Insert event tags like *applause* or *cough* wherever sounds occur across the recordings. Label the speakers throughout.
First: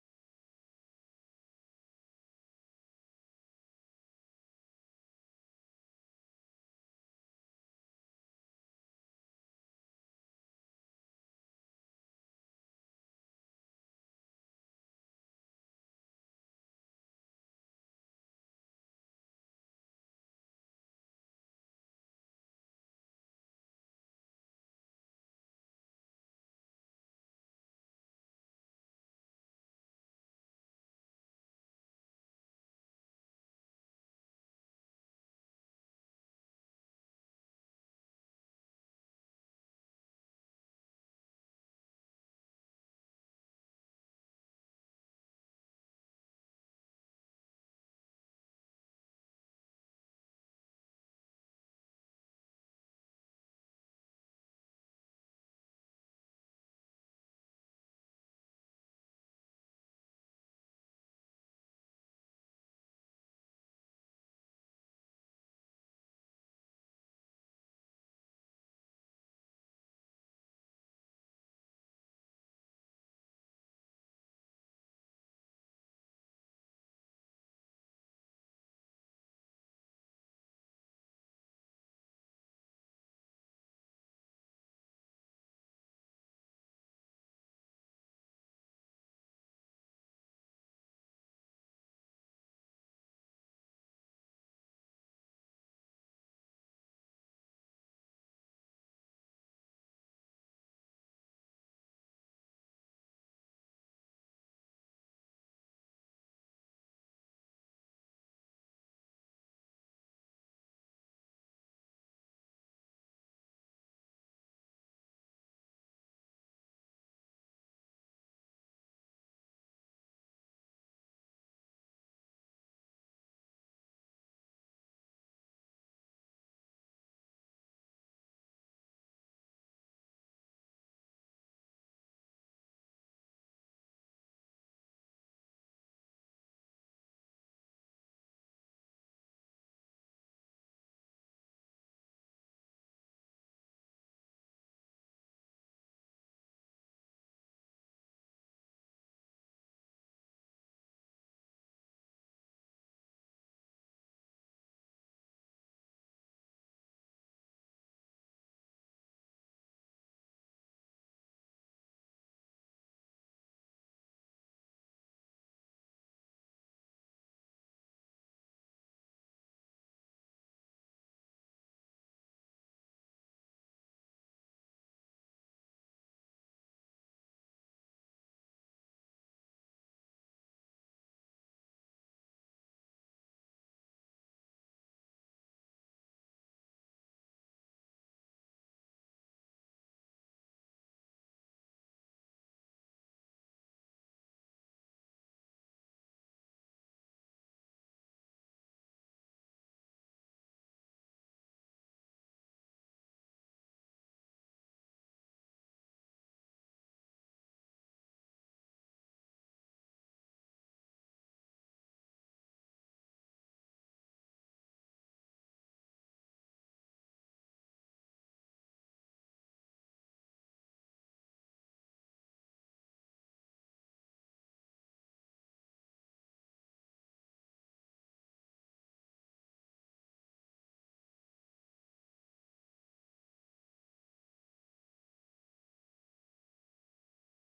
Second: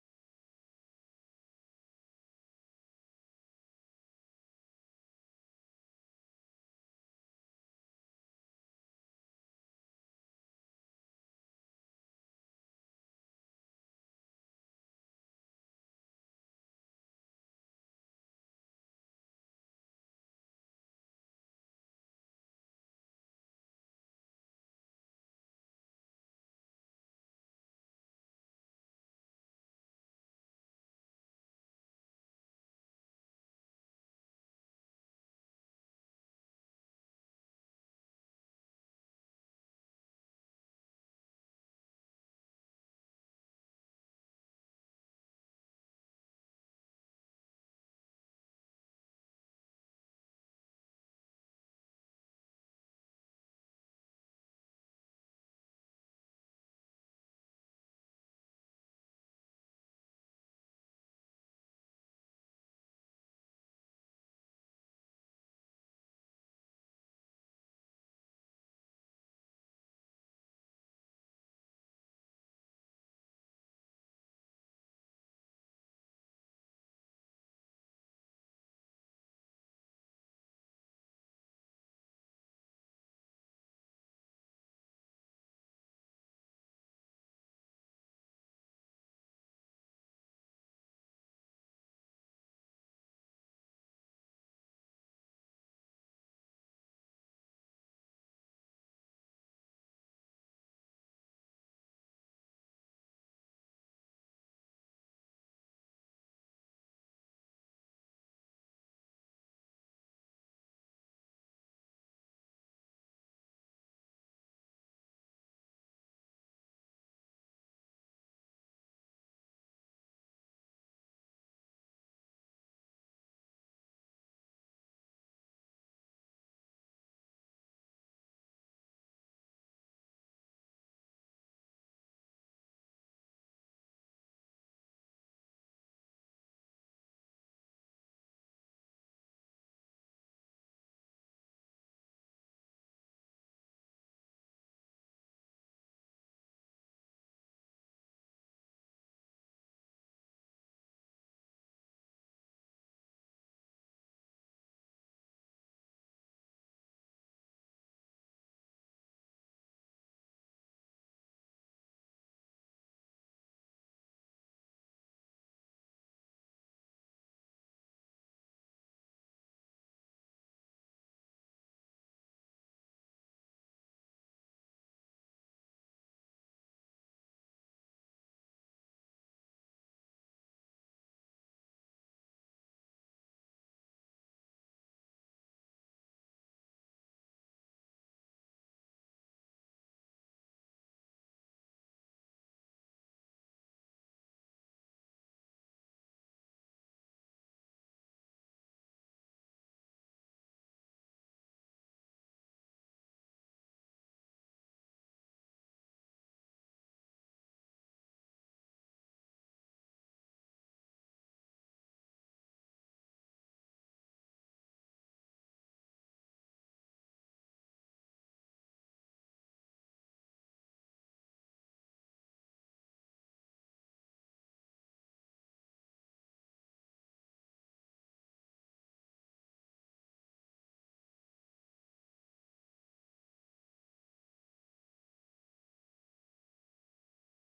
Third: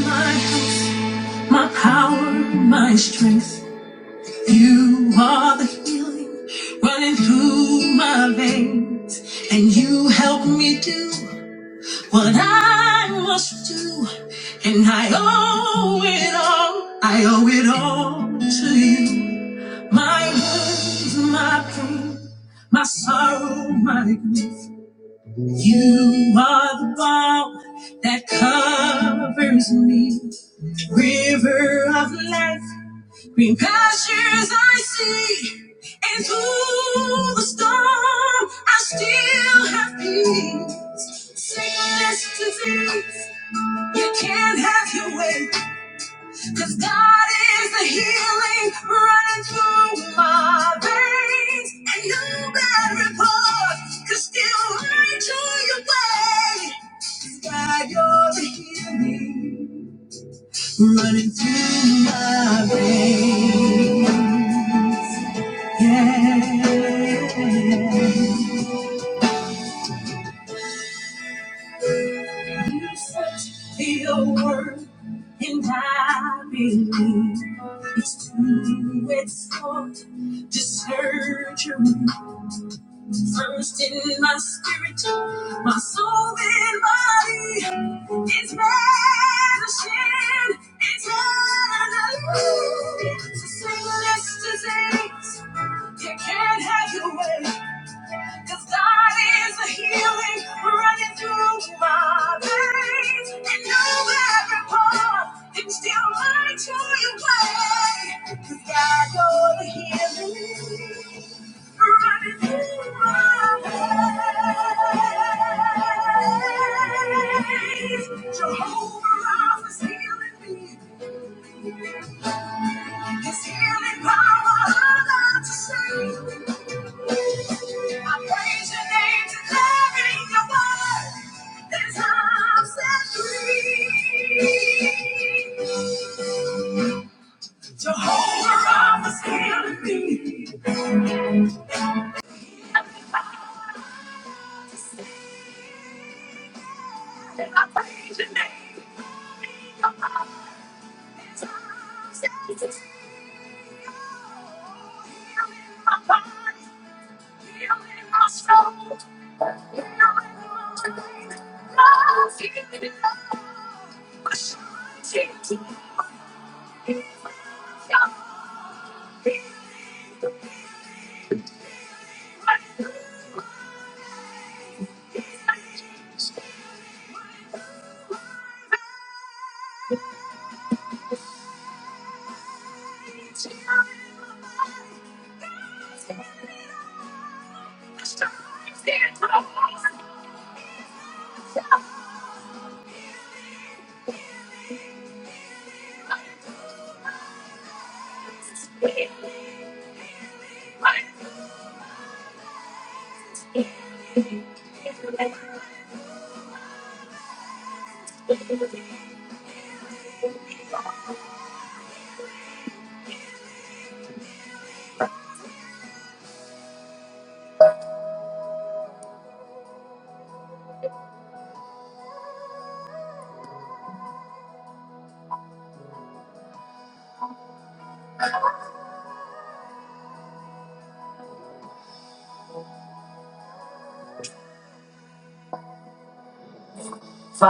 Speaker 1: my house, my power, my strength. You are the healing running through my veins, and you help me do what I must do. And I owe it all, I owe it all to you. My wounds, my pain, my sorrow, my grief. You are the balm that covers me, river of life. Green pastures I see, and through the storm I still have peace. Sickness, disease, you can't have your way, 'cause God is the healing running through my veins. And no bad report could still run to your way. God, you're the healing running through my veins. Yeah. You search your word and I believe it's true, it's hard to search your mind. first in my spirit, my soul and body is vanishing eternally. To say less disease, you can't have your way. Cause God is a healing running through my veins. And now every part can still light to your way. 'Cause God, you're the healing running through my veins. Jehovah Rapha's healing me. His healing power alive to save. I praise your name today. Your word is I'm set free. Jehovah Rapha's healing me.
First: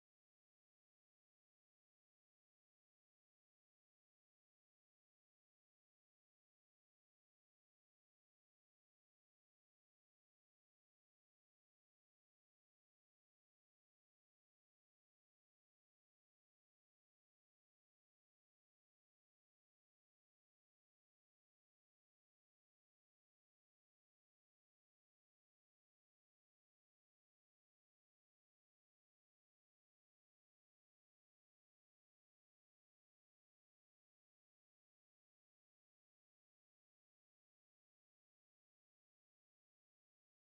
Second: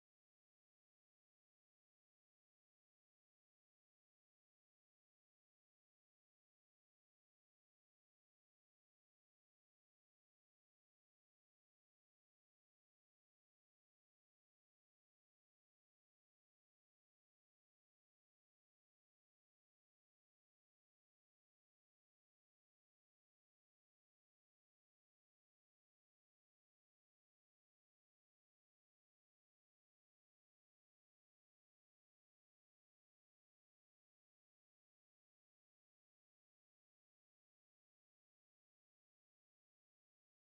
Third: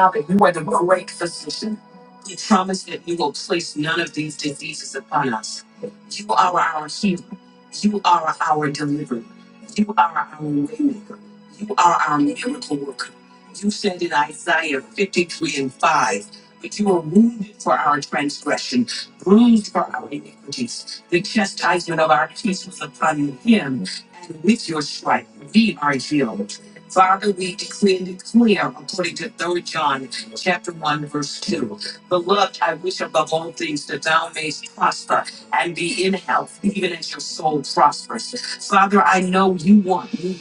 Speaker 1: Father, you are the great physician. You promise that you will place none of these diseases upon us. You are our healer. You are our deliverer. You are our waymaker. You are our miracle worker. You said in Isaiah 53 and 5, but you were wounded for our transgression, bruised for our iniquities. The chastisement of our peace was upon him, and with your stripe we are healed. Father, we declare and declare according to Third John chapter 1, verse 2. Beloved, I wish above all things that thou mayest prosper and be in health, even as your soul prospers. Father, I know you want me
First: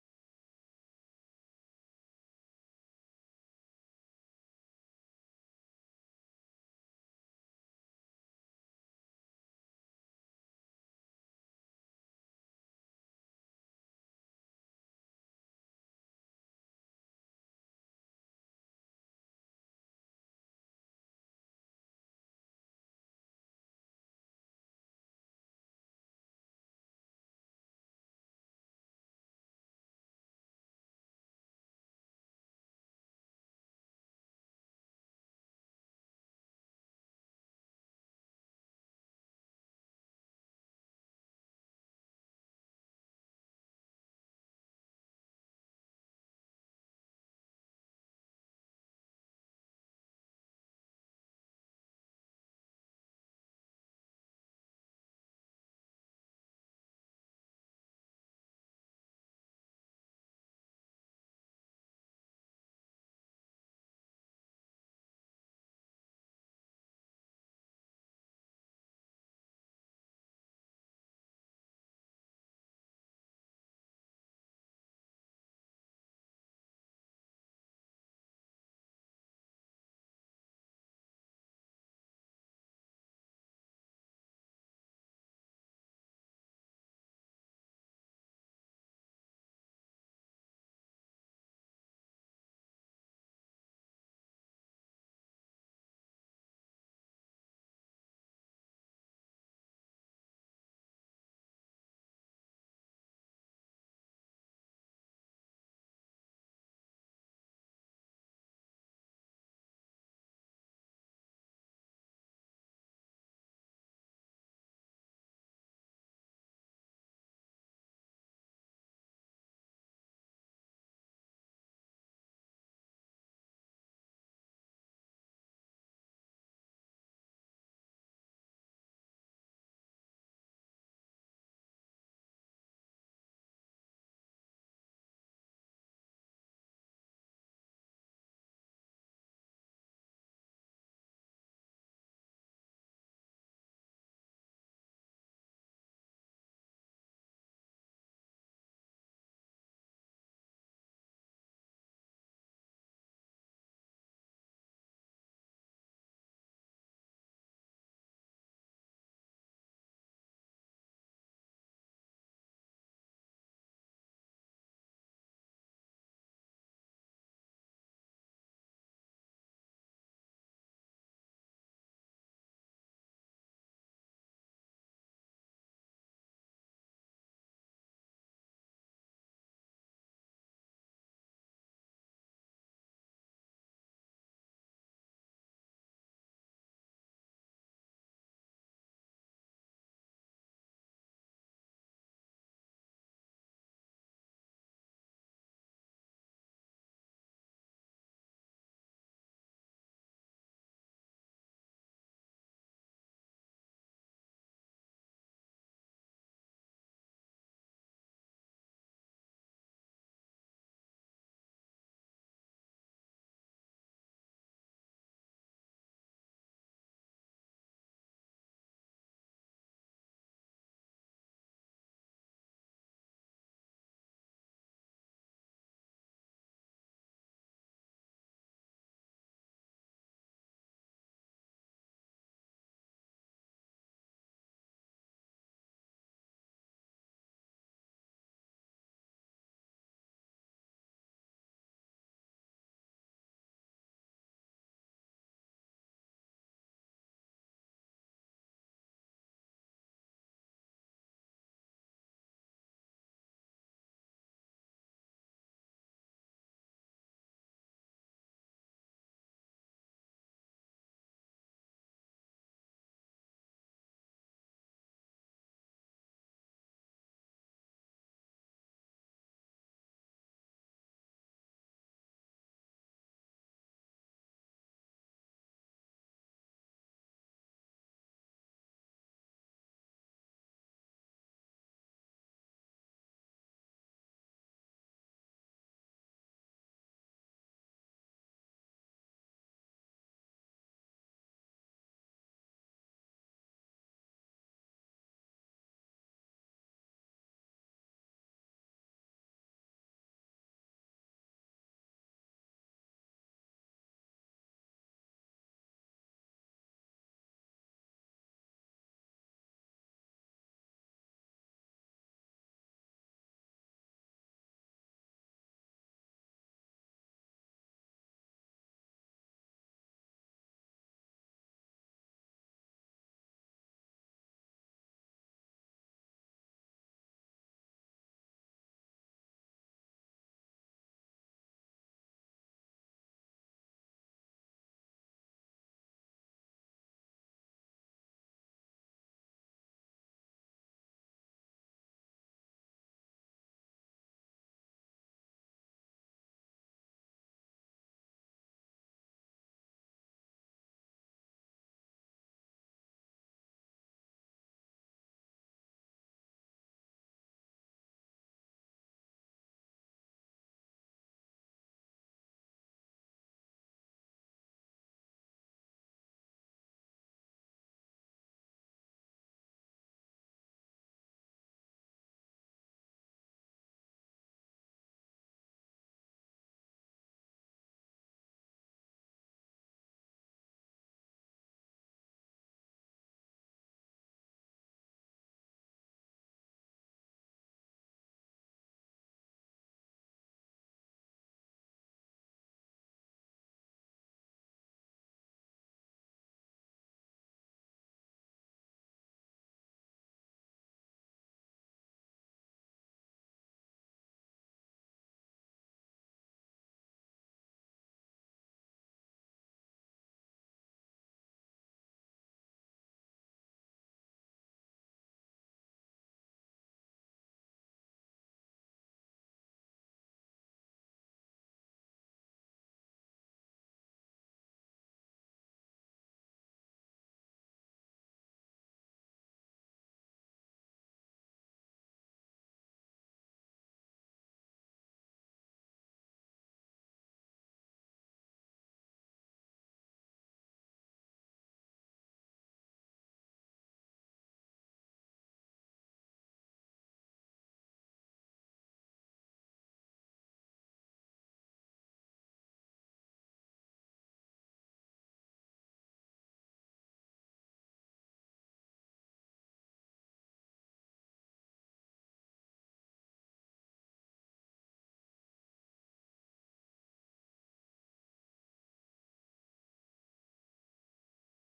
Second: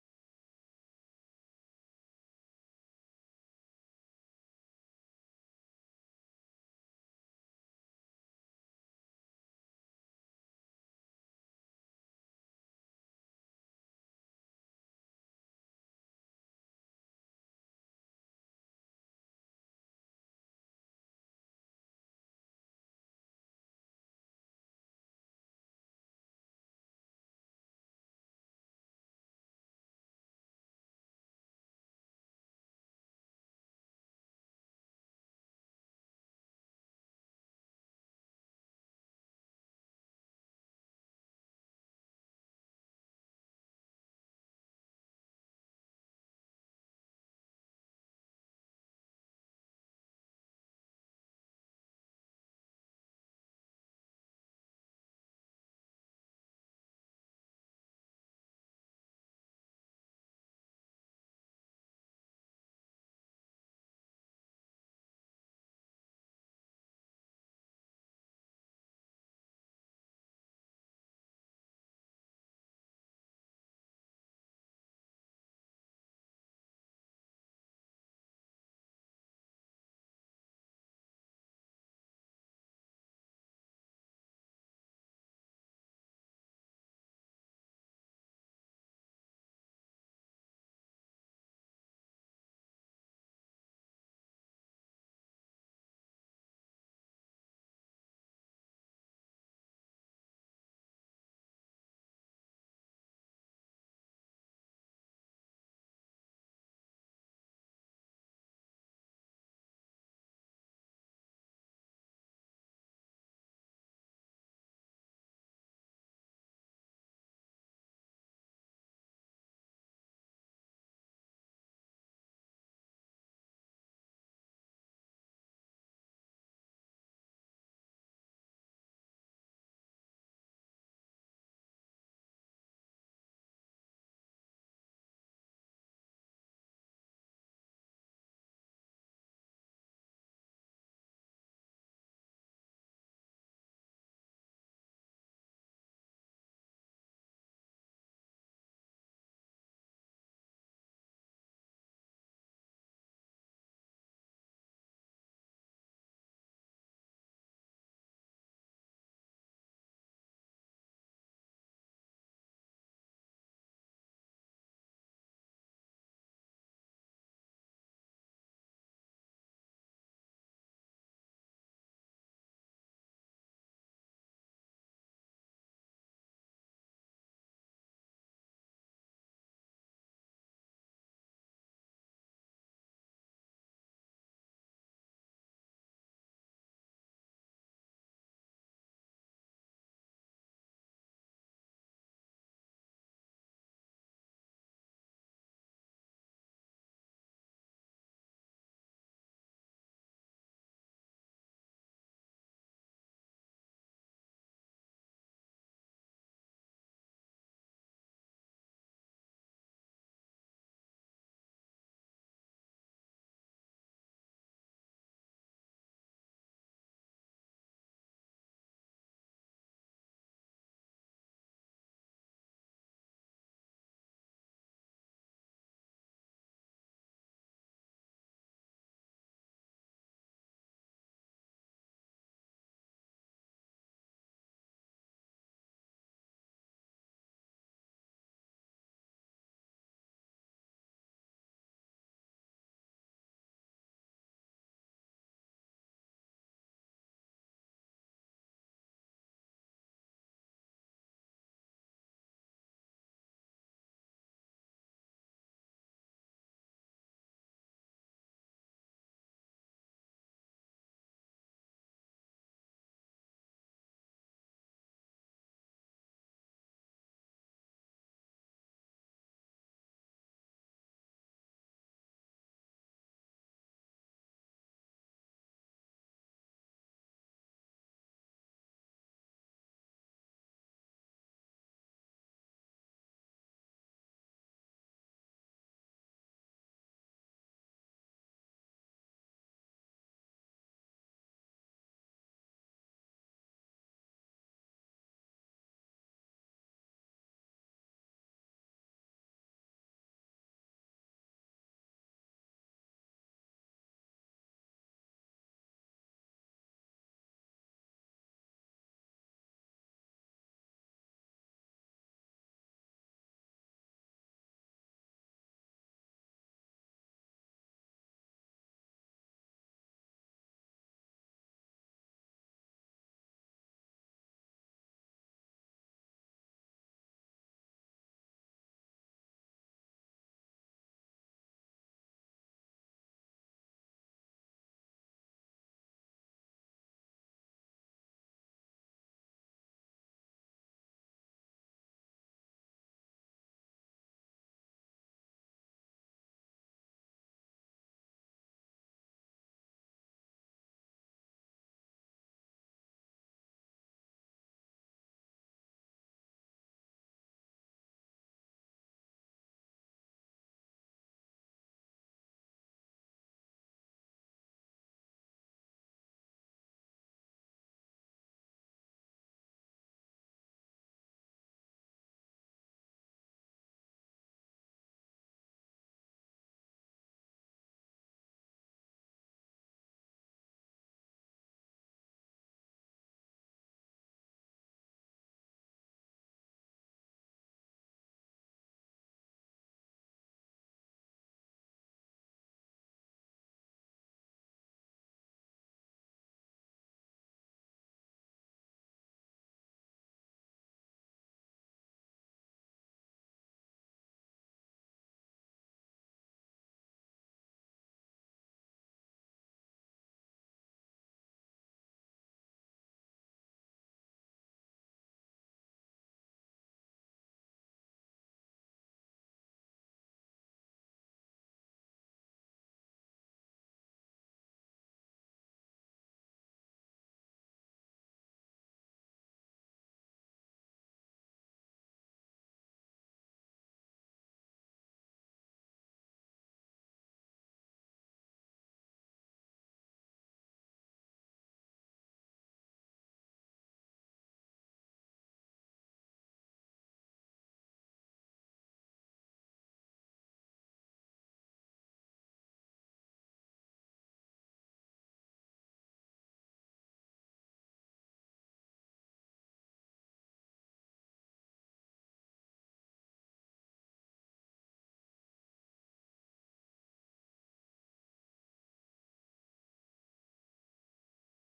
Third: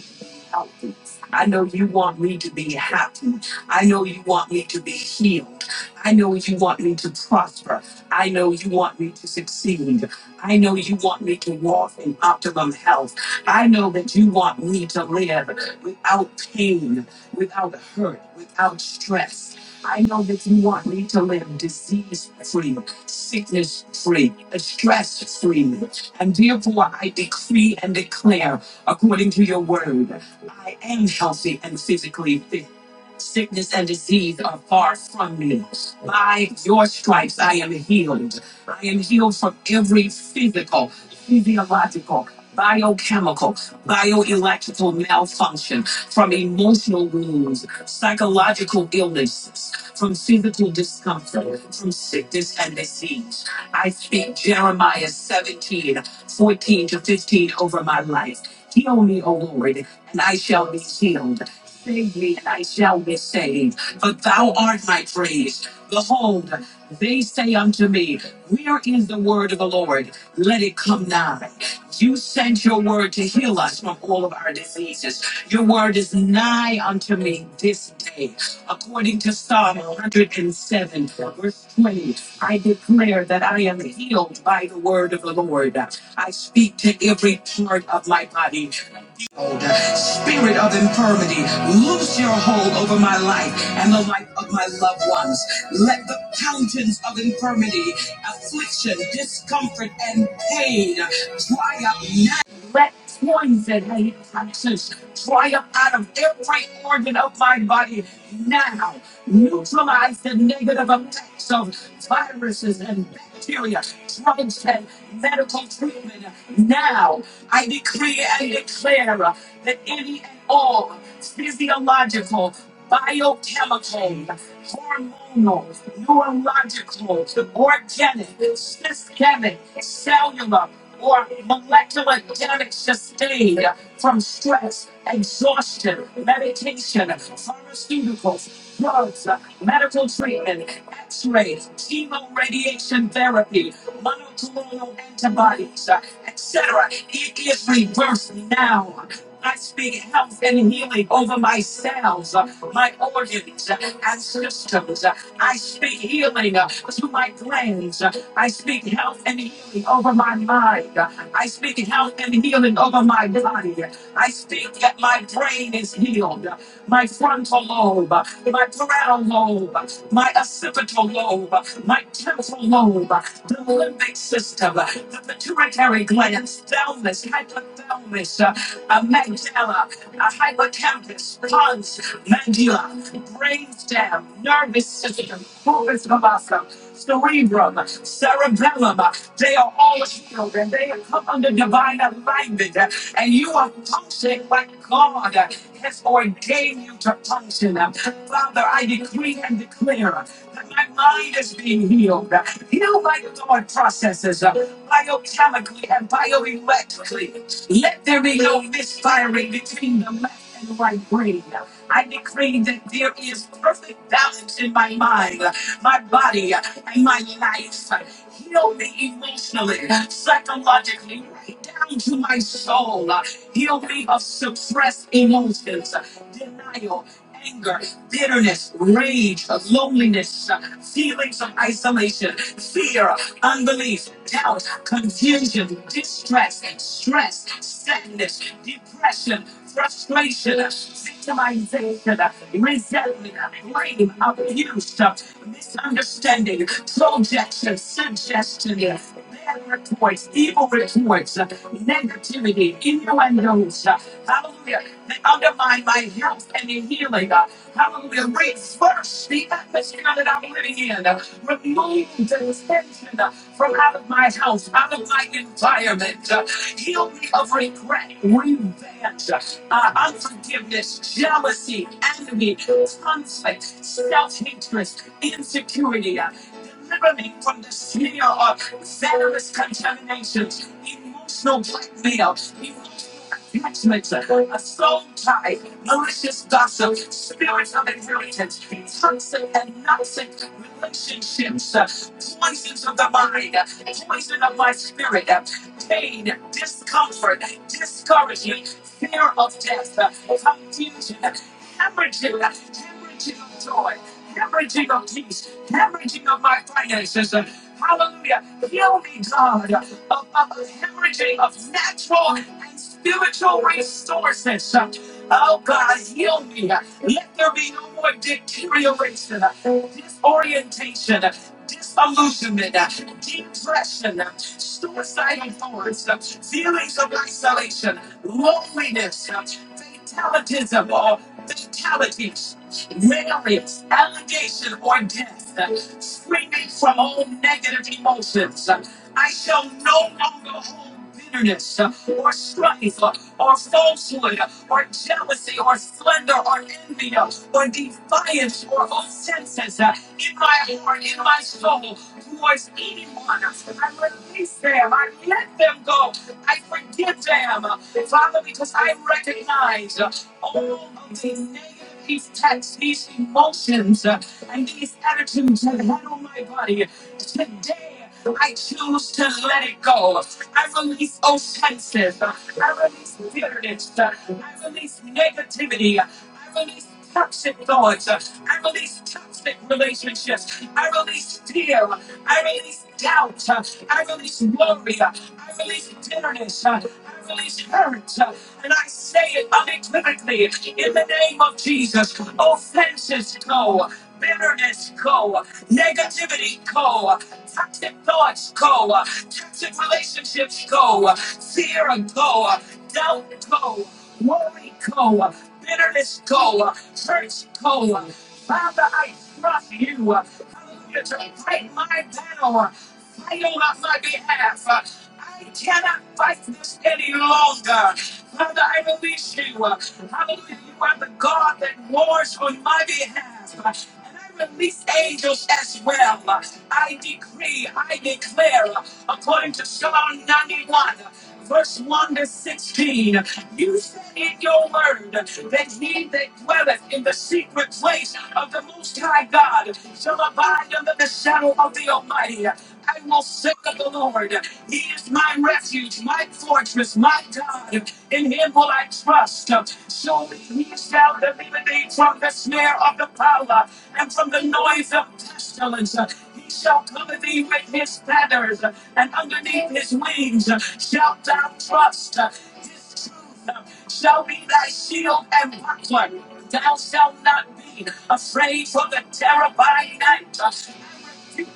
Speaker 1: healthy. I know you want me to be happy. I know you want me to be healed. I know you want me to prosper. I know you want me to succeed. I know you want me to walk in optimum health. I know that you want me to live without pain, without hurt, without stress. I know that you want me to live disease free, sickness free, stress free. And therefore, I decree and declare according to your word. I am healthy and physically fit. Sickness and disease are far from me. By your stripes, I am healed. I am healed from every physical, physiological, biochemical, bioelectrical malfunction, from emotional wounds, psychological illnesses, from physical discomfort, from sickness and disease. I speak Jeremiah 17:14 to 15 over my life. Heal me, O Lord, and I shall be healed. Save me, and I shall be saved. For thou art my praise. Behold, they say unto me, Where is the word of the Lord? Let it come nigh. You sent your word to heal us from all of our diseases. Your word is nigh unto me this day. According to Psalm 107, verse 20, I declare that I am healed by the word of the Lord. I speak to every part of my body Spirit of infirmity, loose your hold over my life and the life of my loved ones. Let the fountains of infirmity, affliction, discomfort, and pain dry up now. Let poison and he touches triumph out of every organ of my body now. Neutralize the negative effects of viruses and bacteria, drugs and medical treatment now. I decree and declare that any and all physiological, biochemical, hormonal, neurological, organic, systemic, cellular, or molecular damage sustained from stress, exhaustion, meditation, pharmaceuticals, drugs, medical treatment, x ray, chemo radiation therapy, monoclonal antibodies, etc. It is reversed now. I speak health and healing over my cells, uh, my organs, uh, and systems. Uh, I speak healing uh, to my glands. Uh, I speak health and healing over my mind. Uh, I speak health and healing over my body. Uh, I speak that my brain is healed. Uh, my frontal lobe, my parietal lobe, my occipital lobe, my temporal lobe, the limbic system, the pituitary glands, thalamus, hypothalamus, uh, uh, amygdala, uh, hippocampus, pons, medulla, brainstem, nervous system, corpus callosum cerebrum, cerebellum. They are all healed and they have come under divine alignment. And you are functioning like God has ordained you to function. Father, I decree and declare that my mind is being healed. Healed by the God processes, biochemically and bioelectrically. Let there be no misfiring between the left and right brain. I decree that there is perfect balance in my mind, my body, and my life. Heal me emotionally, psychologically, right down to my soul. Heal me of suppressed emotions, denial, anger, bitterness, rage, loneliness, feelings of isolation, fear, unbelief, doubt, confusion, distress, stress, sadness, depression, frustration, victimization, resentment, blame, abuse, misunderstanding, projection, suggestion, bias, bad reports, evil reports, uh, negativity, innuendos. uh, Hallelujah. They undermine my health and the healing. uh, Hallelujah. Reverse the atmosphere that I'm living in. uh, Remove the tension uh, from out of my house, out of my environment. uh, Heal me of regret, revenge, uh, uh, unforgiveness, jealousy, envy, conflict, self hatred, insecurity. uh, Deliver me from the snare Venomous contaminations, emotional blackmail, emotional attachment, a soul tie, malicious gossip, spirits of inheritance, toxic and toxic relationships, uh, poisons of the mind, uh, poison of my spirit, uh, pain, discomfort, discouragement, fear of death, uh, confusion, uh, hemorrhaging, uh, hemorrhaging of joy, hemorrhaging of peace, hemorrhaging of my finances, uh, Hallelujah. Heal me, God, of, of hemorrhaging of natural and spiritual resources. Oh, God, heal me. Let there be no more deterioration, disorientation, disillusionment, depression, suicidal thoughts, feelings of isolation, loneliness, fatalities, or fatalities. Various allegation or death, uh, springing from all negative emotions. Uh, I shall no longer hold bitterness uh, or strife uh, or falsehood uh, or jealousy or slander or envy uh, or defiance or offenses uh, in my heart, in my soul, towards anyone. I release them. I let them go. I forgive them. uh, Father, because I recognize uh, all of the negative these texts, these emotions, uh, and these attitudes have handled my body. Today, I choose to let it go. I release offenses. uh, I release bitterness. uh, I release negativity. uh, I release toxic thoughts. uh, I release toxic relationships. I release fear. I release doubt. uh, I release worry. uh, I release bitterness. I hurt, And I say it unequivocally in the name of Jesus. Offenses go, bitterness go, negativity go, toxic thoughts go, toxic relationships go, fear go, doubt go, worry go, bitterness go, hurts go. Father, I trust you. Hallelujah, to break my power. Fire on my behalf. I cannot fight this any longer. Father, I release you. Hallelujah. You are the God that wars on my behalf. And I release angels as well. I decree, I declare, according to Psalm 91 verse 1 to 16. You said in your word that he that dwelleth in the secret place of the Most High God shall abide under the shadow of the Almighty. I will say of the Lord, He is my refuge, my fortress, my God. In Him will I trust. Surely He shall deliver thee from the snare of the power and from the noise of pestilence. He shall cover thee with his feathers, and underneath his wings shalt thou trust. His truth shall be thy shield and buckler. Thou shalt not be afraid for the terror by night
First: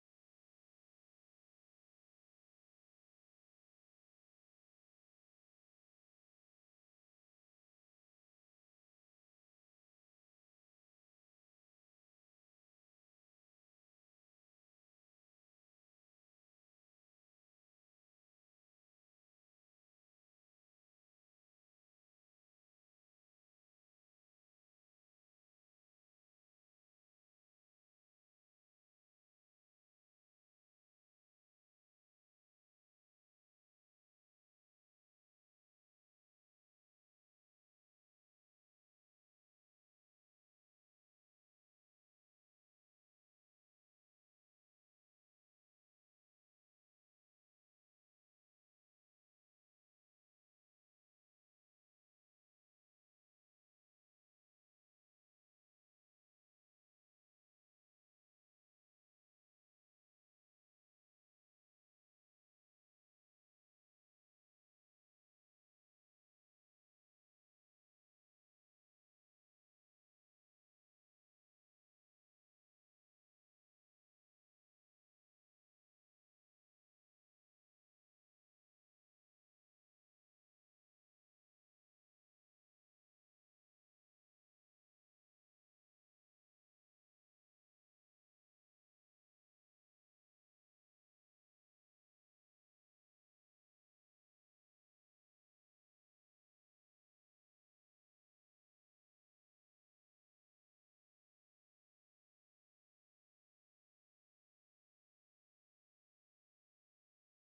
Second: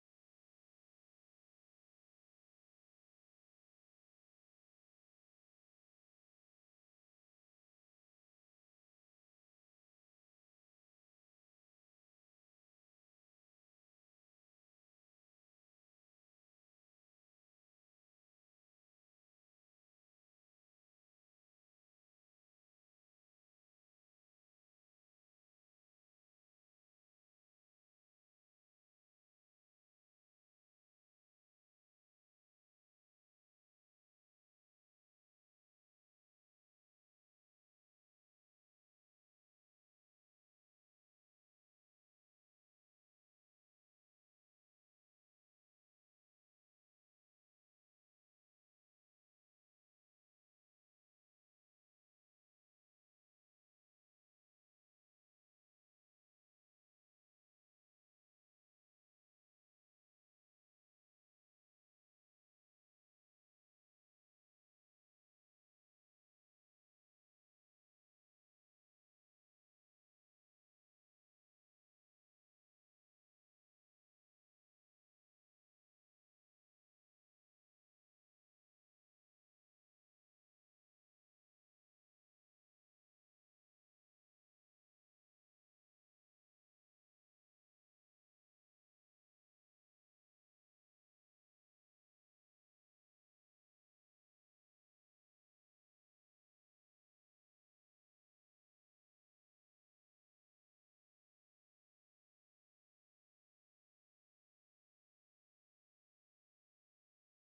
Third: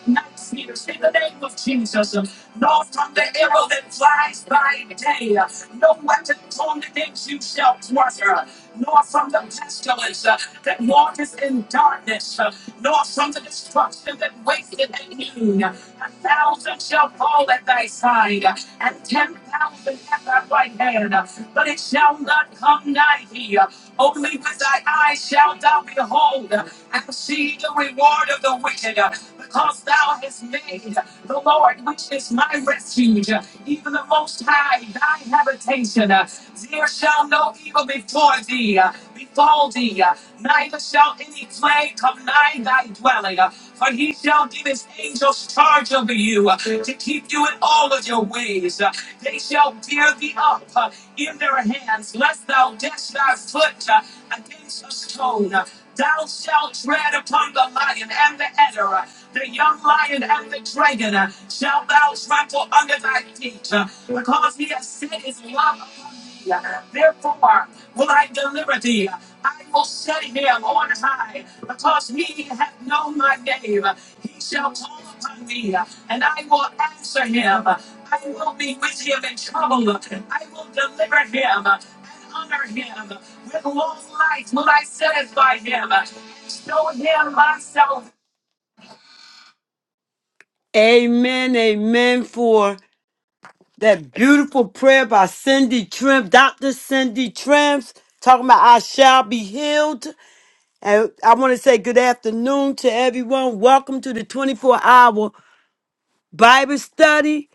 Speaker 1: night, Peter's in the name of Jesus, nor from the arrow that flies by day, no weapon formed against you shall prosper, nor from the pestilence uh, that walketh in darkness, uh, nor from the destruction that wasteth at noon. A thousand shall fall at thy side, uh, and ten thousand at thy right hand, uh, but it shall not come nigh thee. Only with thy eyes shalt thou behold, uh, and see receive the reward of the wicked, uh, because thou hast made the Lord, which is my refuge, uh, even the Most High, thy habitation. uh, There shall no evil before thee, uh, befall thee, uh, neither shall any plague come nigh thy dwelling. uh, For he shall give his angels charge over you uh, to keep you in all of your ways. Uh, They shall bear thee up uh, in their hands, lest thou dash thy foot uh, against a stone. Uh, Thou shalt tread upon the lion and the adder, the young lion and the dragon, uh, shalt thou trample under thy feet, uh, because he has set his love upon thee. Uh, Therefore will I deliver thee. I will set him on high, because he hath known my name. He shall call upon me, uh, and I will answer him. I will be with him in trouble. I will deliver him and honor him. Amen, amen for That beautiful prayer by Cindy Trim, Dr. Cindy Trims, talking about I shall be healed. And I want to say good afternoon to everyone. Welcome to the 24 hour Bible study,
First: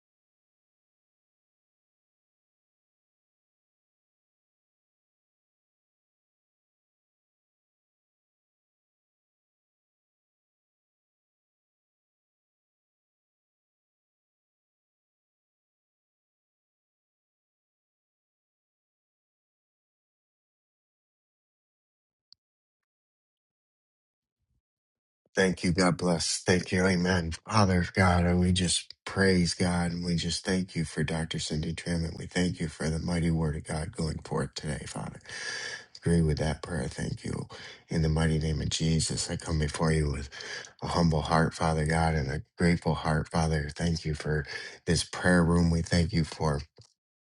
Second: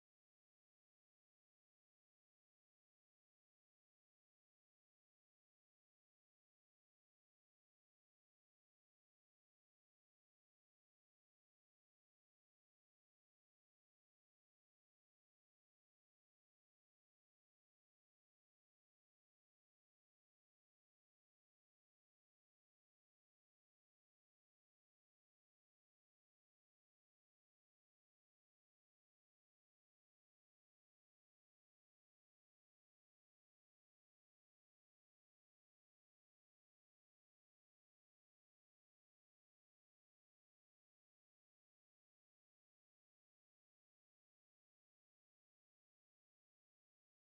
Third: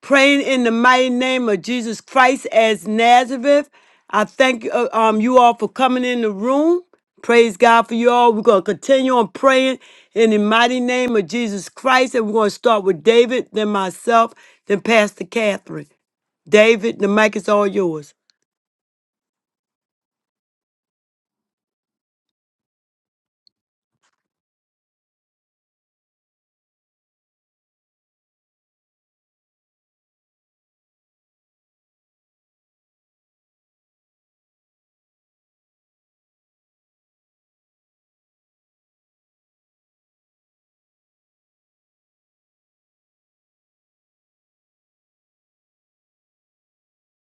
Speaker 1: praying in the mighty name of Jesus Christ as Nazareth. I thank uh, um, you all for coming in the room. Praise God for you all. We're going to continue on praying in the mighty name of Jesus Christ. And we're going to start with David, then myself, then Pastor Catherine. David, the mic is all yours.
Speaker 2: Thank you. God bless. Thank you. Amen. Father God, and we just praise God and we just thank you for Dr. Cindy Trim and we thank you for the mighty word of God going forth today, Father. Agree with that prayer. Thank you. In the mighty name of Jesus, I come before you with a humble heart, Father God, and a grateful heart, Father. Thank you for this prayer room. We thank you for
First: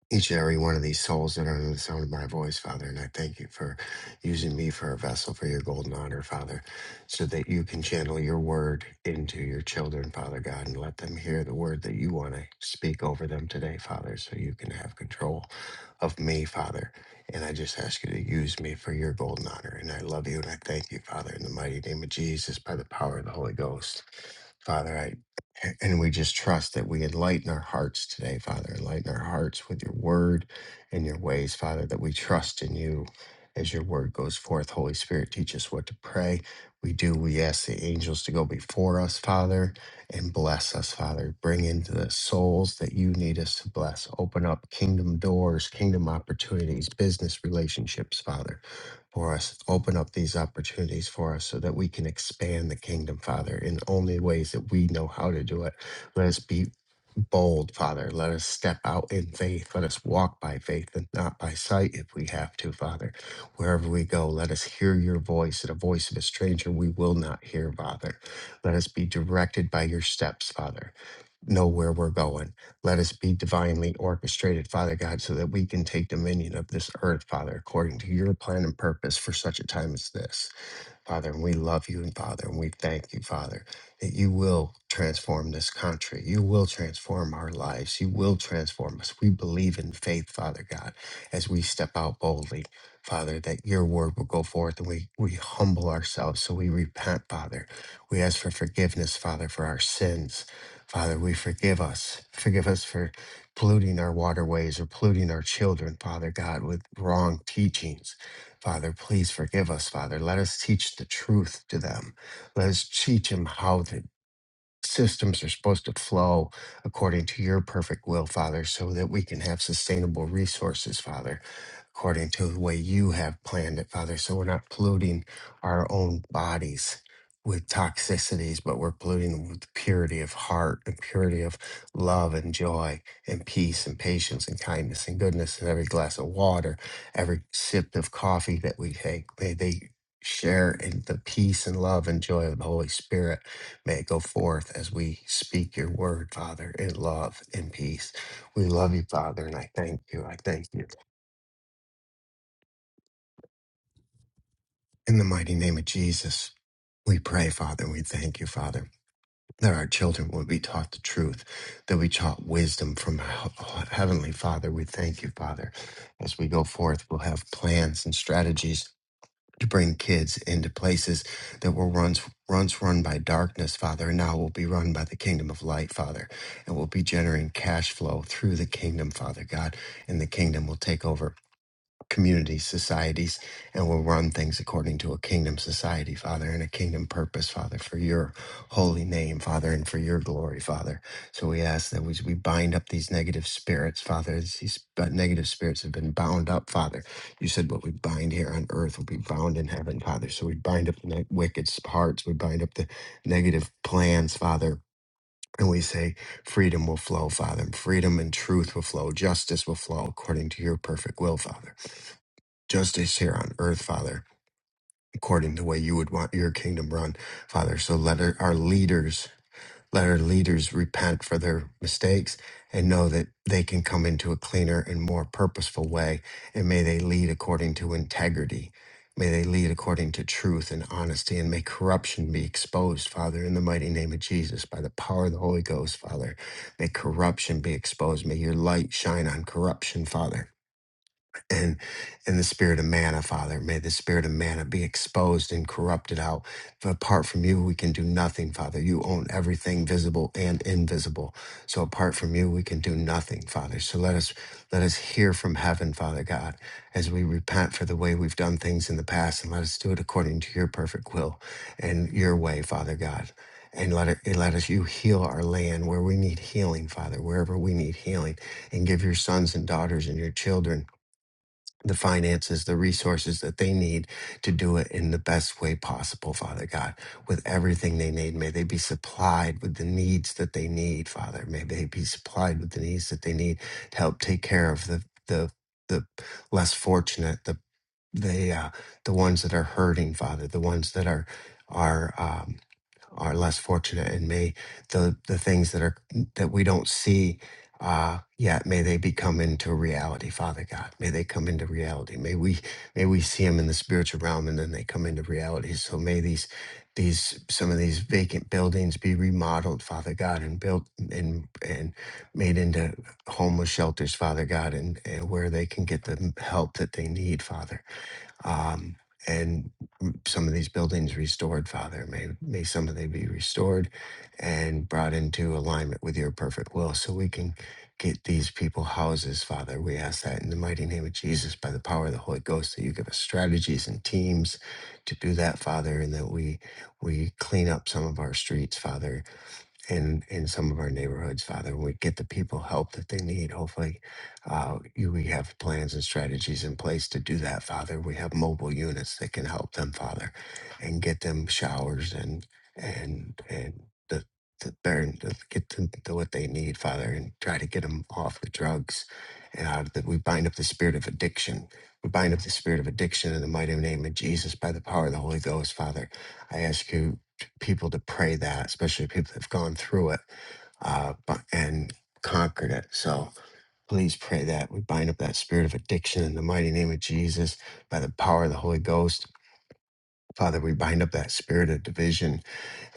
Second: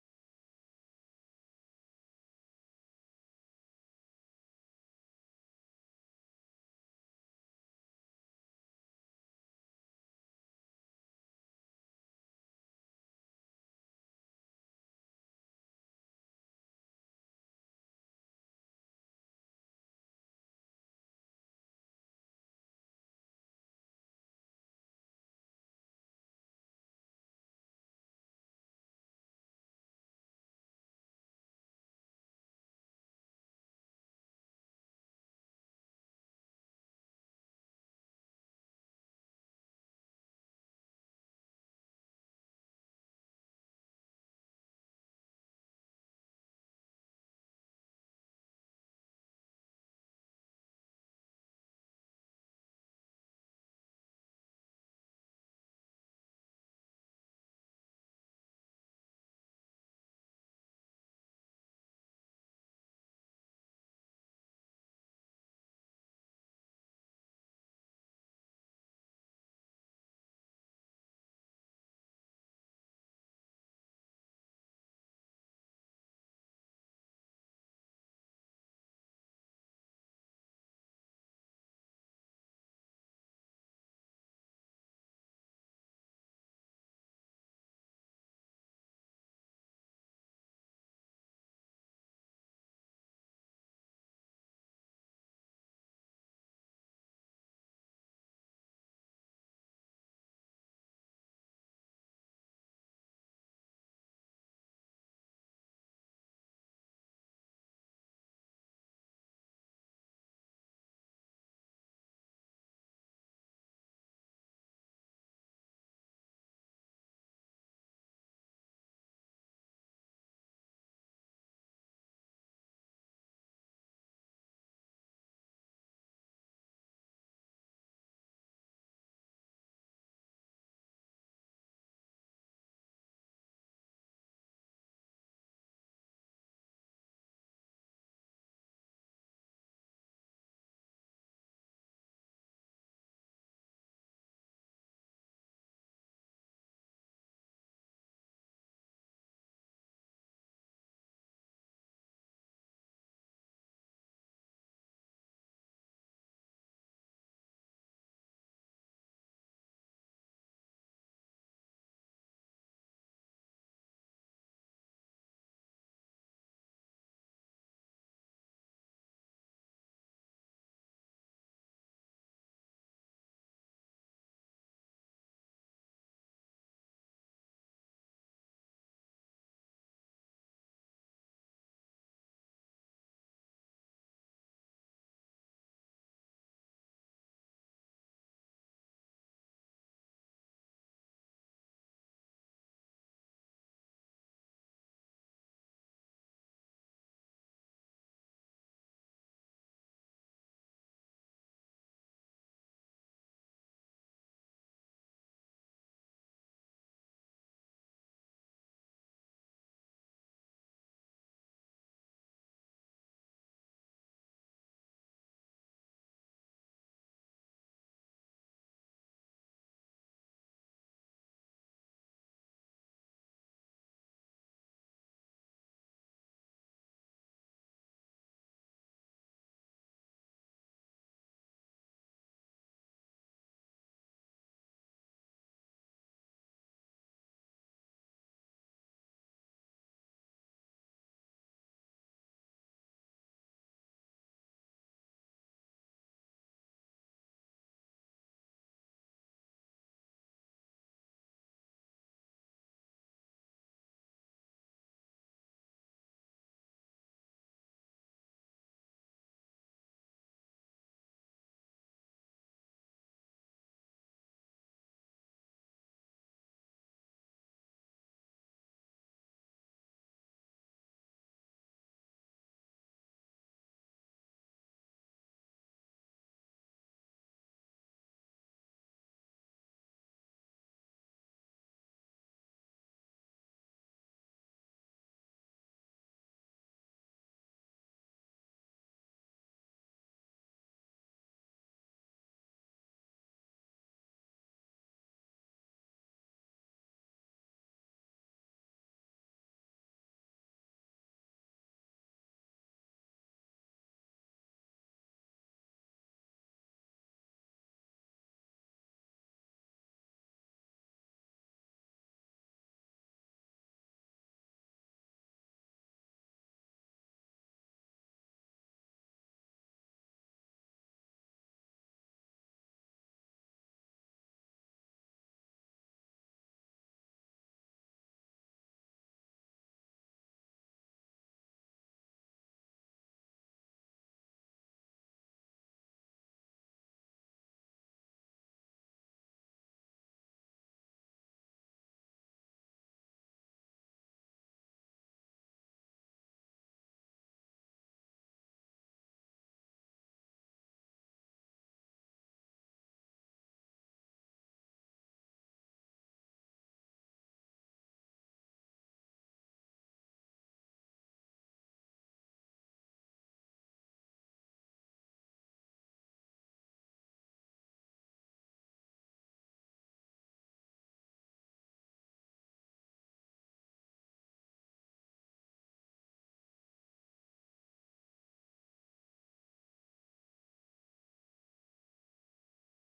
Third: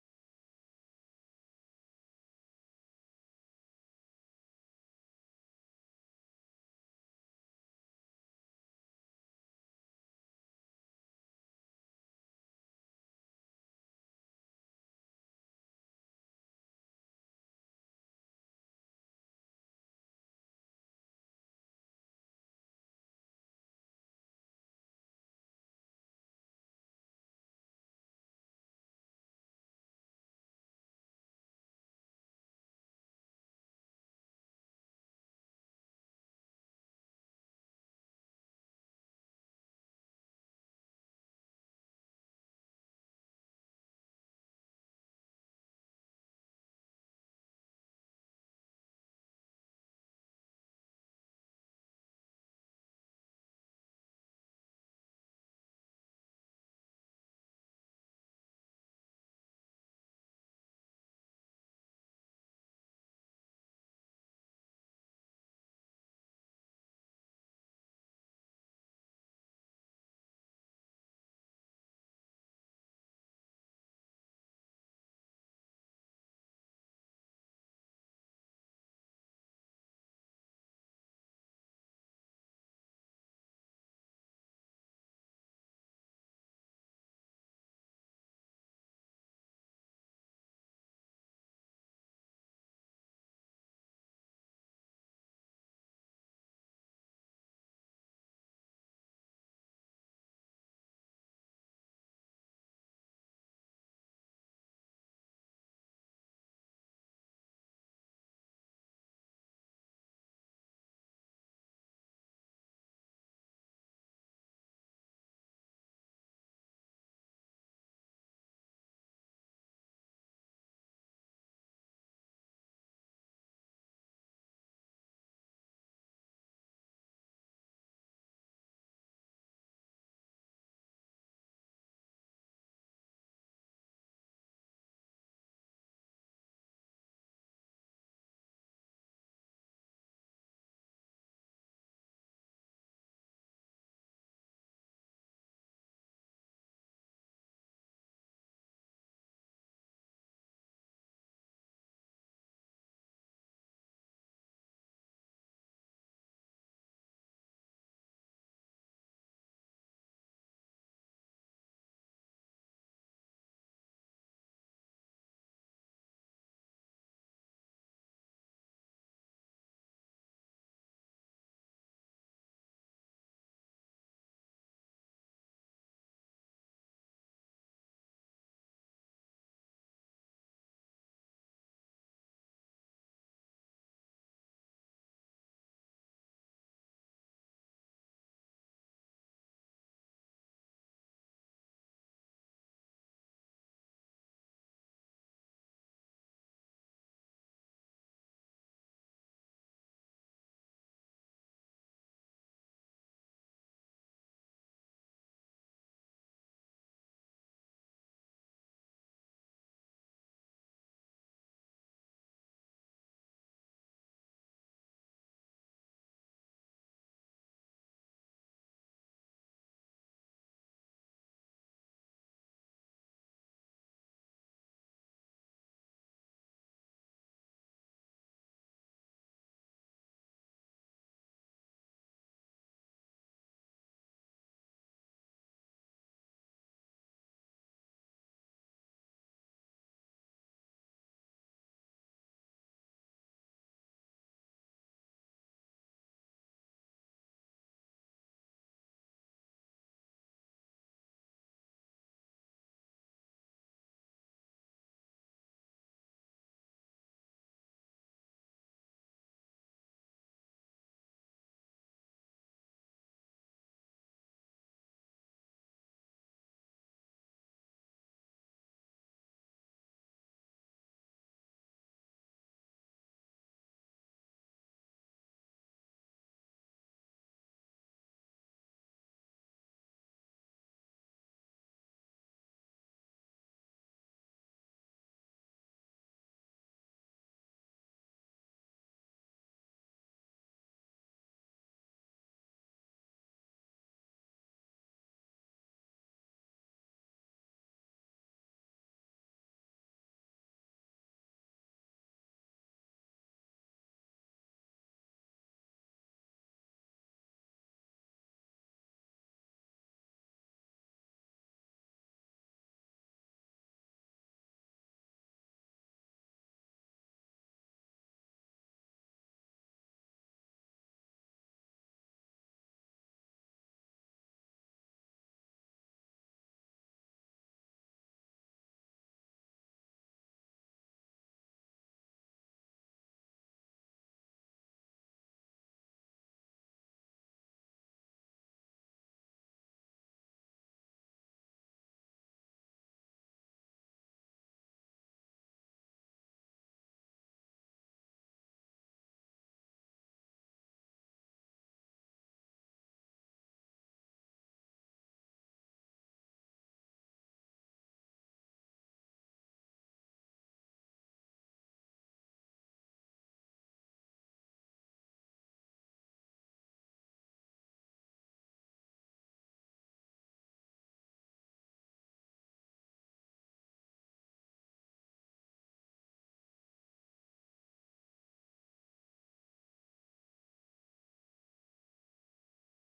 Speaker 2: each and every one of these souls that are under the sound of my voice, Father. And I thank you for using me for a vessel for your golden honor, Father, so that you can channel your word into your children, Father God, and let them hear the word that you want to speak over them today, Father, so you can have control of me, Father. And I just ask you to use me for your golden honor. And I love you and I thank you, Father, in the mighty name of Jesus, by the power of the Holy Ghost. Father, a- And we just trust that we enlighten our hearts today, Father. Enlighten our hearts with your word and your ways, Father, that we trust in you as your word goes forth. Holy Spirit, teach us what to pray. We do. We ask the angels to go before us, Father, and bless us, Father. Bring into the souls that you need us to bless. Open up kingdom doors, kingdom opportunities, business relationships, Father for us. Open up these opportunities for us so that we can expand the kingdom, Father, in only ways that we know how to do it. Let us be bold, Father. Let us step out in faith. Let us walk by faith and not by sight if we have to, Father. Wherever we go, let us hear your voice and a voice of a stranger we will not hear, Father. Let us be directed by your steps, Father know where we're going. Let us be divinely orchestrated, Father God, so that we can take dominion of this earth, Father, according to your plan and purpose for such a time as this. Father, and we love you, and Father, and we thank you, Father, that you will transform this country. You will transform our lives. You will transform us. We believe in faith, Father God, as we step out boldly, Father, that your word will go forth and we, we humble ourselves. So we repent, Father. We ask for forgiveness, Father, for our sins. Father, we forgive us. Forgive us for polluting our waterways or polluting our children, Father God, with wrong teachings. Father, please forgive us, Father. Let us teach the truth to them. Let us teach them how to systems are supposed to flow according to your perfect will, Father, so that we can have sustainable resources, Father, according to the way you have planned it, Father, so we're not polluting our own bodies. With toxicities, but we're polluting them with purity of heart and purity of love and joy and peace and patience and kindness and goodness in every glass of water, every sip of coffee that we take. May they share in the peace and love and joy of the Holy Spirit May it go forth as we speak your word, Father, in love and peace. We love you, Father, and I thank you. I thank you. In the mighty name of Jesus, we pray, Father, and we thank you, Father, that our children will be taught the truth, that we taught wisdom from Heavenly Father. We thank you, Father. As we go forth, we'll have plans and strategies to bring kids into places that were once once run by darkness, Father, and now will be run by the kingdom of light, Father, and will be generating cash flow through the kingdom, Father God, and the kingdom will take over communities, societies, and will run things according to a kingdom society, Father, and a kingdom purpose, Father, for your holy name, Father, and for your glory, Father. So we ask that we, we bind up these negative spirits, Father. as These uh, negative spirits have been bound up, Father. You said what we bind here on earth will be bound in heaven, Father. So we bind up the ne- wicked hearts, we bind up the negative plans, Father. And we say, freedom will flow, Father. and Freedom and truth will flow. Justice will flow according to your perfect will, Father justice here on earth, Father, according to the way you would want your kingdom run, Father. So let our, our leaders, let our leaders repent for their mistakes and know that they can come into a cleaner and more purposeful way. And may they lead according to integrity. May they lead according to truth and honesty, and may corruption be exposed, Father, in the mighty name of Jesus, by the power of the Holy Ghost, Father. May corruption be exposed. May your light shine on corruption, Father and and the spirit of manna, Father. May the spirit of manna be exposed and corrupted out. For apart from you, we can do nothing, Father. You own everything visible and invisible. So apart from you, we can do nothing, Father. So let us let us hear from heaven, Father God, as we repent for the way we've done things in the past, and let us do it according to your perfect will and your way, Father God. And let it and let us you heal our land where we need healing, Father, wherever we need healing, and give your sons and daughters and your children the finances, the resources that they need to do it in the best way possible, Father God, with everything they need. May they be supplied with the needs that they need, Father. May they be supplied with the needs that they need to help take care of the the the less fortunate, the the uh, the ones that are hurting, Father, the ones that are are um, are less fortunate, and may the the things that are that we don't see uh, yet, may they become into reality, Father God. May they come into reality. May we may we see them in the spiritual realm, and then they come into reality. So may these these some of these vacant buildings be remodeled, Father God, and built and and made into homeless shelters, Father God, and, and where they can get the help that they need, Father um, and some of these buildings restored, Father. May, may some of they be restored and brought into alignment with your perfect will so we can get these people houses, Father. We ask that in the mighty name of Jesus, by the power of the Holy Ghost, that you give us strategies and teams to do that, Father, and that we we clean up some of our streets, Father, in in some of our neighborhoods, Father, and we get the people help that they need. Hopefully, uh, you, we have plans and strategies in place to do that, Father. We have mobile units that can help them, Father, and get them showers and and and the the burn the- get them the, what they need, Father, and try to get them off the drugs and out of that. We bind up the spirit of addiction. We bind up the spirit of addiction in the mighty name of Jesus by the power of the Holy Ghost, Father. I ask you people to pray that, especially people that've gone through it uh, bu- and conquered it. So please pray that. We bind up that spirit of addiction in the mighty name of Jesus by the power of the Holy Ghost. Father, we bind up that spirit of division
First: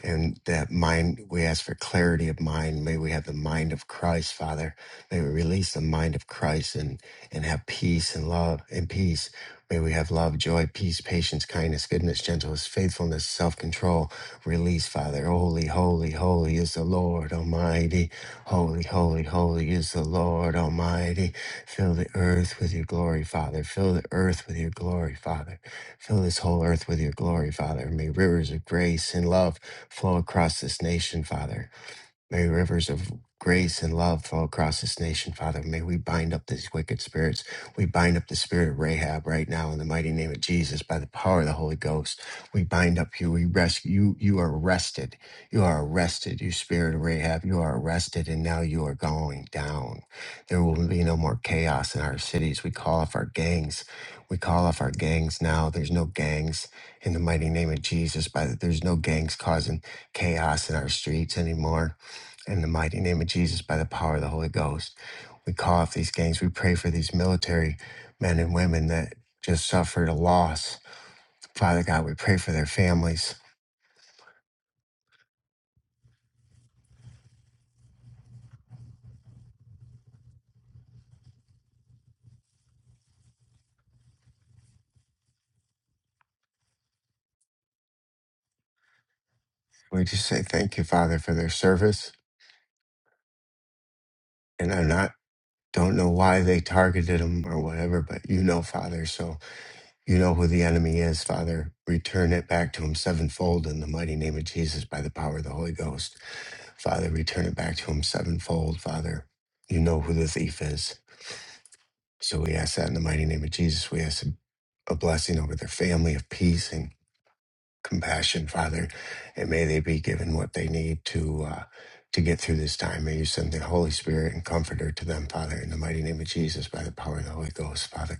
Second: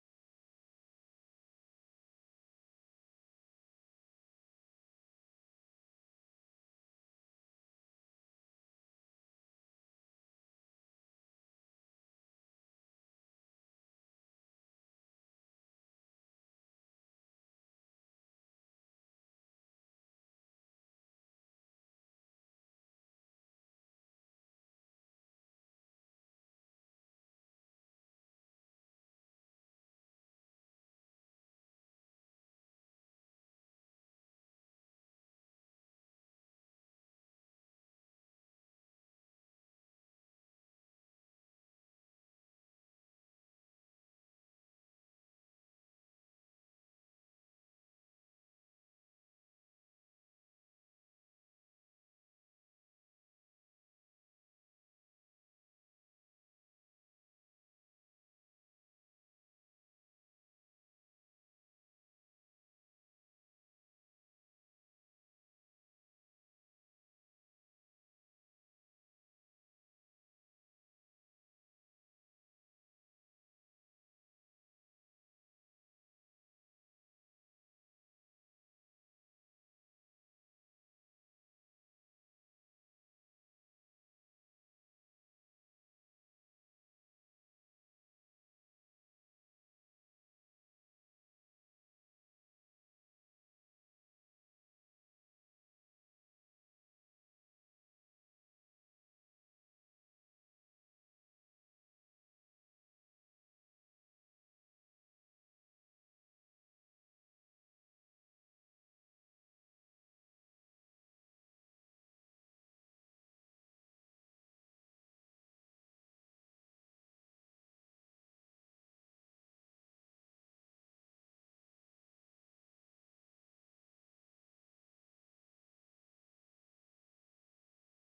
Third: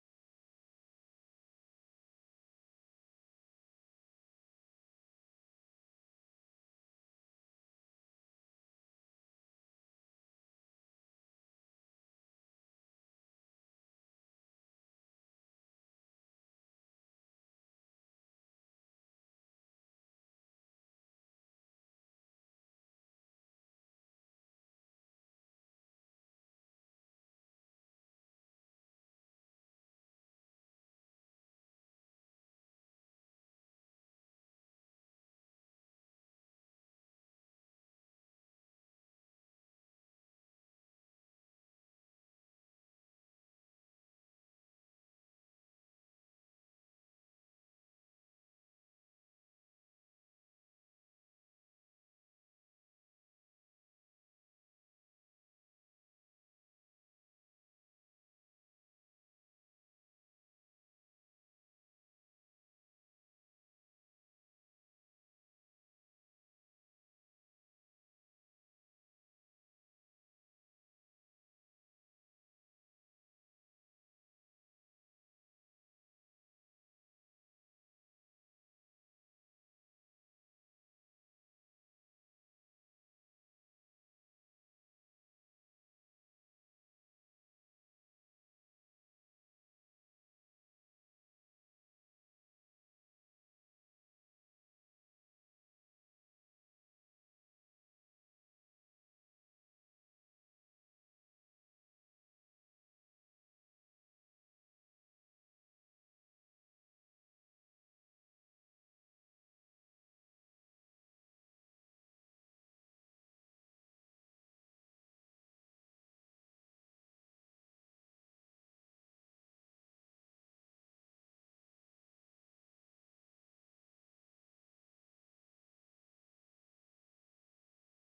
Speaker 2: and that mind we ask for clarity of mind may we have the mind of christ father may we release the mind of christ and and have peace and love and peace may we have love joy peace patience kindness goodness gentleness faithfulness self-control release father holy holy holy is the lord almighty holy holy holy is the lord almighty fill the earth with your glory father fill the earth with your glory father fill this whole earth with your glory father may rivers of grace and love flow across this nation, Father. May rivers of grace and love flow across this nation, Father. May we bind up these wicked spirits. We bind up the spirit of Rahab right now in the mighty name of Jesus by the power of the Holy Ghost. We bind up you. We rescue you. You are arrested. You are arrested. You spirit of Rahab, you are arrested, and now you are going down. There will be no more chaos in our cities. We call off our gangs. We call off our gangs now. There's no gangs in the mighty name of Jesus. By the, there's no gangs causing chaos in our streets anymore. In the mighty name of Jesus, by the power of the Holy Ghost, we call off these gangs. We pray for these military men and women that just suffered a loss. Father God, we pray for their families. We just say thank you, Father, for their service. And I'm not, don't know why they targeted them or whatever, but you know, Father. So you know who the enemy is, Father. Return it back to him sevenfold in the mighty name of Jesus by the power of the Holy Ghost. Father, return it back to him sevenfold, Father. You know who the thief is. So we ask that in the mighty name of Jesus. We ask a blessing over their family of peace and compassion, Father, and may they be given what they need to uh, to get through this time. May you send the Holy Spirit and Comforter to them, Father, in the mighty name of Jesus, by the power of the Holy Ghost, Father.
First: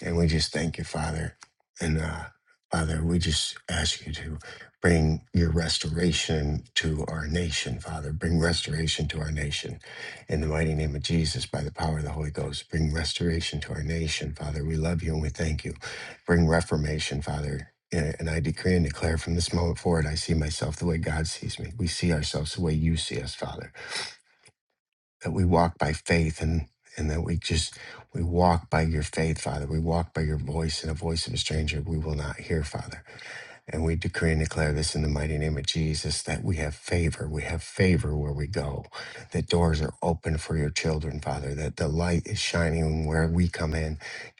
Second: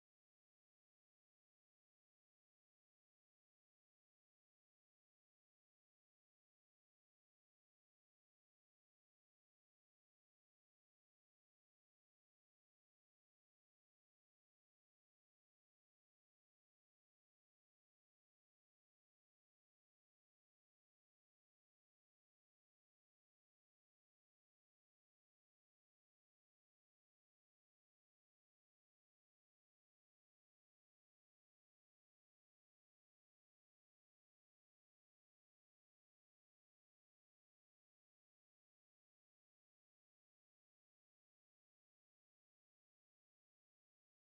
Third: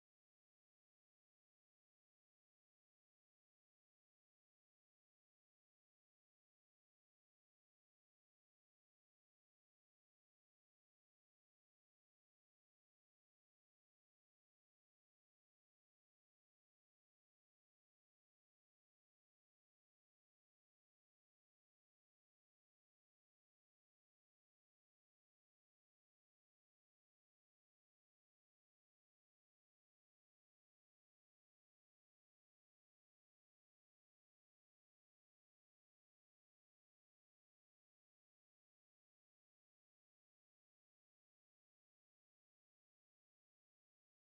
Speaker 2: And we just thank you, Father. And uh, Father, we just ask you to bring your restoration to our nation, Father. Bring restoration to our nation. In the mighty name of Jesus, by the power of the Holy Ghost, bring restoration to our nation, Father. We love you and we thank you. Bring reformation, Father. And and I decree and declare from this moment forward, I see myself the way God sees me. We see ourselves the way you see us, Father that we walk by faith and and that we just we walk by your faith father we walk by your voice and a voice of a stranger we will not hear father and we decree and declare this in the mighty name of Jesus that we have favor. We have favor where we go, that doors are open for your children, Father, that the light is shining where we come in.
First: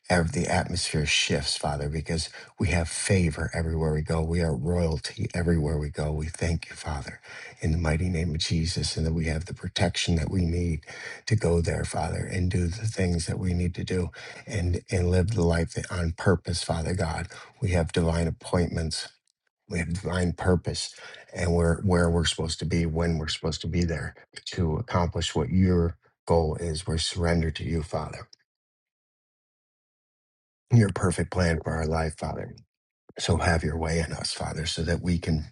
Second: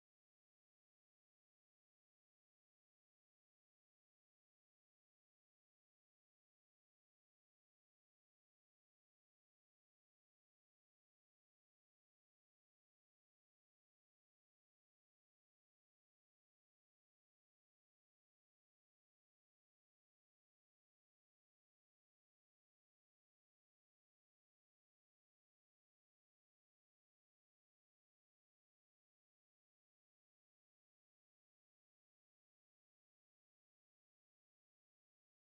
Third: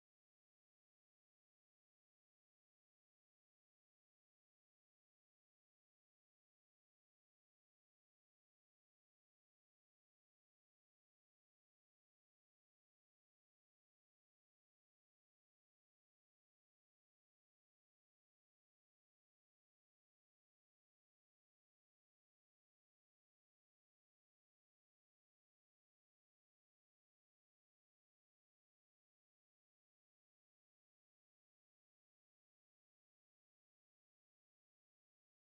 Speaker 2: Ev- The atmosphere shifts, Father, because we have favor everywhere we go. We are royalty everywhere we go. We thank you, Father, in the mighty name of Jesus, and that we have the protection that we need to go there, Father, and do the things that we need to do and, and live the life that on purpose, Father God. We have divine appointments we have divine purpose and we're where we're supposed to be, when we're supposed to be there to accomplish what your goal is. We're surrendered to you, Father, your perfect plan for our life, Father. So have your way in us, Father, so that we can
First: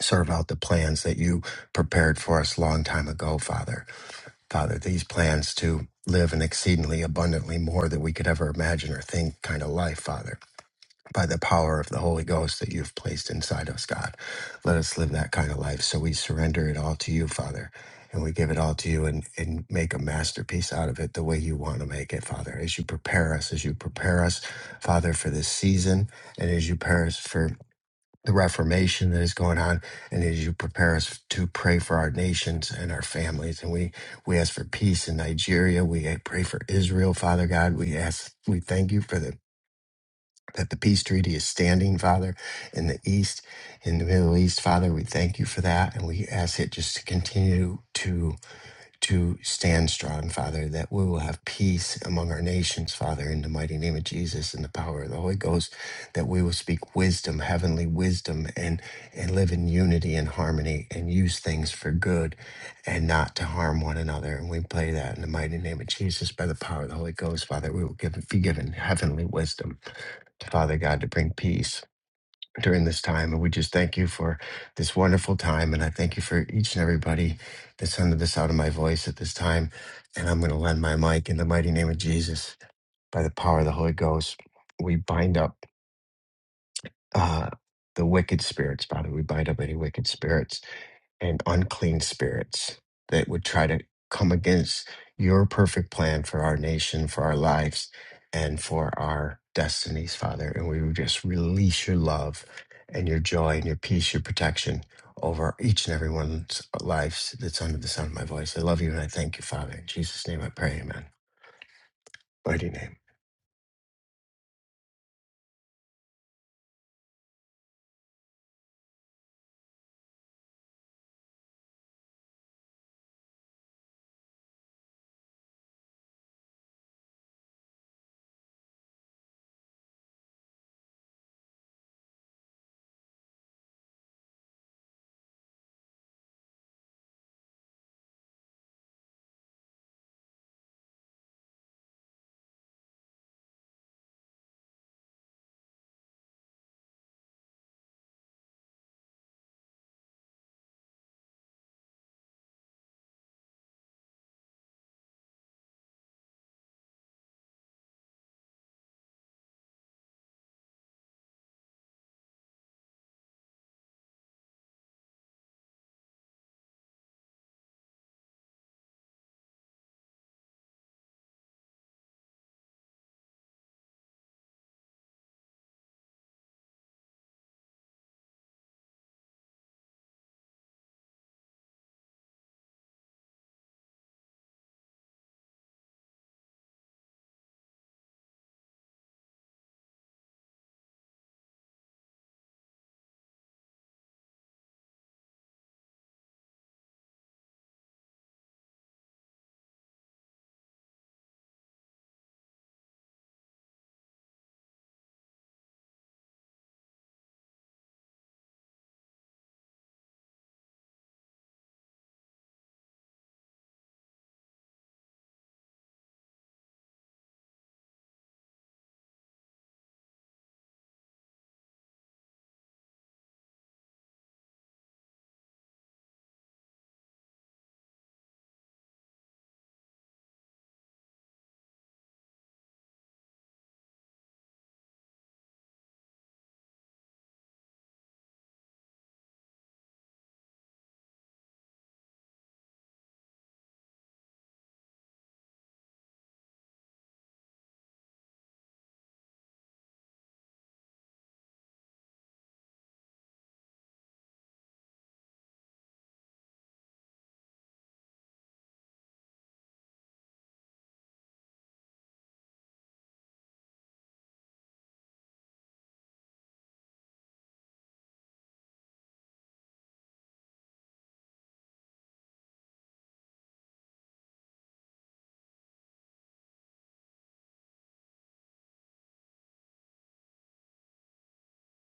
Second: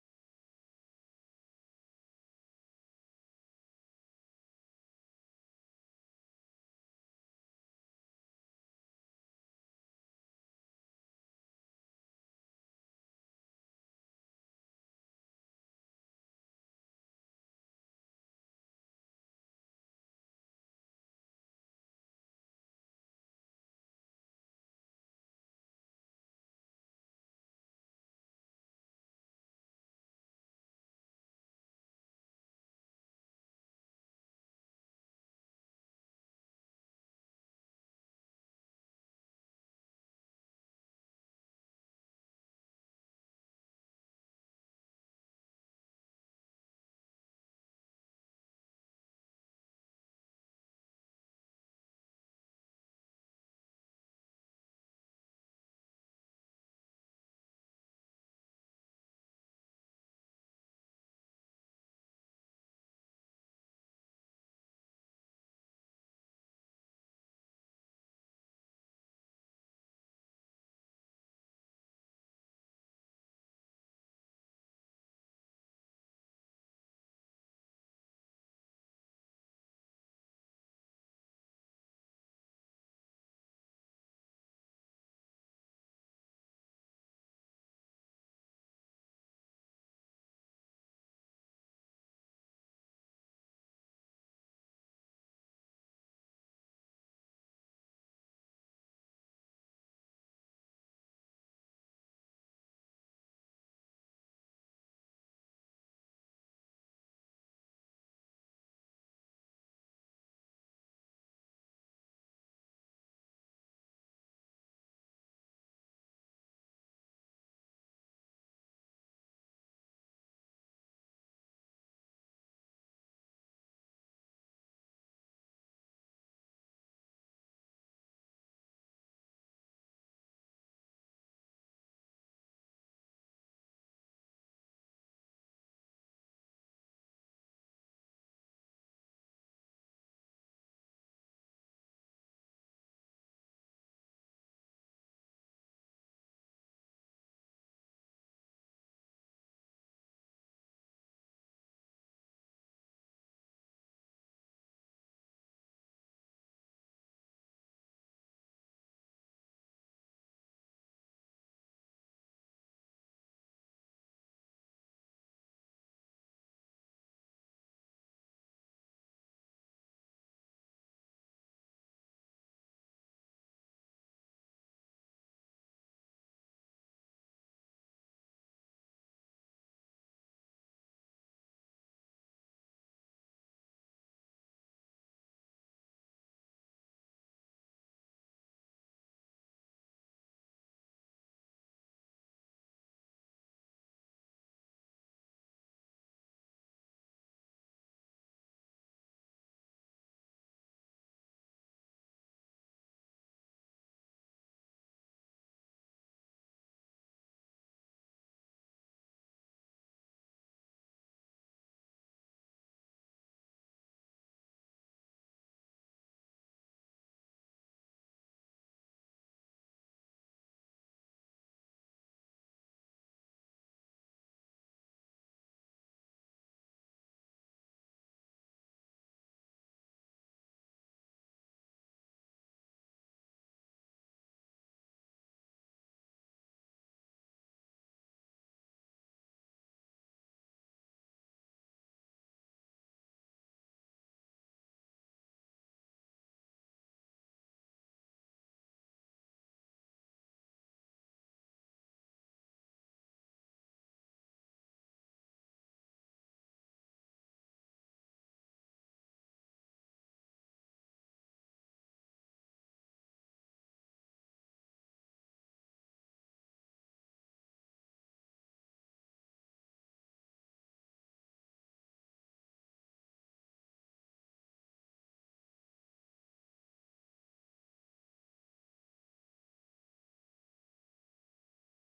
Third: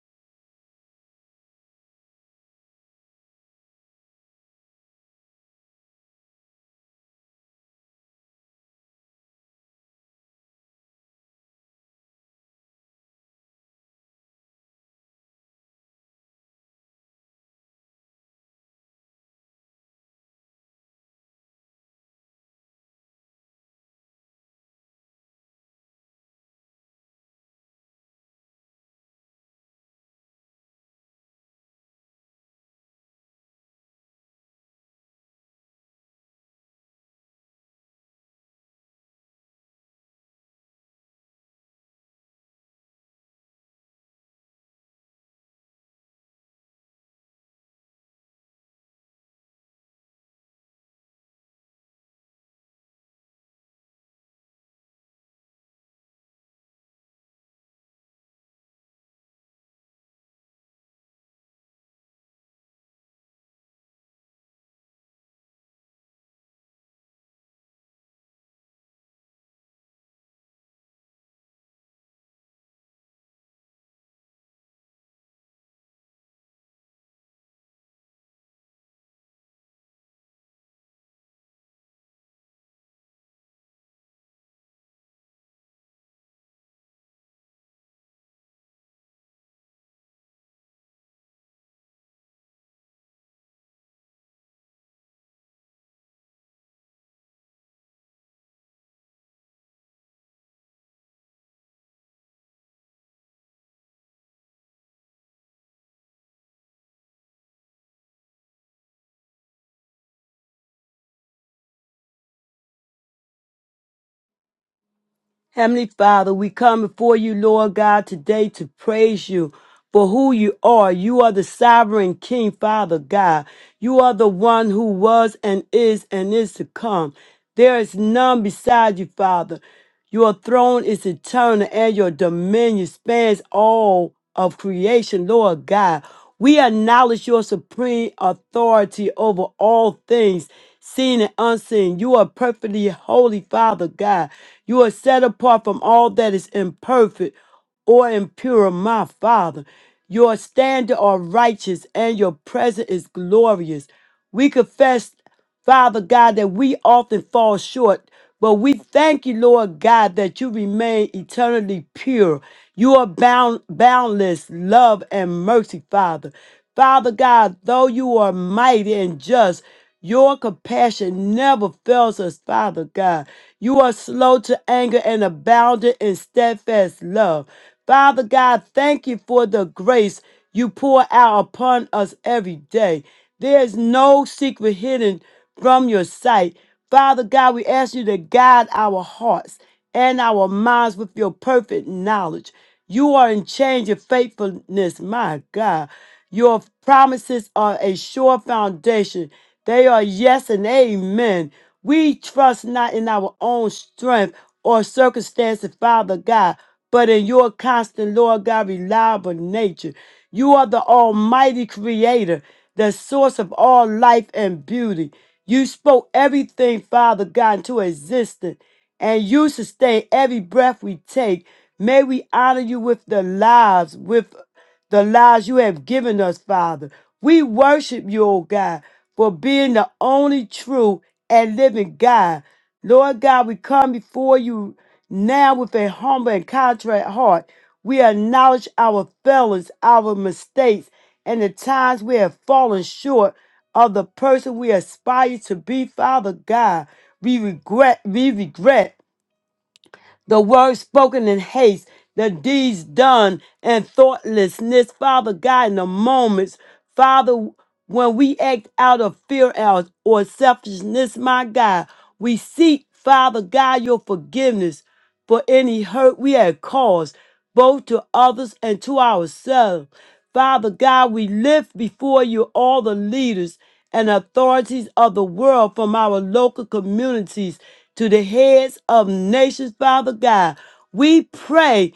Speaker 2: serve out the plans that you prepared for us a long time ago, Father. Father, these plans to live an exceedingly abundantly more than we could ever imagine or think kind of life, Father. by the power of the Holy Ghost that you've placed inside us, God. Let us live that kind of life. So we surrender it all to you, Father, and we give it all to you and, and make a masterpiece out of it the way you want to make it, Father, as you prepare us, as you prepare us, Father, for this season, and as you prepare us for the reformation that is going on, and as you prepare us to pray for our nations and our families. And we we ask for peace in Nigeria. We pray for Israel, Father God. We ask, we thank you for the that the peace treaty is standing, Father, in the East, in the Middle East, Father. We thank you for that. And we ask it just to continue to to stand strong, Father, that we will have peace among our nations, Father, in the mighty name of Jesus and the power of the Holy Ghost, that we will speak wisdom, heavenly wisdom, and, and live in unity and harmony and use things for good and not to harm one another. And we pray that in the mighty name of Jesus, by the power of the Holy Ghost, Father, we will give, be given heavenly wisdom Father God to bring peace during this time. And we just thank you for this wonderful time. And I thank you for each and everybody that's under the sound of my voice at this time. And I'm going to lend my mic in the mighty name of Jesus by the power of the Holy Ghost. We bind up uh, the wicked spirits, Father. We bind up any wicked spirits and unclean spirits that would try to come against your perfect plan for our nation, for our lives, and for our destinies, Father. And we would just release your love and your joy and your peace, your protection over each and every one's lives that's under the sound of my voice. I love you and I thank you, Father. In Jesus' name I pray, amen. Mighty name.
Speaker 1: Heavenly Father, we come before you, Lord God, today to praise you for who you are. You are the sovereign King, Father God. You are the one who was and is and is to come. There is none beside you, Father. Your throne is eternal and your dominion spans all of creation, Lord God. We acknowledge your supreme authority over all things, seen and unseen. You are perfectly holy, Father God. You are set apart from all that is imperfect or impure, my Father. Your standard are righteous and your presence is glorious. We confess. Father God, that we often fall short. But we thank you, Lord God, that you remain eternally pure. You are bound, boundless love and mercy, Father. Father God, though you are mighty and just, your compassion never fails us, Father God. You are slow to anger and abounding in steadfast love. Father God, thank you for the grace you pour out upon us every day. There is no secret hidden from your sight. Father God, we ask you to guide our hearts and our minds with your perfect knowledge. You are in change of faithfulness, my God. Your promises are a sure foundation. They are yes and amen. We trust not in our own strength or circumstances, Father God, but in your constant, Lord God, reliable nature. You are the almighty creator, the source of all life and beauty. You spoke everything, Father God, into existence, and you sustain every breath we take. May we honor you with the lives, with the lives you have given us, Father. We worship you, O God, for being the only true and living God. Lord God, we come before you now with a humble and contrite heart. We acknowledge our failings, our mistakes, and the times we have fallen short of the person we aspire to be, Father God. We regret, we regret the word spoken in haste, the deeds done in thoughtlessness. Father God, in the moments, Father, when we act out of fear or or selfishness, my God, we seek, Father God, your forgiveness for any hurt we have caused, both to others and to ourselves. Father God, we lift before you all the leaders and authorities of the world from our local communities to the heads of nations, Father God. We pray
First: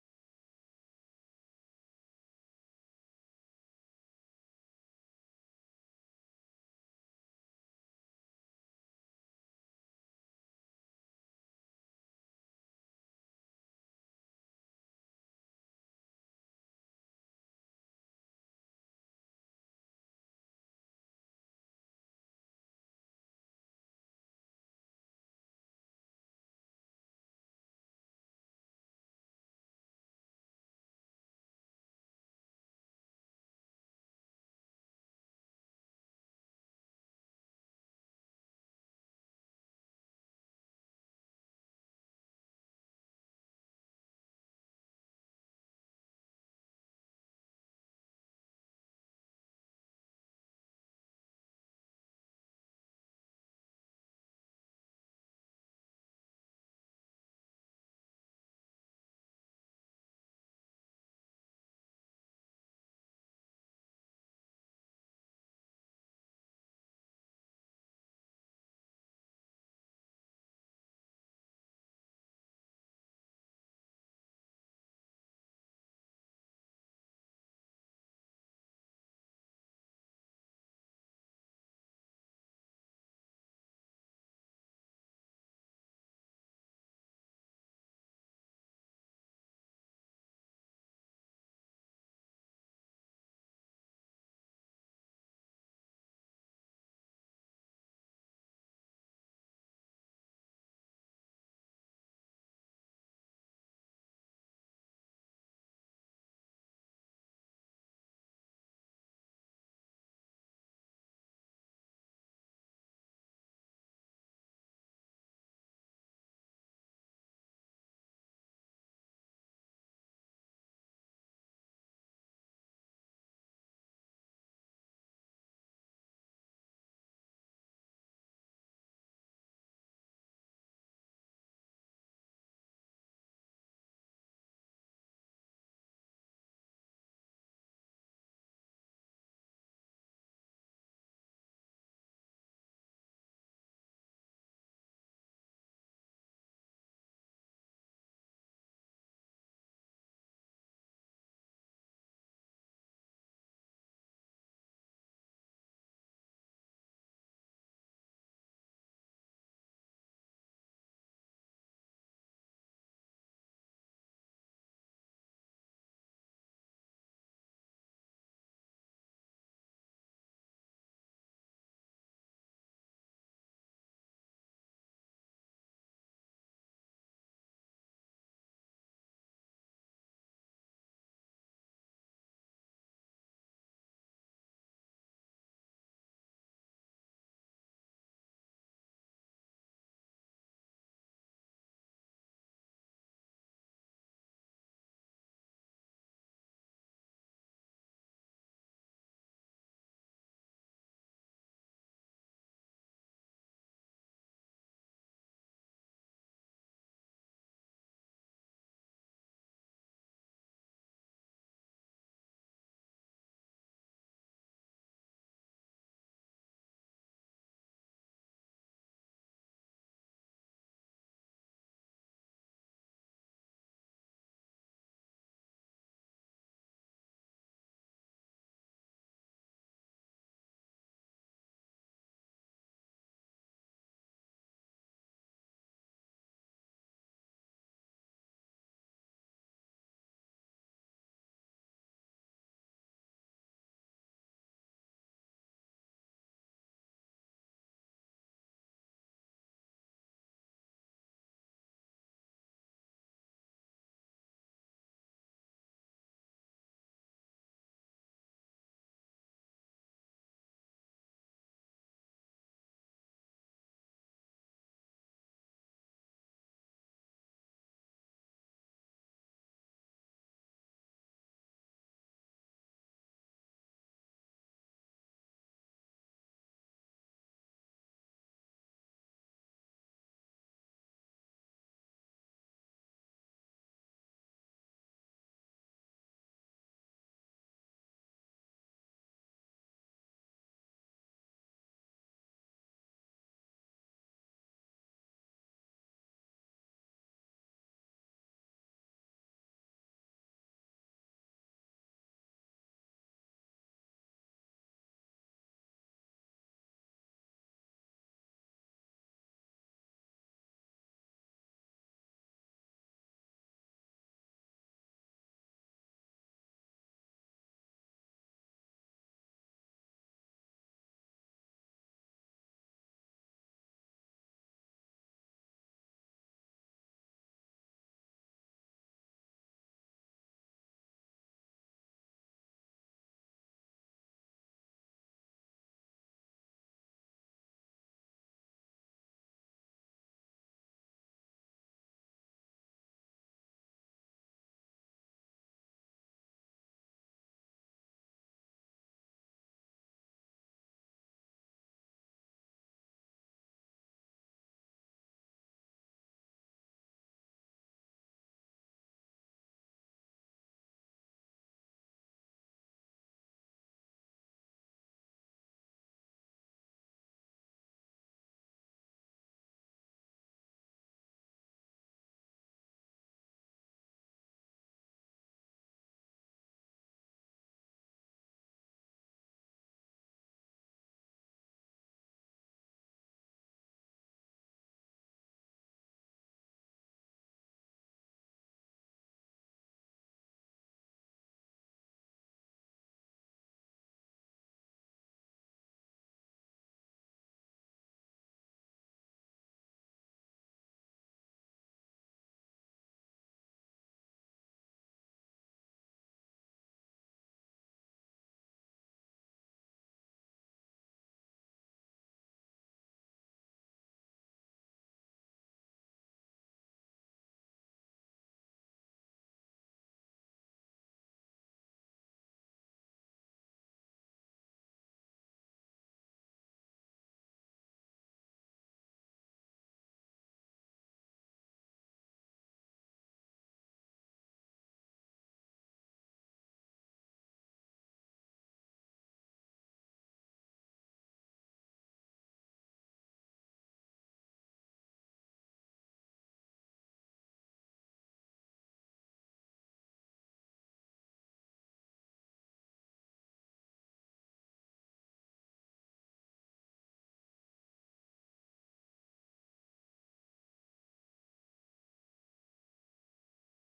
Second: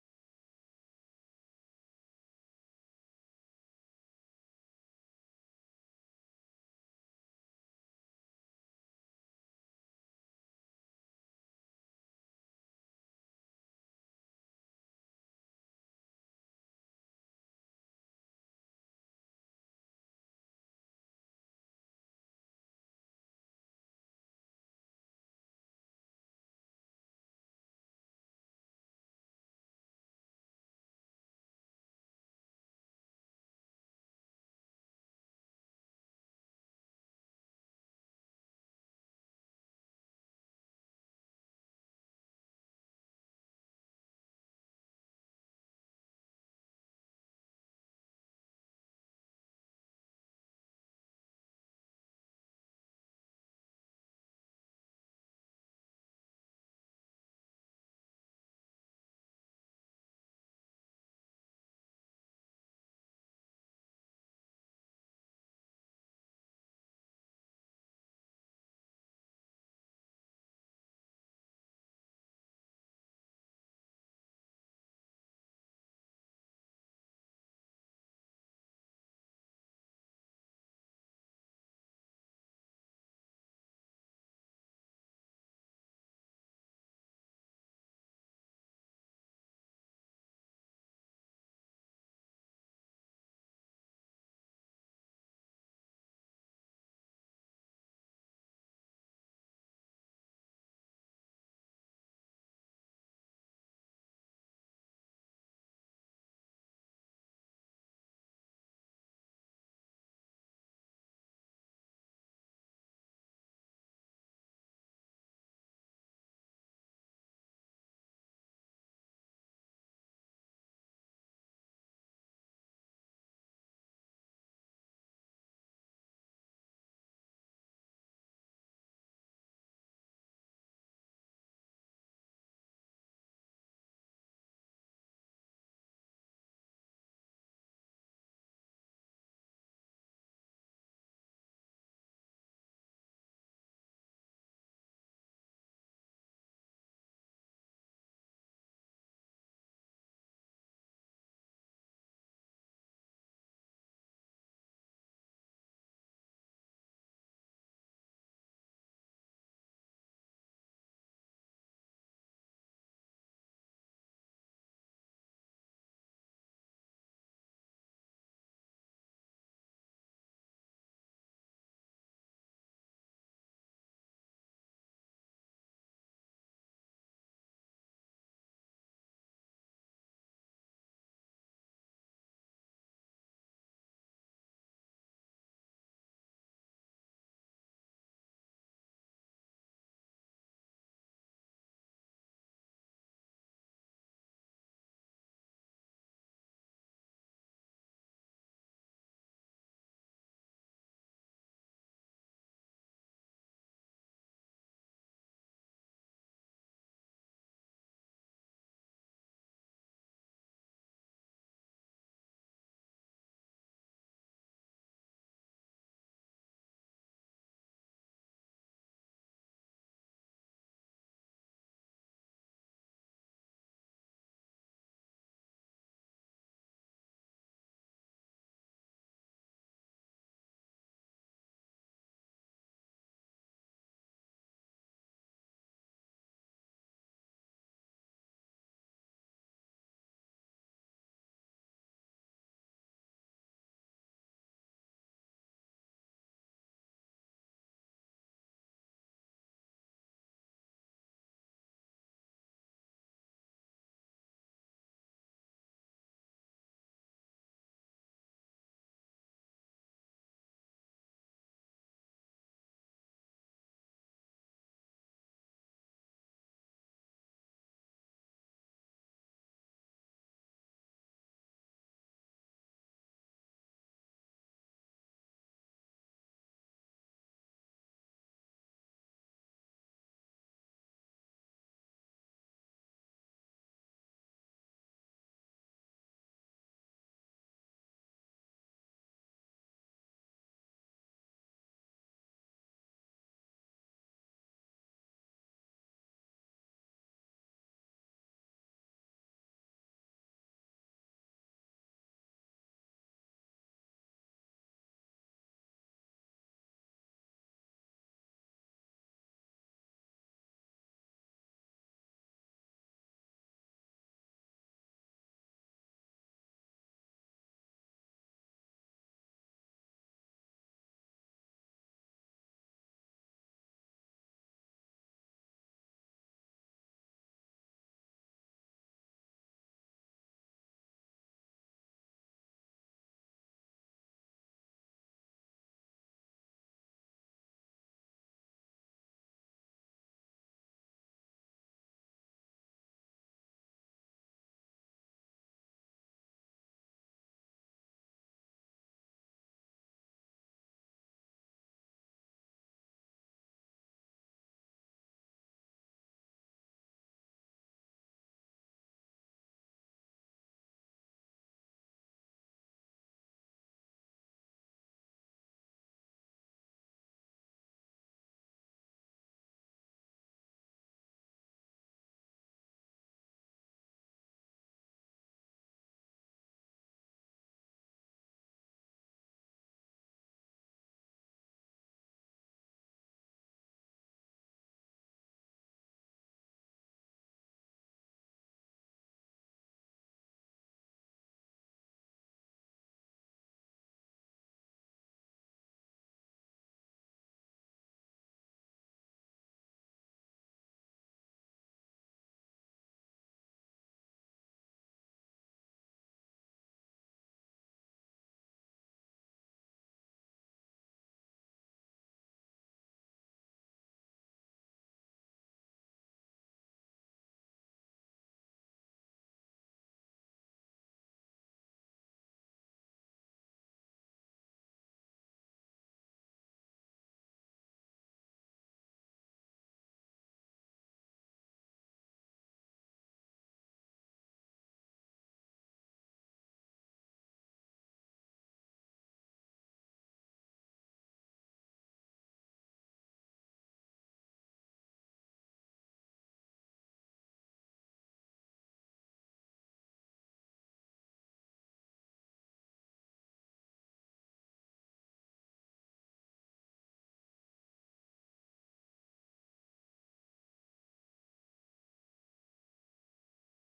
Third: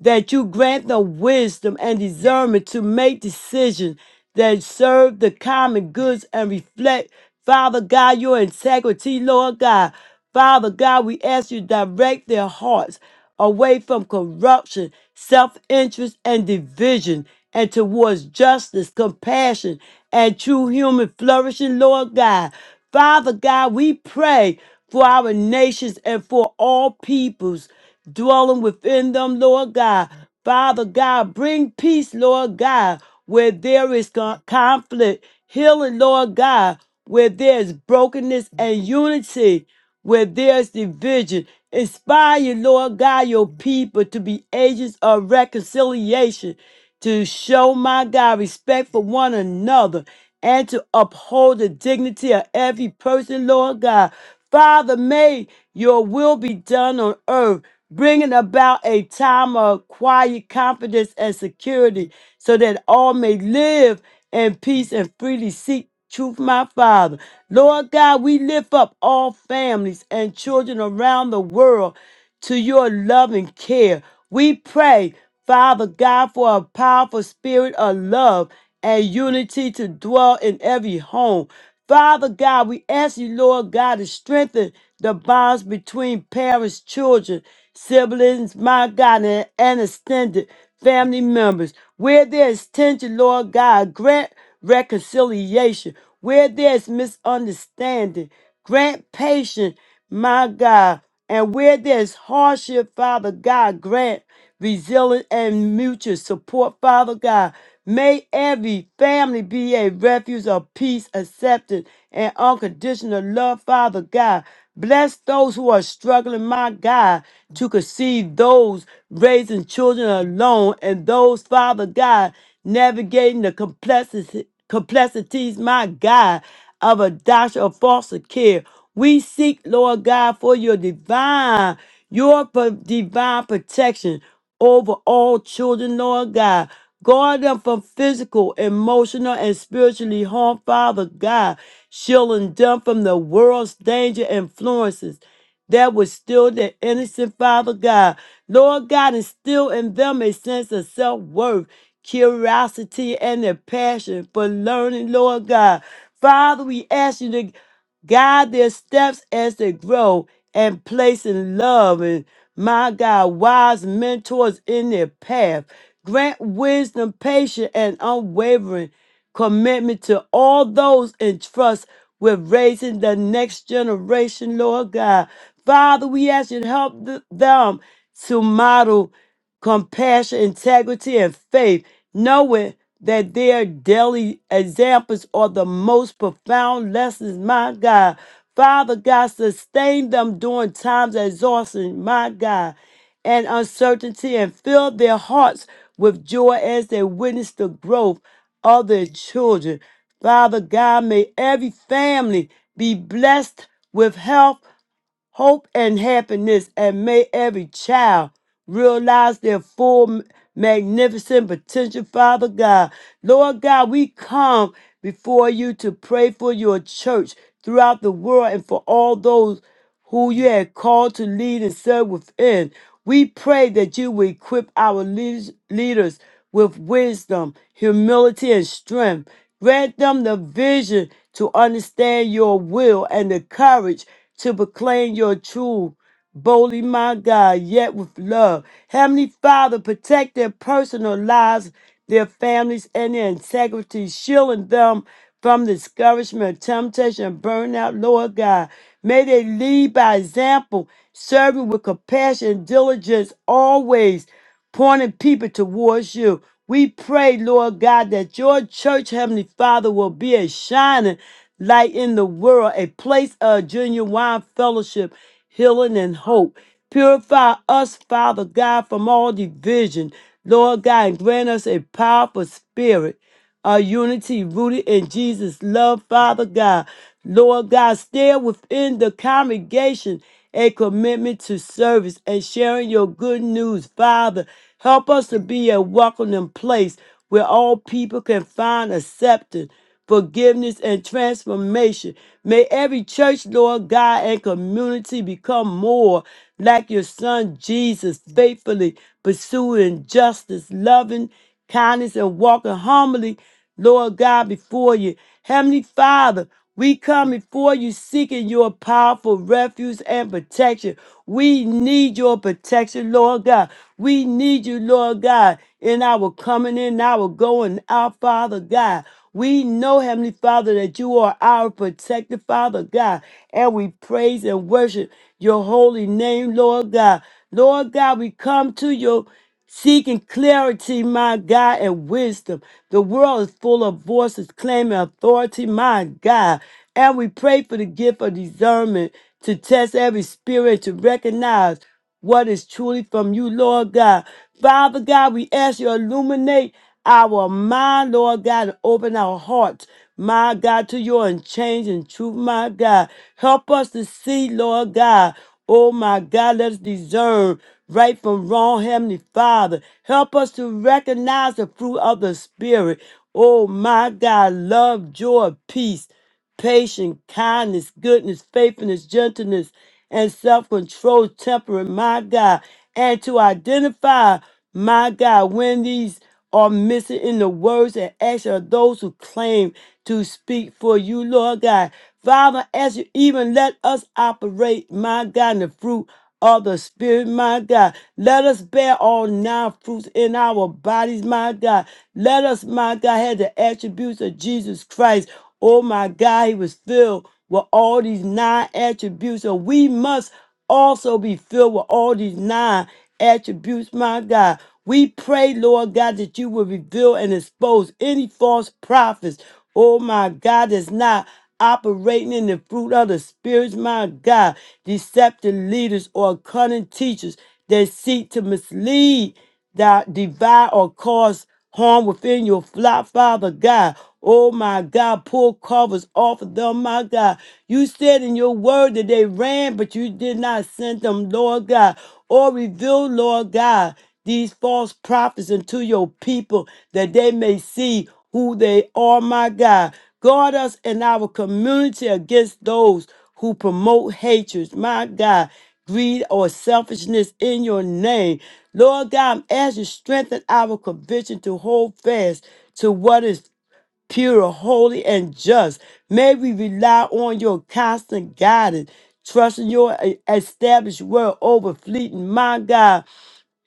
Speaker 1: that you grant them wisdom and discernment to make decisions that serve the common goods and reflect, Father God, your integrity, Lord God. Father God, we ask you to direct their hearts away from corruption, self interest, and division, and towards justice, compassion, and true human flourishing, Lord God. Father God, we pray for our nations and for all peoples dwelling within them, Lord God. Father God, bring peace, Lord God, where there is con- conflict, healing, Lord God, where there is brokenness and unity, where there's division. Inspire, Lord God, your people to be agents of reconciliation, to show, my God, respect for one another and to uphold the dignity of every person, Lord God. Father, may your will be done on earth, bringing about a time of quiet confidence and security so that all may live in peace and freely seek truth, my Father. Lord God, we lift up all families and children around the world to your loving care. We pray, Father God, for a powerful spirit of love and unity to dwell in every home. Father God, we ask you, Lord God, to strengthen the bonds between parents, children, siblings, my God, and, and extended family members. Where there is tension, Lord God, grant reconciliation. Where there is misunderstanding, grant patience, my God. And where there's hardship, Father God, grant resilience and mutual support, Father God. May every family be a refuge of peace, acceptance, and unconditional love, Father God. Bless those who are struggling, my God, to conceive those raising children alone and those, Father God, navigating the complexity, complexities, my God, of adoption or foster care we seek, Lord God, for your divine, your pro- divine protection over all children, Lord God. Guard them from physical, emotional, and spiritually harm, Father God, shielding them from the world's danger influences that would still their innocent Father God. Lord God, instill in them a sense of self worth, curiosity, and a passion for learning, Lord God. Father, we ask you to guide their steps as they grow, and place in love and my God, wise mentors in their path. Grant wisdom, patience, and unwavering commitment to all those in trust with raising the next generation, Lord God. Father, we ask you to help th- them to model compassion, integrity, and faith, knowing that their daily examples are the most profound lessons, my God. Father God, sustain them during times of exhaustion, my God, and uncertainty, and fill their hearts with joy as they witness the growth of their children. Father God, may every family be blessed with health hope, and happiness, and may every child realize their full magnificent potential, Father God. Lord God, we come before you to pray for your church throughout the world and for all those who you have called to lead and serve within. We pray that you will equip our leaders leaders with wisdom, humility, and strength Grant them the vision to understand your will and the courage to proclaim your truth boldly, my God, yet with love. Heavenly Father, protect their personal lives, their families, and their integrity, shielding them from discouragement, temptation, and burnout, Lord God. May they lead by example, serving with compassion and diligence always pointing people towards you. We pray, Lord God, that your church, Heavenly Father, will be a shining light in the world, a place of genuine fellowship, healing, and hope. Purify us, Father God, from all division, Lord God, and grant us a powerful spirit our unity rooted in Jesus' love, Father God. Lord God, still within the congregation a commitment to service and sharing your good news, Father. Help us to be a welcoming place where all people can find acceptance forgiveness, and transformation. May every church, Lord God, and community become more like your son Jesus, faithfully pursuing justice, loving kindness, and walking humbly, Lord God, before you. Heavenly Father, we come before you seeking your powerful refuge and protection. We need your protection, Lord God. We need you, Lord God, in our coming in, our going out, Father God. We know, Heavenly Father, that you are our protector, Father God, and we praise and worship your holy name, Lord God. Lord God, we come to you seeking clarity, my God, and wisdom. The world is full of voices claiming authority, my God. And we pray for the gift of discernment to test every spirit, to recognize what is truly from you, Lord God. Father God, we ask you to illuminate our mind, Lord God, and open our hearts, my God, to your unchanging truth, my God. Help us to see, Lord God. Oh, my God, let us discern right from wrong, Heavenly Father. Help us to recognize the fruit of the Spirit. Oh, my God, love, joy, peace patience, kindness, goodness, faithfulness, gentleness, and self control, temperance, my God, and to identify, my God, when these are missing in the words and action of those who claim to speak for you, Lord God. Father, as you even let us operate, my God, in the fruit of the Spirit, my God. Let us bear all nine fruits in our bodies, my God. Let us, my God, have the attributes of Jesus Christ. Oh, my God, he was filled with all these nine attributes. So we must also be filled with all these nine attributes, my God. We pray, Lord God, that you will reveal and expose any false prophets. Oh, my God, that's not operating in the fruit of the spirits, my God, deceptive leaders or cunning teachers that seek to mislead, that divide or cause harm within your flock, Father God. Oh my God, pull covers off of them, my God. You said in your word that they ran, but you did not send them, Lord God, or reveal, Lord God, these false prophets unto your people that they may see who they are, my God. Guard us and our community against those who promote hatred, my God, greed or selfishness in your name. Lord God, as you strengthen our conviction to hold fast to what is pure, holy, and just, may we rely on your constant guidance, trusting your e- established word over fleeting, my God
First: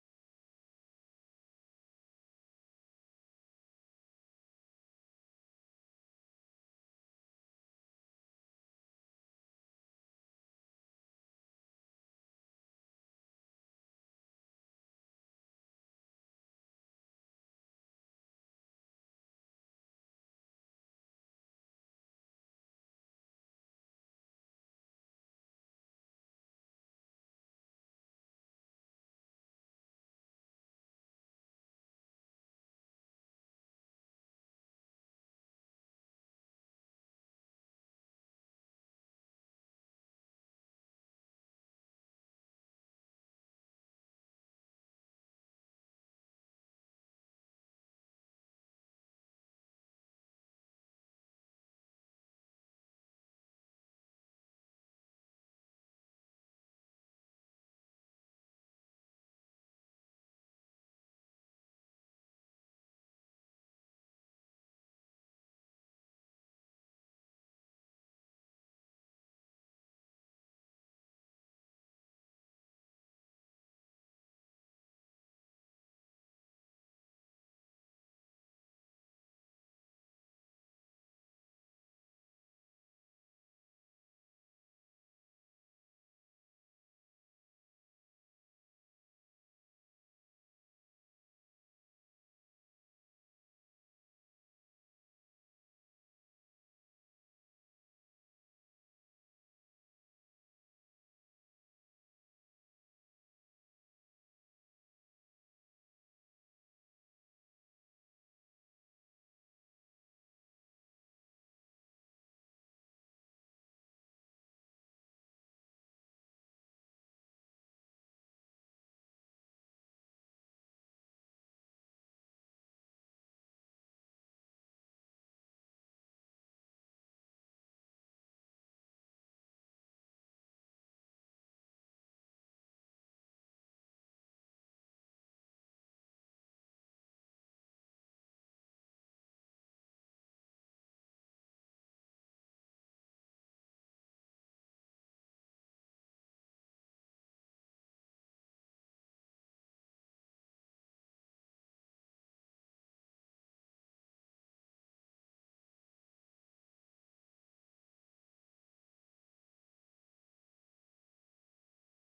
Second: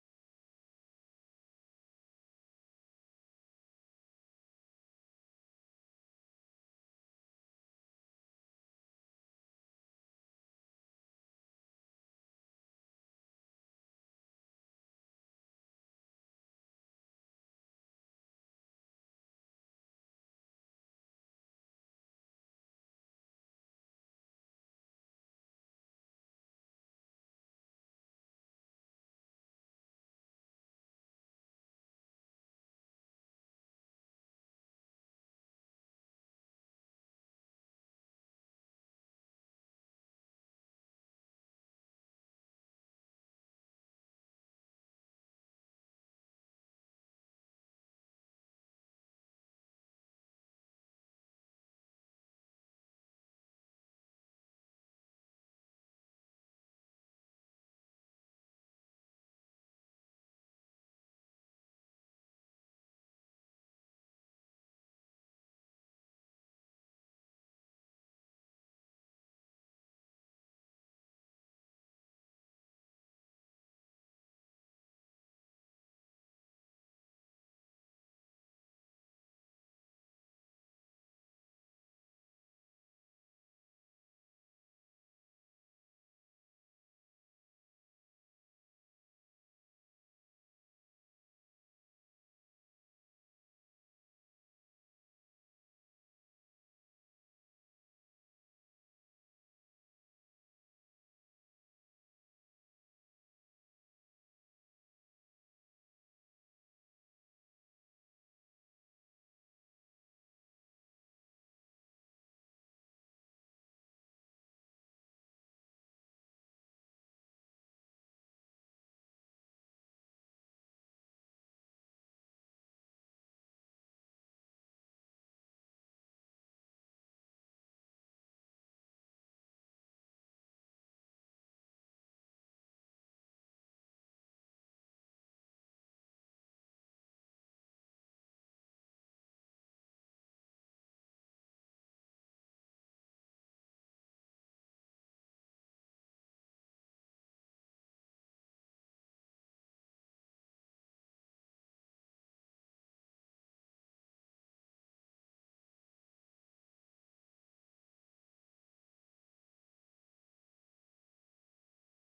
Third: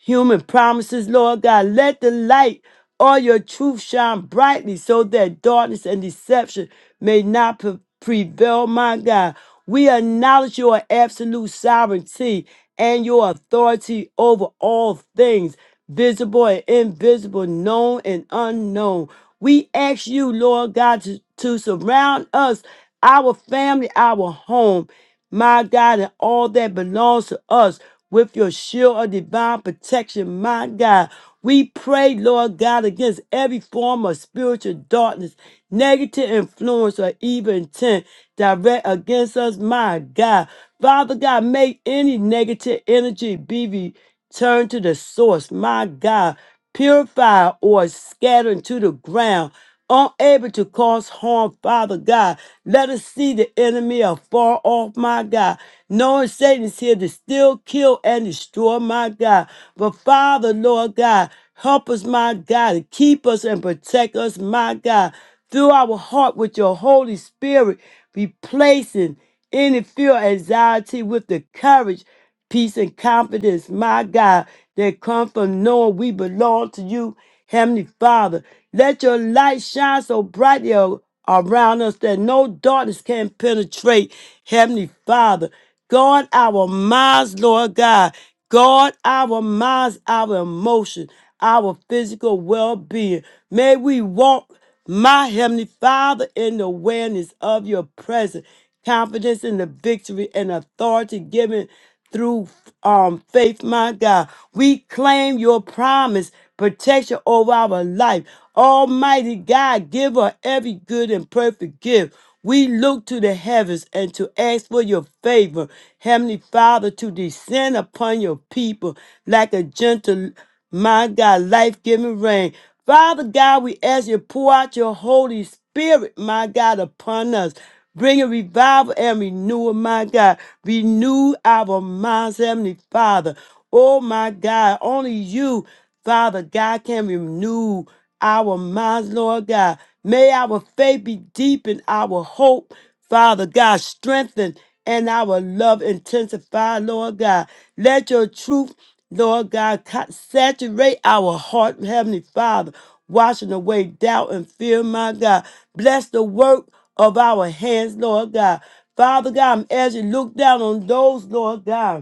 Speaker 1: human promises, Lord God. Let the light of your truth shine brightly so that darkness and deception may not pre- prevail, my God. We acknowledge your absolute sovereignty and your authority over all things, visible and invisible, known and unknown. We ask you, Lord God, to, to surround us, our family, our home my God, and all that belongs to us with your shield of divine protection, my God. We pray, Lord God, against every form of spiritual darkness, negative influence, or evil intent direct against us, my God. Father God, make any negative energy be returned to the source, my God. Purify or scatter to the ground unable to cause harm, Father God. Let us see the enemy afar off, my God, knowing Satan is here to still kill and destroy, my God. But Father, Lord God, help us, my God, to keep us and protect us, my God, through our heart with your Holy Spirit, replacing any fear, anxiety with the courage peace and confidence, my God, that come from knowing we belong to you, Heavenly Father. Let your light shine so brightly a- around us that no darkness can penetrate, Heavenly Father. Guard our minds, Lord God. Guard our minds, our emotions, our physical well being. May we walk. My Heavenly Father, in the awareness of your presence, confidence in the victory and authority given through um, faith, my God, we claim your promise, protection over our life. Almighty God, give her every good and perfect gift. We look to the heavens and to ask for your favor, Heavenly Father, to descend upon your people like a gentle, my God, life giving rain. Father God, we ask you to pour out your Holy Spirit, my God, upon us. Bring a revival and renewal, my God. Renew our minds, Heavenly Father. Oh my God, only you, Father God, can renew our minds, Lord God. May our faith be deep and our hope, Father God, strengthened and our love intensified, Lord God. Let your truth, Lord God, co- saturate our heart, Heavenly Father, washing away doubt and fear, my God. Bless the work of our hands, Lord God. Father God, as you look down on those, Lord God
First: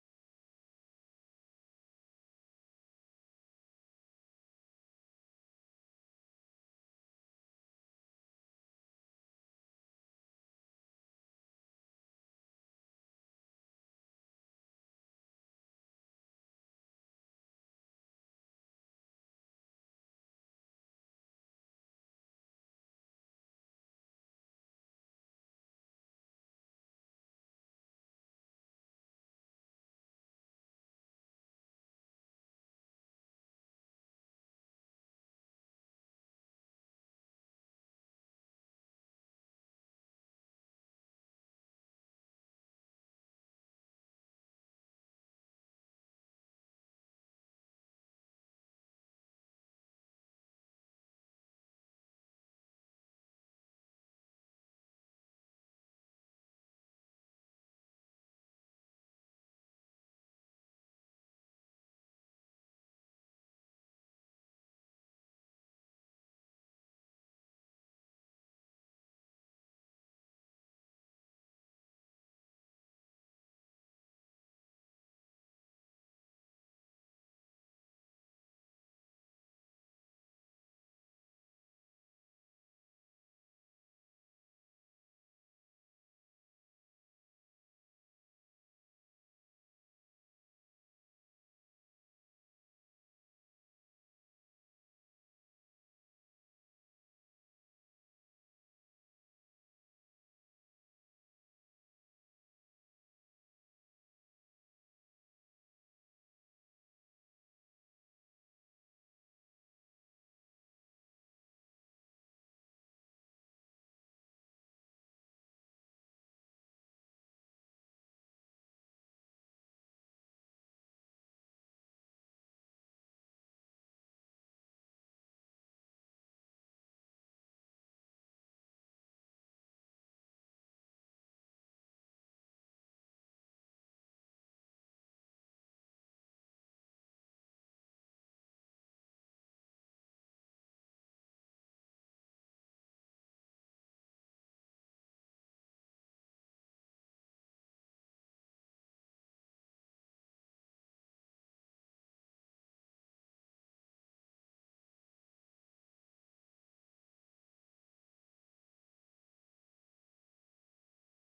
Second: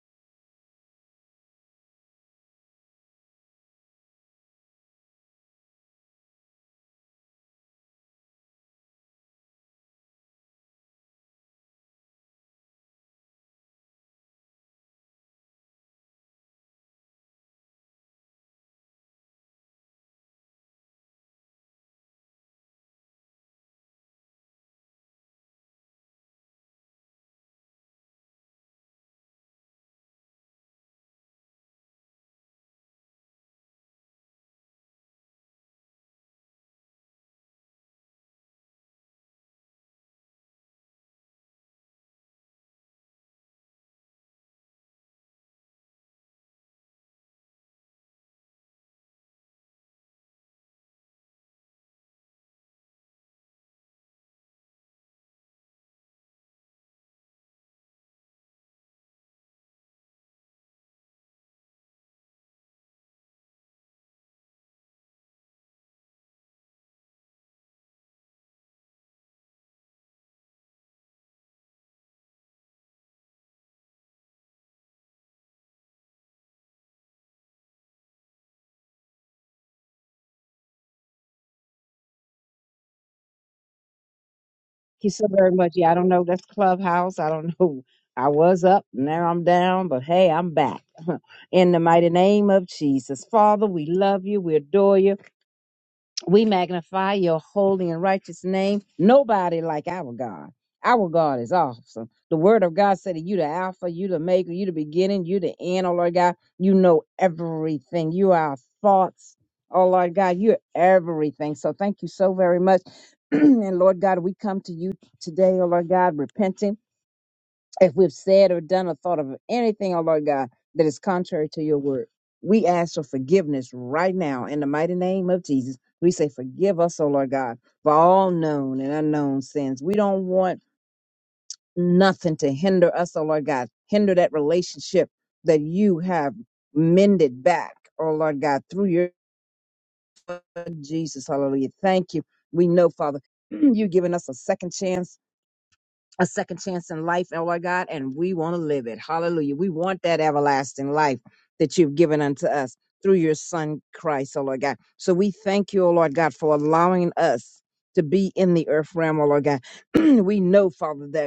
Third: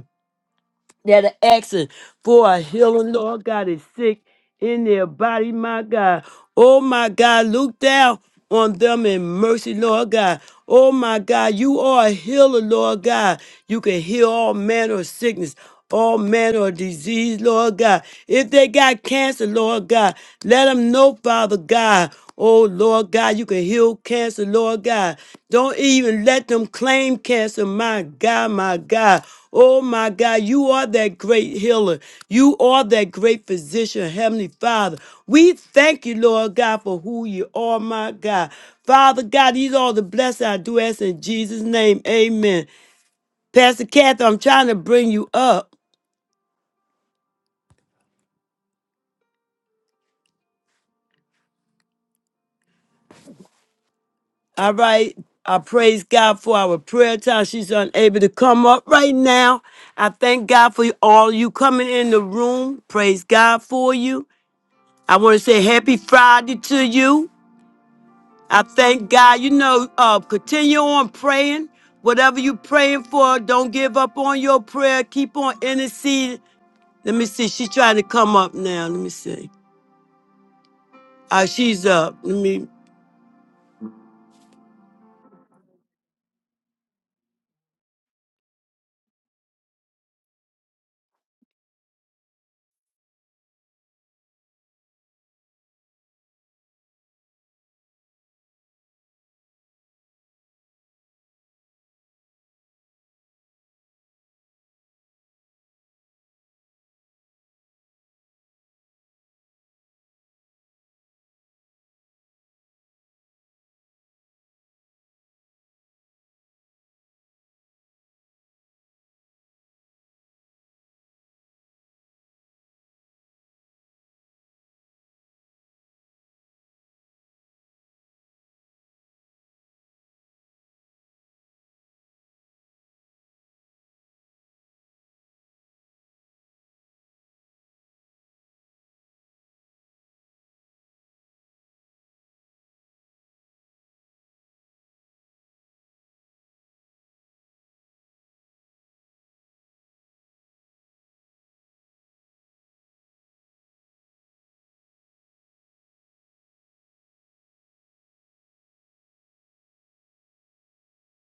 Speaker 1: that are asking for a healing, Lord God, is sick in their body, my God. Oh, my God, look down on them in mercy, Lord God. Oh, my God, you are a healer, Lord God. You can heal all manner of sickness. All manner of disease, Lord God. If they got cancer, Lord God, let them know, Father God, Oh Lord God, you can heal cancer, Lord God. Don't even let them claim cancer, my God, my God. Oh my God, you are that great healer. You are that great physician, Heavenly Father. We thank you, Lord God, for who you are, my God. Father God, these are the blessings I do ask in Jesus' name. Amen. Pastor Kathy, I'm trying to bring you up. All right. I praise God for our prayer time. She's unable to come up right now. I thank God for all you coming in the room. Praise God for you. I want to say happy Friday to you. I thank God. You know, uh, continue on praying. Whatever you praying for, don't give up on your prayer. Keep on interceding. Let me see. She's trying to come up now. Let me see. Uh, she's up. Let me.
Speaker 3: Thank you so very much. Yeah, I don't know. That's Clubhouse. I don't *laughs* know. I was up, now I'm down, but hey, I'm back. *laughs* In the mighty name of Jesus. Father, we love you. We adore you. We magnify your holy and righteous name. Nobody like our God. Our God is awesome. The word of God said that you the Alpha, you the maker, you the beginning, you the end, oh Lord God. You know everything. You are our thoughts. Oh Lord God, you're everything. So thank you so very much. *clears throat* and Lord God, we come to you today, oh Lord God, repenting if we've said or done or thought of anything, oh Lord God, that is contrary to your word. We ask for forgiveness right now in the mighty name of Jesus. We say, Forgive us, oh Lord God, for all known and unknown sins. We don't want nothing to hinder us, oh Lord God, hinder that relationship that you have mended back, oh Lord God, through your Jesus. Hallelujah. Thank you. We know, Father, *clears throat* you've given us a second chance a second chance in life, oh Lord God, and we want to live it. Hallelujah. We want that everlasting life that you've given unto us through your Son Christ, oh Lord God. So we thank you, oh Lord God, for allowing us to be in the earth realm, oh Lord God. *clears throat* we know, Father, that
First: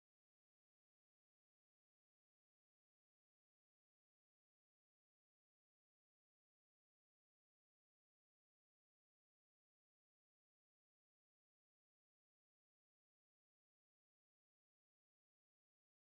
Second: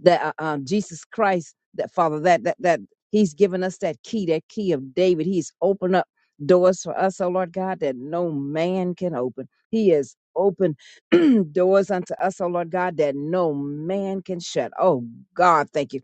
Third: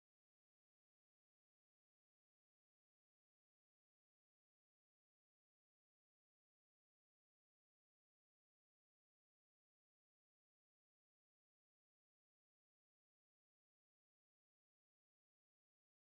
Speaker 3: that uh, um, Jesus Christ, that Father, that that that He's given us that key, that key of David. He's opened up doors for us, oh Lord God, that no man can open. He has opened *clears throat* doors unto us, oh Lord God, that no man can shut. Oh God, thank you.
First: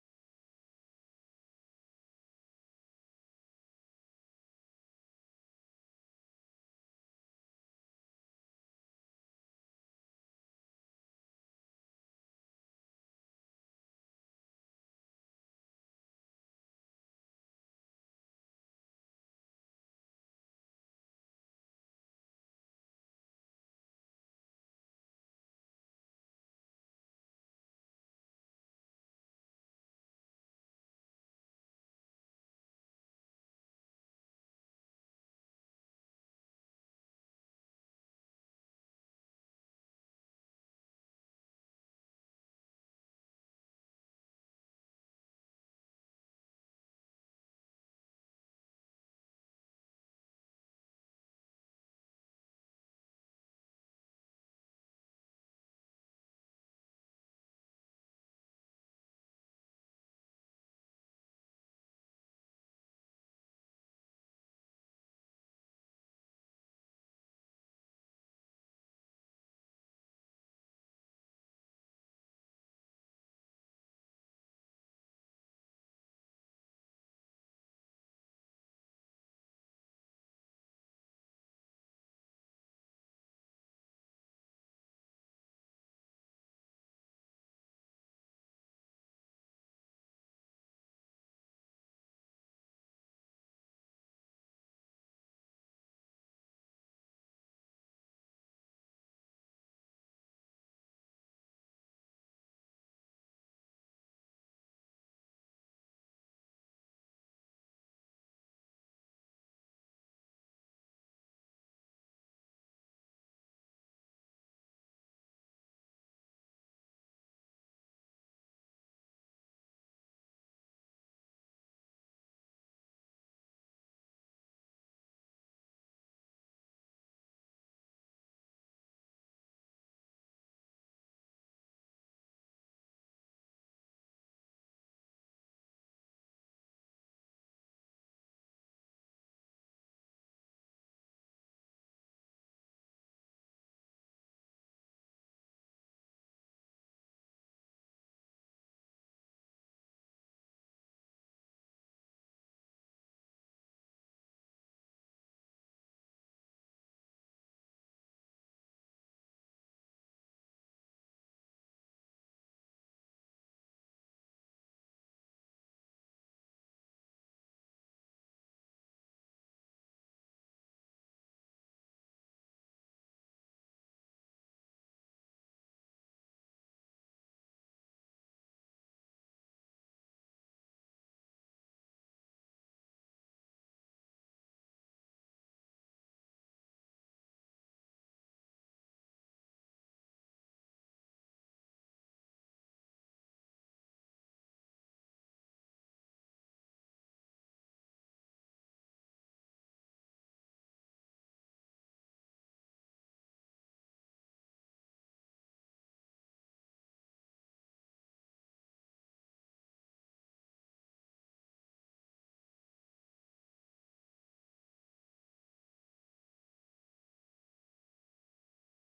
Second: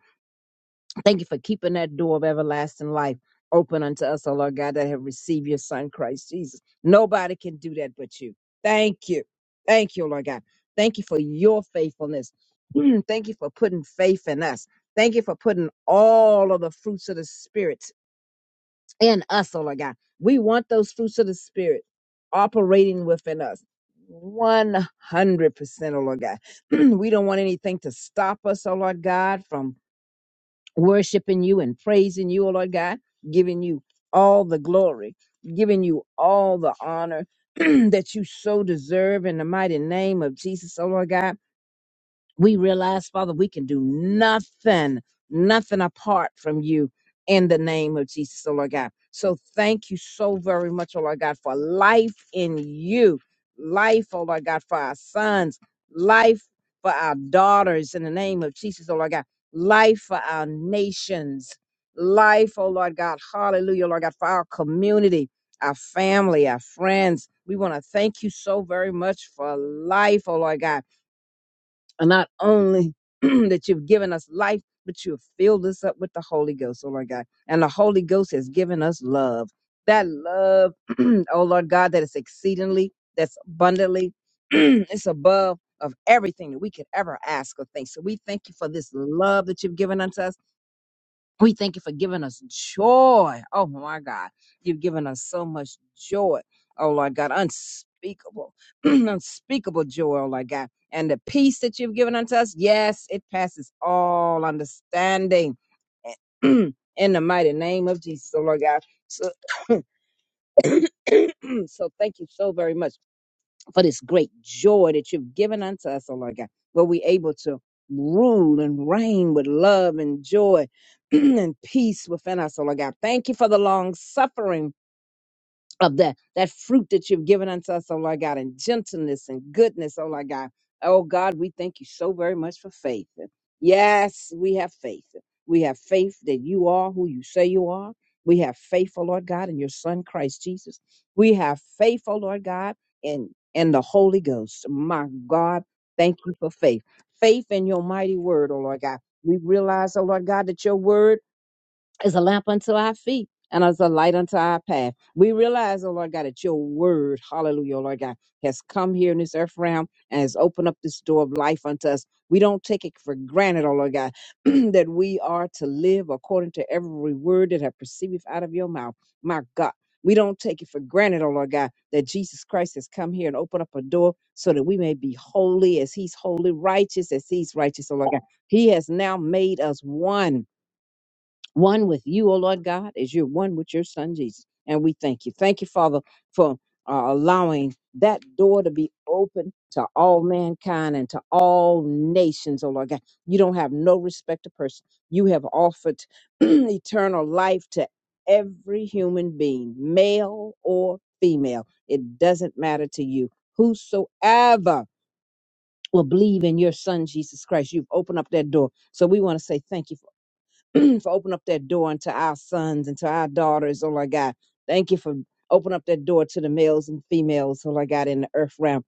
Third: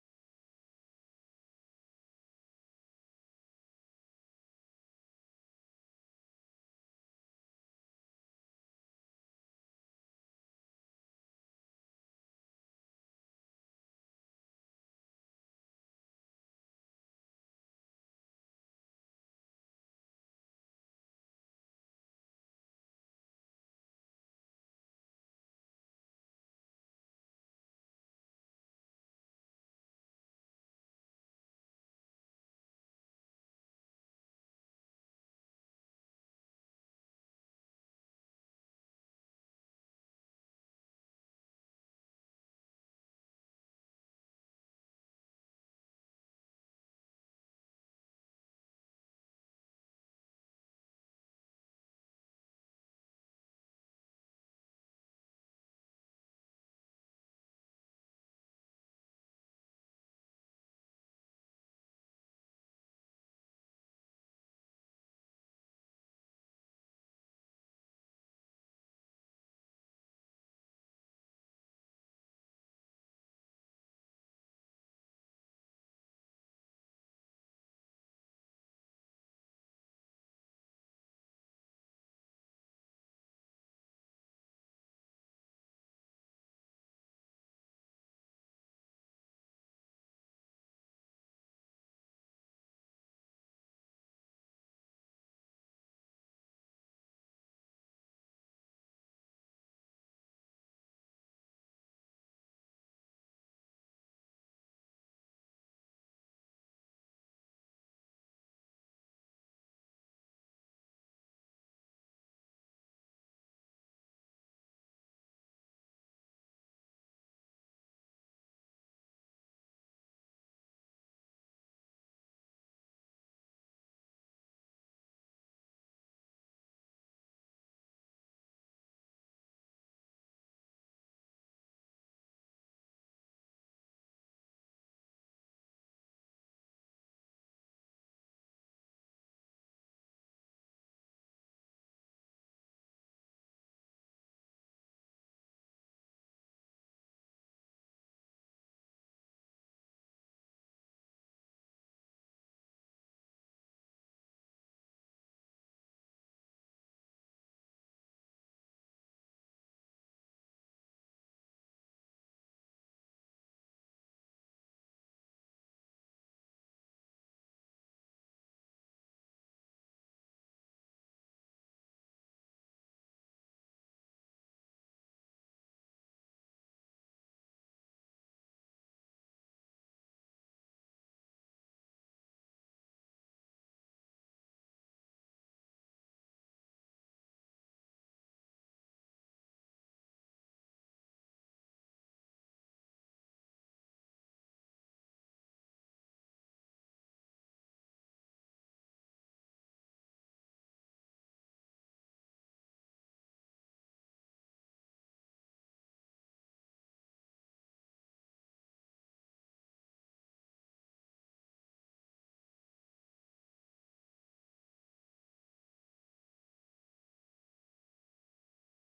Speaker 3: Thank you for keeping that door of everlasting life open unto us, O Lord God, that have received your Son, Christ Jesus. Nobody can do that but you. Thank you. Thank you, Lord God. Thank you for your faithfulness. Mm, Thank you for putting faith in us. Thank you for putting all of the fruits of the Spirit in us, O Lord God. We want those fruits of the Spirit operating within us. 100%, O Lord God. *clears throat* we don't want anything to stop us, O Lord God, from worshiping you and praising you, O Lord God, giving you all the glory, giving you all the honor *clears throat* that you so deserve in the mighty name of Jesus, O Lord God we realize, Father, we can do nothing, nothing apart from you in the name of Jesus, oh Lord God. So thank you so very much, oh Lord God, for life in you, life, oh Lord God, for our sons, life for our daughters in the name of Jesus, oh Lord God, life for our nations, life, oh Lord God, hallelujah, Lord God, for our community. Our family, our friends, we want to thank you so very much for life, oh Lord God and not only *clears throat* that you've given us life, but you have filled us up with the Holy Ghost, oh Lord God. And the Holy Ghost has given us love. That love, *clears throat* oh Lord God, that is exceedingly, that's abundantly, *clears throat* it's above of everything that we could ever ask or think. So we thank you for this love that you've given unto us. We thank you for giving us joy. Oh my God. You've given us so much joy. Oh Lord God, unspeakable, *clears throat* unspeakable joy, oh Lord God. And the peace that you've given unto us, yes, it passes all understanding. *clears throat* In the mighty name of Jesus, oh Lord God. So, *clears throat* so thank you so very much for this great joy that you've given unto us, oh Lord God, where we're able to rule and reign with love and joy *clears throat* and peace within us, oh Lord God. Thank you for the long suffering of that that fruit that you've given unto us, oh Lord God, and gentleness and goodness, oh Lord God. Oh God, we thank you so very much for faith. Yes, we have faith. We have faith that you are who you say you are. We have faith, oh Lord God, in your Son Christ Jesus. We have faith, oh Lord God, in in the Holy Ghost. My God, thank you for faith. Faith in your mighty word, oh Lord God. We realize, oh Lord God, that your word is a lamp unto our feet and as a light unto our path. We realize, oh Lord God, that your word, hallelujah, oh Lord God, has come here in this earth realm and has opened up this door of life unto us. We don't take it for granted, oh Lord God, *clears throat* that we are to live according to every word that I proceeded out of your mouth. My God. We don't take it for granted, oh Lord God, that Jesus Christ has come here and opened up a door so that we may be holy as he's holy, righteous as he's righteous, oh Lord God. He has now made us one one with you, O Lord God, as you're one with your son Jesus. And we thank you. Thank you, Father, for uh, allowing that door to be open to all mankind and to all nations, O Lord God. You don't have no respect to person. You have offered *clears throat* eternal life to every human being, male or female. It doesn't matter to you. Whosoever will believe in your son Jesus Christ, you've opened up that door. So we want to say thank you *clears throat* for opening up that door unto our sons and to our daughters, oh Lord God. Thank you for opening up that door to the males and females, oh Lord God, in the earth realm.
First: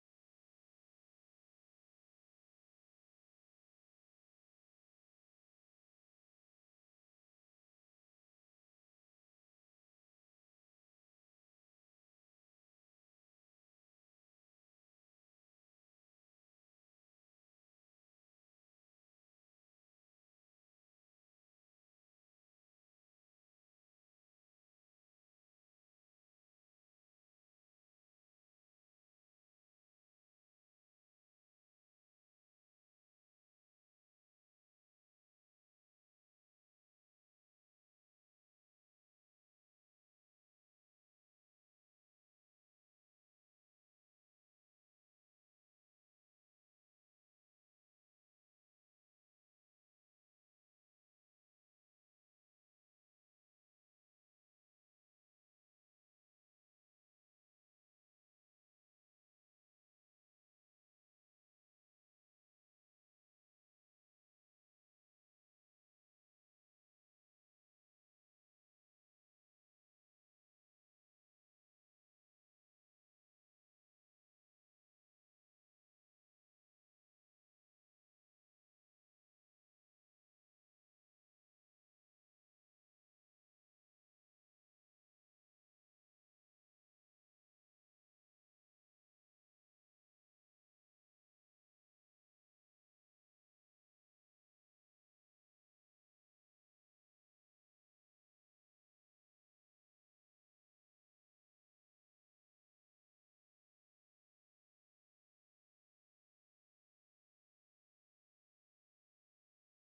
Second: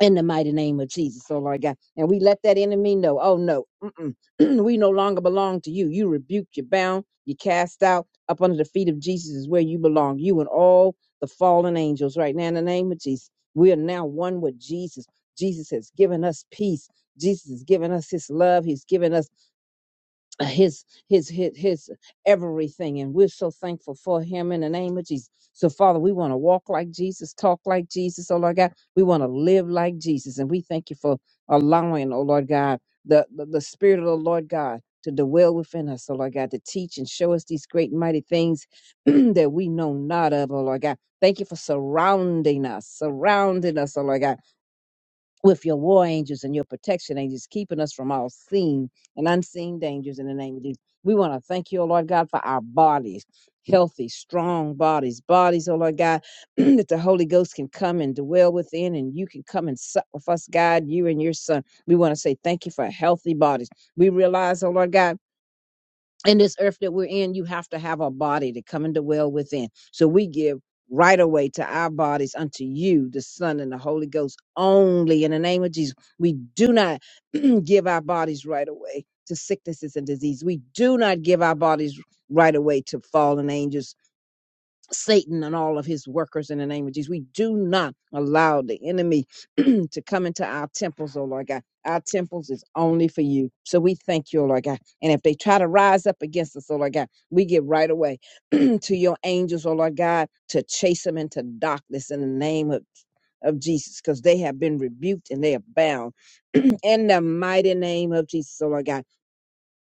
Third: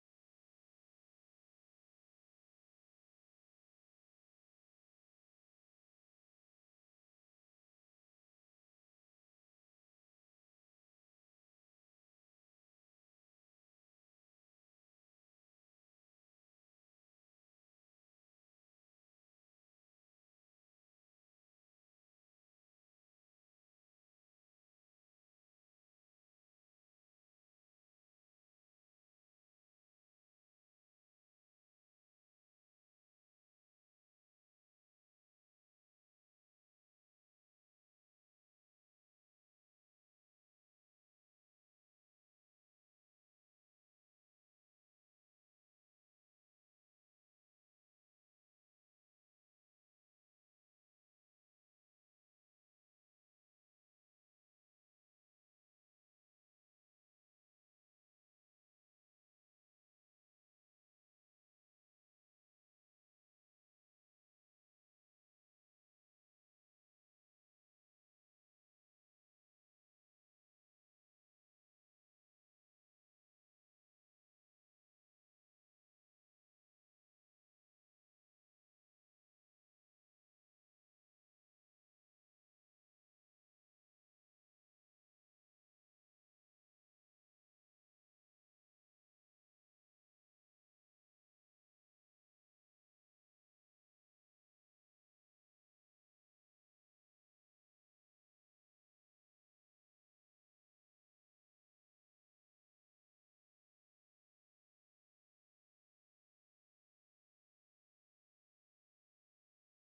Speaker 3: In the mighty name of Jesus, oh Lord God. And we let that enemy know, oh no, mm-mm, *clears throat* we no longer belong to you. You rebuked, you bound, you cast out. Up under the feet of Jesus is where you belong. You and all the fallen angels right now in the name of Jesus. We are now one with Jesus. Jesus has given us peace. Jesus has given us his love. He's given us uh, his his his his everything and we're so thankful for him in the name of jesus so father we want to walk like jesus talk like jesus oh lord god we want to live like jesus and we thank you for allowing oh lord god the, the the spirit of the lord god to dwell within us oh lord god to teach and show us these great and mighty things *clears throat* that we know not of oh lord god thank you for surrounding us surrounding us oh lord god with your war angels and your protection angels, keeping us from all seen and unseen dangers in the name of Jesus. We want to thank you, O Lord God, for our bodies, healthy, strong bodies, bodies, O Lord God, *clears throat* that the Holy Ghost can come and dwell within and you can come and sup with us, God, you and your son. We want to say thank you for healthy bodies. We realize, O Lord God, in this earth that we're in, you have to have a body to come and dwell within. So we give right away to our bodies unto you, the Son and the Holy Ghost only in the name of Jesus. We do not *clears throat* give our bodies right away to sicknesses and disease. We do not give our bodies right away to fallen angels Satan and all of his workers in the name of Jesus. We do not allow the enemy *clears throat* to come into our temples, oh Lord God. Our temples is only for you. So we thank you, oh Lord God. And if they try to rise up against us, oh Lord God, we get right away *clears throat* to your angels, oh Lord God, to chase them into darkness in the name of, of Jesus, because they have been rebuked and they are bound *clears throat* in the mighty name of Jesus, oh Lord God.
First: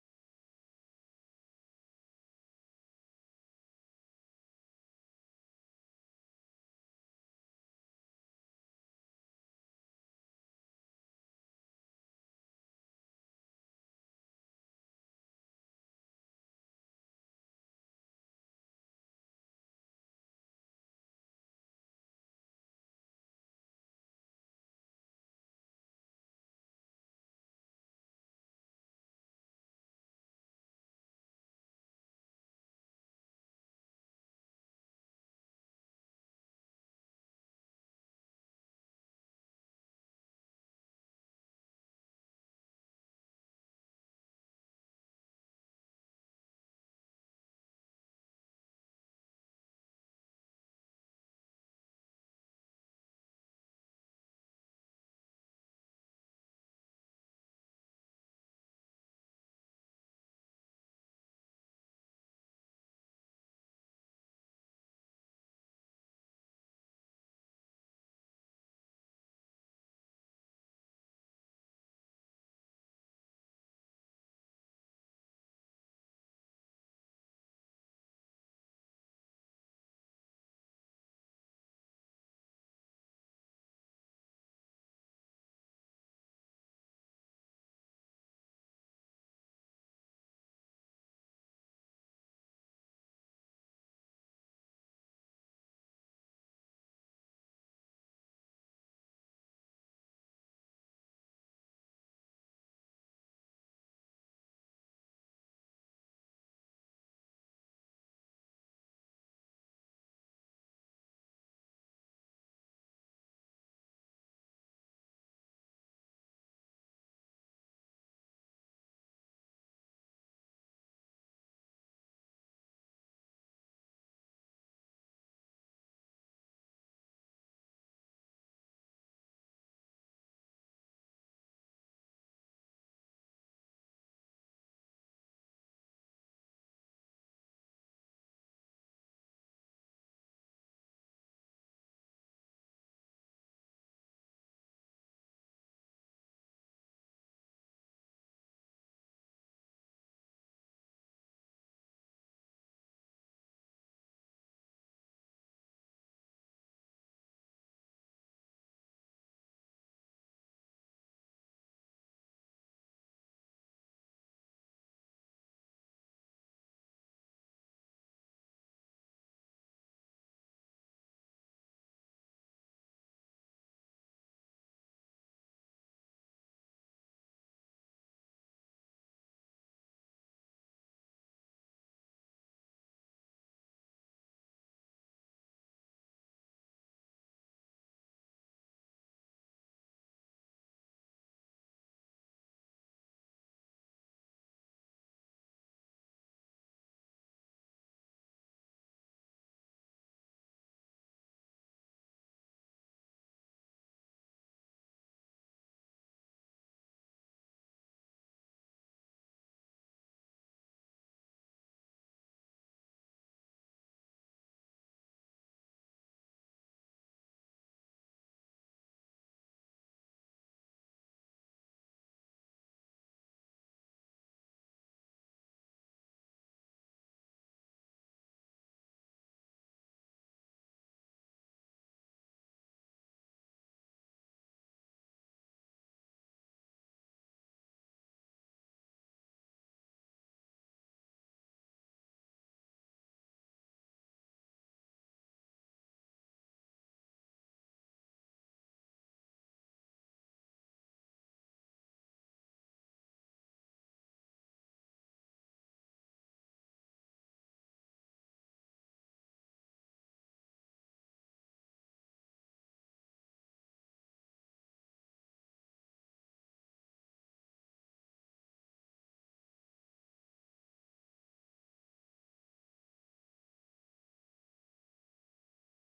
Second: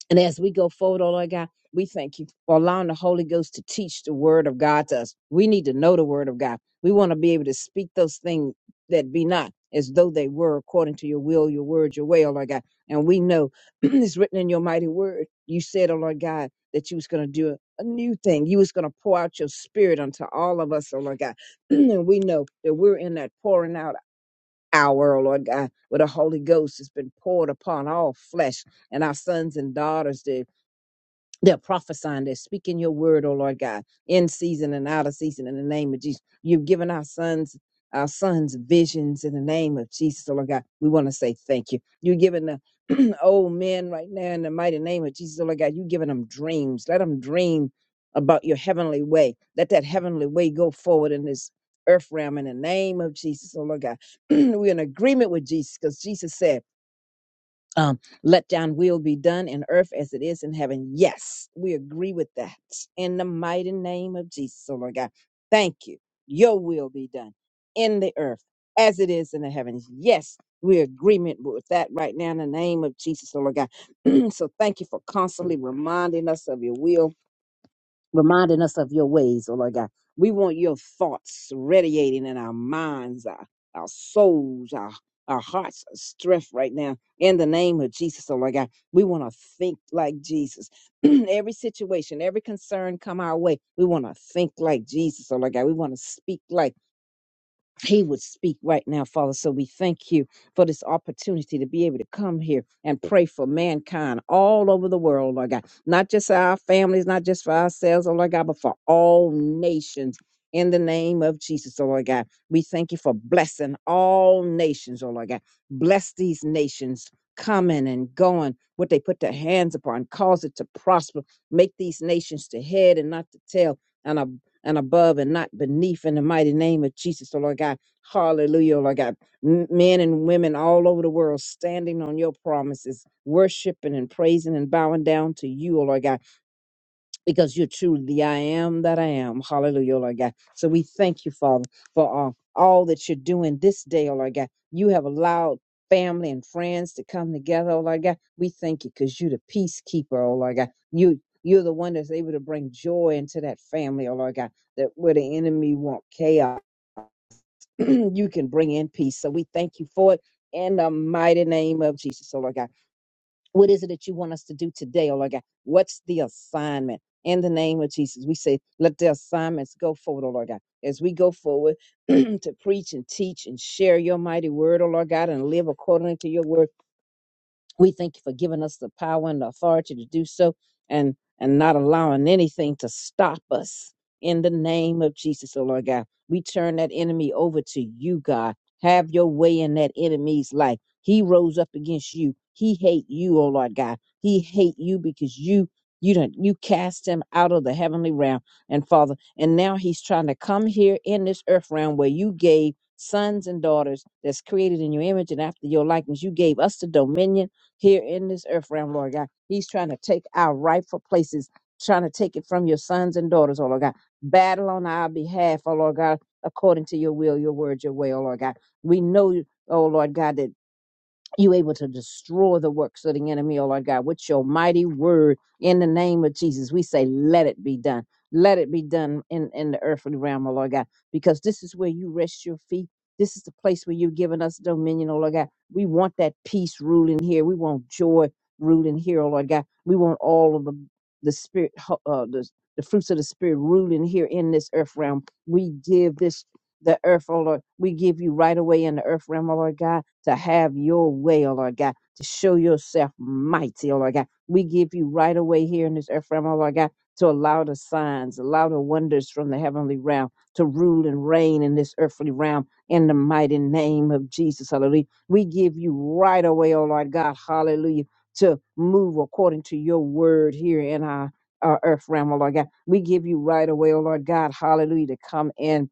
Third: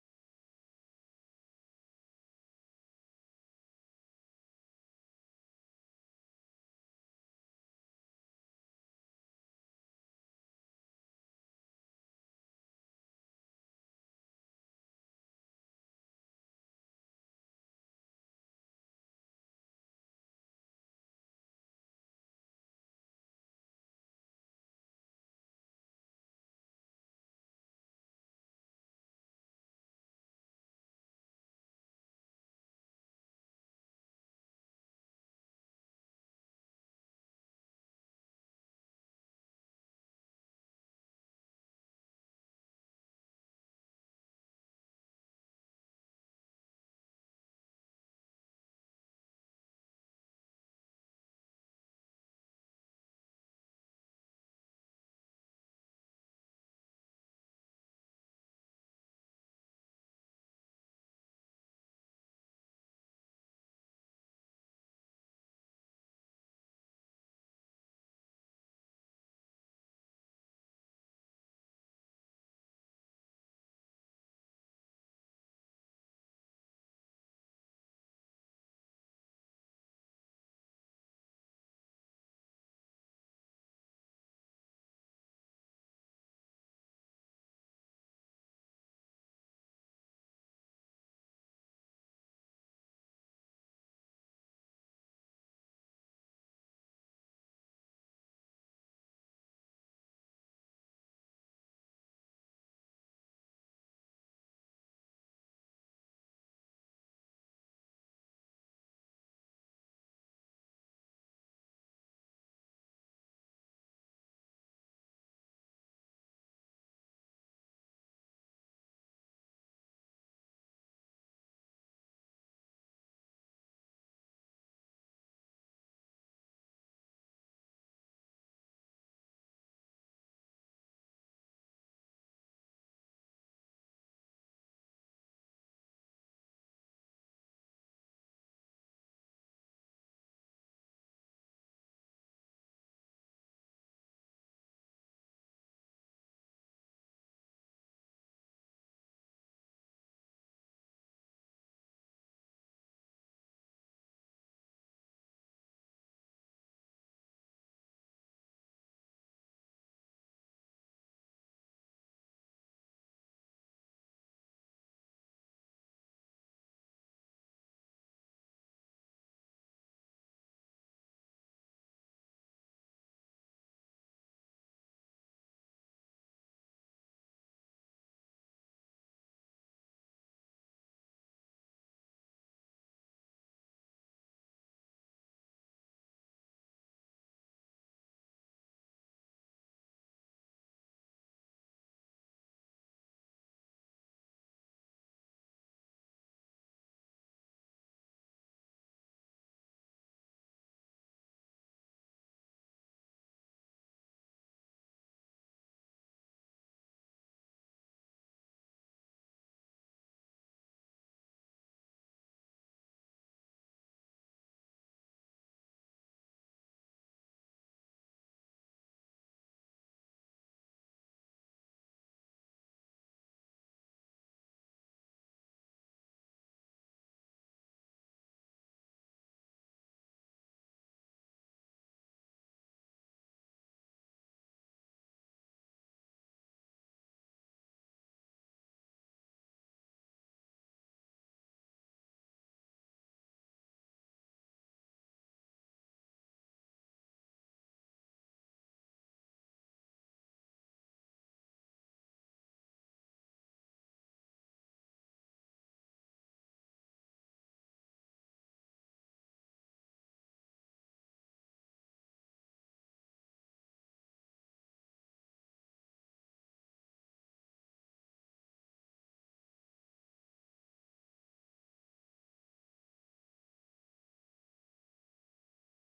Speaker 3: And as we go forward, oh Lord God, we thank you for allowing the Holy Ghost to teach the word of God to us. We need to know the word of God. We want to be able to speak those things that be not as though they were according to your will, your word, your way, oh Lord God. And we know *clears throat* it's written in your mighty word. You said, oh Lord God, that you was going to do a a new thing. You was going to pour out your spirit unto all of us, oh Lord God. *clears throat* and we know that we're in that pouring out hour, oh Lord God, where the Holy Ghost has been poured upon all flesh and our sons and daughters. the they're prophesying, they're speaking your word, oh Lord God, in season and out of season in the name of Jesus. You've given our sons, our sons visions in the name of Jesus, oh Lord God. We want to say thank you. You're giving the *clears throat* old men right now in the mighty name of Jesus, oh Lord God. You're giving them dreams. Let them dream about your heavenly way. Let that heavenly way go forward in this earth realm in the name of Jesus, oh Lord God. *clears throat* We're in agreement with Jesus because Jesus said, um, let down will be done in earth as it is in heaven. Yes, we agree with that in the mighty name of Jesus, oh Lord God. Thank you. Your will be done in the earth as it is in the heavens. Yes, we agreement with that right now in the name of Jesus, oh Lord God. *clears throat* so thank you for constantly reminding us of your will reminding us of your ways, oh Lord God. We want your thoughts radiating in our minds, our, our souls, our, our hearts are strength right now. In the name of Jesus, oh Lord God, we want to think like Jesus. *clears throat* every situation, every concern come our way. We want to think like Jesus, oh Lord God. We want to speak like he would speak right now, Father. So we thank you for this opportunity to be able to come here and pray for mankind all over the world, Lord God. Not just our families, not just for ourselves, oh Lord God, but for all nations. In the name of Jesus, oh Lord God, we thank you for blessing all nations, oh Lord God. Bless these nations coming and going, what they put their hands upon, cause it to prosper. Make these nations to head and not to tail, and above and above and not beneath in the mighty name of Jesus, oh Lord God. Hallelujah, oh Lord God. M- Men and women all over the world standing on your promises, worshiping and praising and bowing down to you, oh Lord God because you're truly the I am that I am. Hallelujah, oh Lord God. So we thank you, Father, for uh, all that you're doing this day, oh Lord God. You have allowed family and friends to come together, oh Lord God. We thank you because you're the peacekeeper, oh Lord God. You you're the one that's able to bring joy into that family, oh Lord God, that where the enemy want chaos, *clears throat* you can bring in peace. So we thank you for it in the mighty name of Jesus, oh Lord God. What is it that you want us to do today, oh Lord God? What's the assignment? In the name of Jesus, we say, let the assignments go forward, oh Lord God. As we go forward *clears throat* to preach and teach and share your mighty word, oh Lord God, and live according to your word. We thank you for giving us the power and the authority to do so and and not allowing anything to stop us in the name of Jesus, oh Lord God. We turn that enemy over to you, God. Have your way in that enemy's life. He rose up against you. He hate you, oh Lord God. He hate you because you you don't you cast him out of the heavenly realm and father. And now he's trying to come here in this earth realm where you gave sons and daughters that's created in your image and after your likeness. You gave us the dominion here in this earth realm, Lord God. He's trying to take our rightful places, trying to take it from your sons and daughters, oh Lord God. Battle on our behalf, oh Lord God, according to your will, your word, your way, oh Lord God. We know, oh Lord God, that you able to destroy the works of the enemy, oh Lord God, with your mighty word in the name of Jesus. We say, let it be done. Let it be done in, in the earthly realm, oh Lord God, because this is where you rest your feet. This is the place where you've given us dominion, oh Lord God. We want that peace ruling here. We want joy ruling here, oh Lord God. We want all of the, the spirit, ho- uh, the, the fruits of the spirit ruling here in this earth realm. We give this the earth, oh Lord. We give you right away in the earth realm, oh Lord God, to have your way, oh Lord God, to show yourself mighty, oh Lord God. We give you right away here in this earth realm, oh Lord God, to allow the signs, allow the wonders from the heavenly realm to rule and reign in this earthly realm in the mighty name of Jesus, hallelujah. We give you right away, oh Lord God, hallelujah, to move according to your word here in our, our earth realm, oh Lord God. We give you right away, oh Lord God, hallelujah, to come in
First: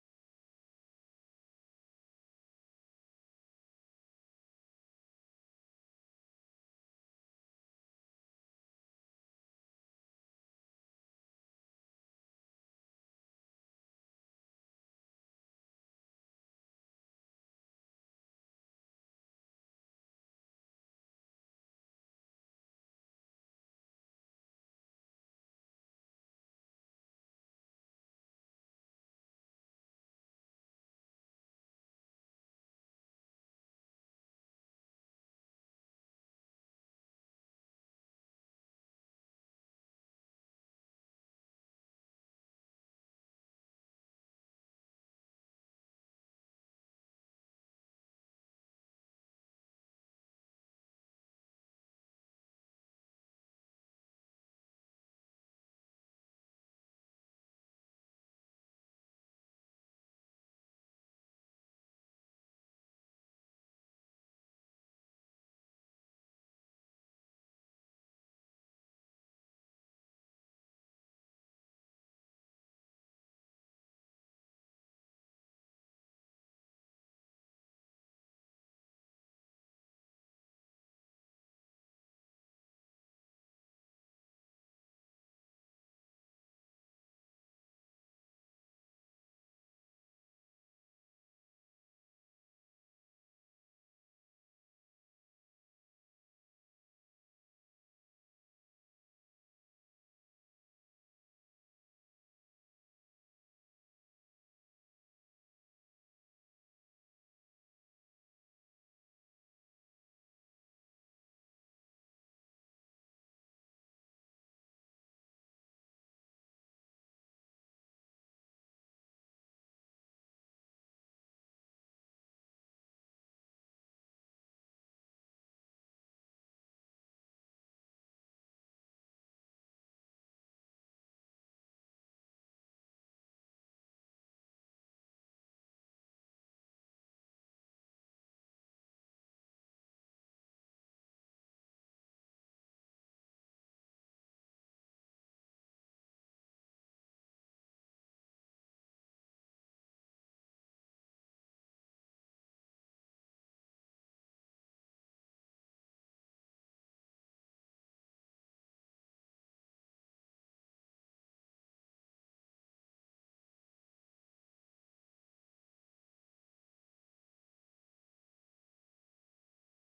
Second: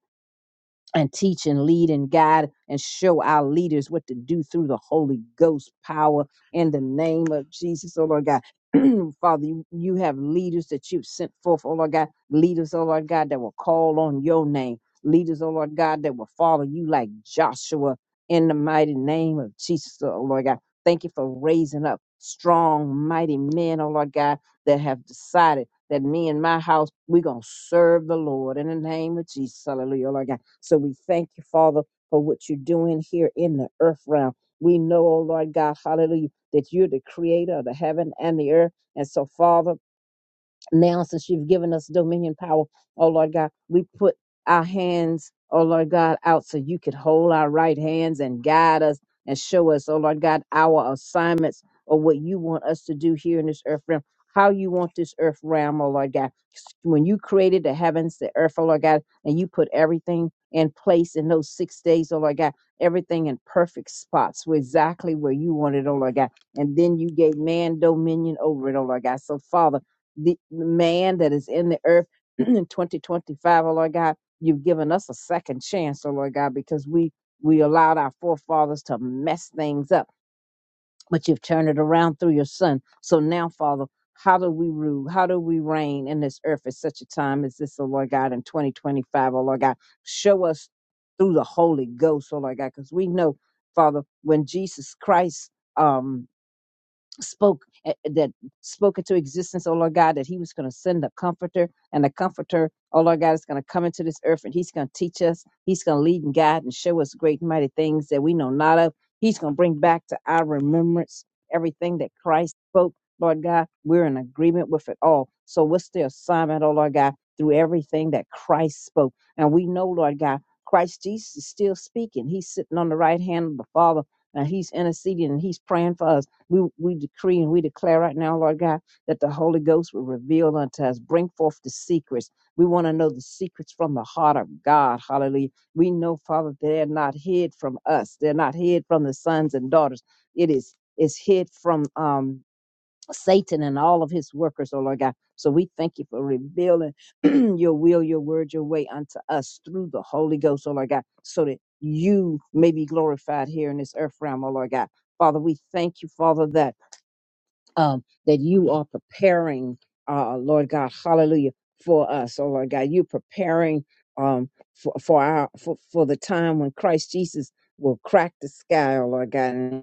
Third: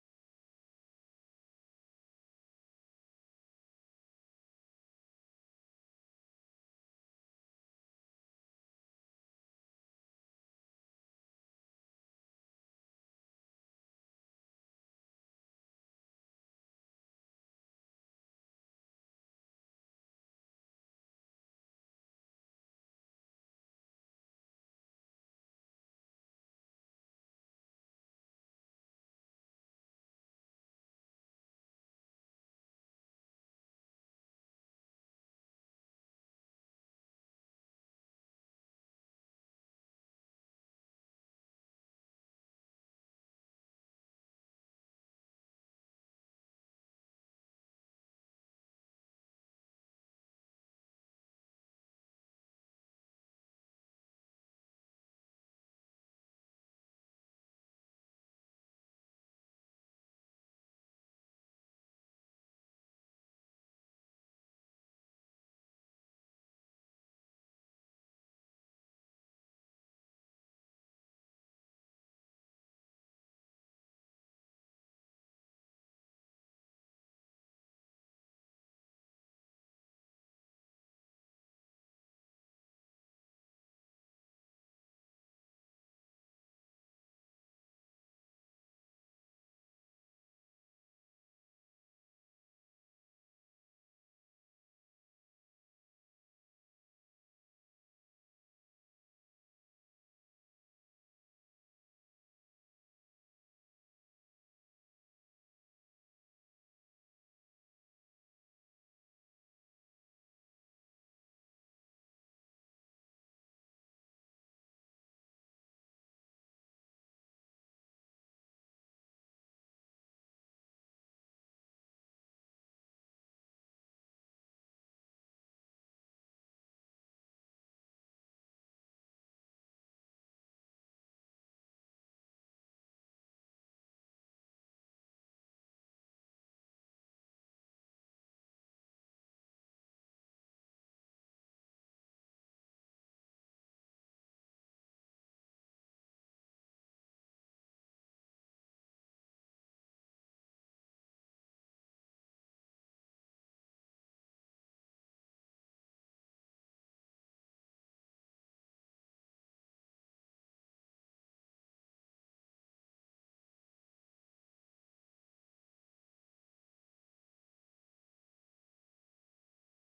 Speaker 3: and teach and lead and guide and show our leaders what to do through the Holy Ghost power in the name of Jesus, oh Lord God. *clears throat* Father, you, you have leaders that you've sent forth, oh Lord God. Leaders, oh Lord God, that will call on your name. Leaders, oh Lord God, that will follow you like Joshua in the mighty name of Jesus, oh Lord God. Thank you for raising up strong, mighty men, oh Lord God, that have decided that me and my house, we're going to serve the Lord in the name of Jesus. Hallelujah, oh Lord God. So we thank you, Father, for what you're doing here in the earth realm. We know, oh Lord God, hallelujah, that you're the creator of the heaven and the earth. And so, Father, now since you've given us dominion power, oh Lord God, we put our hands, oh Lord God, out so you could hold our right hands and guide us and show us, oh Lord God, our assignments or what you want us to do here in this earth realm, how you want this earth realm, oh Lord God. When you created the heavens, the earth, oh Lord God, and you put everything in place in those six days, oh Lord God, everything in perfect spots, were exactly where you wanted, oh Lord God. And then you gave man dominion over it, oh Lord God. So, Father, the man that is in the earth *clears throat* in 2025, O Lord God. You've given us a second chance, oh Lord God, because we we allowed our forefathers to mess things up, but you've turned it around through your son. So now, Father, how do we rule? How do we reign in this earth at such a time as this, oh Lord God, in 2025, O Lord God? Show us through the Holy Ghost, oh Lord God, because we know, Father, when Jesus Christ um spoke eh, eh, that spoke into existence, oh Lord God, that He was going to send a comforter, and the comforter, oh Lord God, is going to come into this earth and He's going to teach us, He's going to lead and guide and show us great and mighty things that we know not of. He's going to bring back to our remembrance everything that Christ spoke, Lord God. We're in agreement with it all. So what's the assignment, oh Lord God, through everything that Christ spoke? And we know, Lord God, Christ Jesus is still speaking. He's sitting on the right hand of the Father and He's interceding and He's praying for us. We, we decree and we declare right now, Lord God, that the Holy Ghost will reveal unto us, bring forth the secrets. We want to know the secrets from the heart of God. Hallelujah. We know, Father, they're not hid from us. They're not hid from the sons and daughters. It is is hid from um, Satan and all of his workers, oh Lord God. So we thank you for revealing *clears throat* your will, your word, your way unto us through the Holy Ghost, oh Lord God, so that you may be glorified here in this earth realm, oh Lord God. Father, we thank you, Father, that um, that you are preparing, uh, Lord God, hallelujah, for us. Oh, Lord God, you're preparing um, for, for, our, for, for the time when Christ Jesus will crack the sky, oh, Lord God,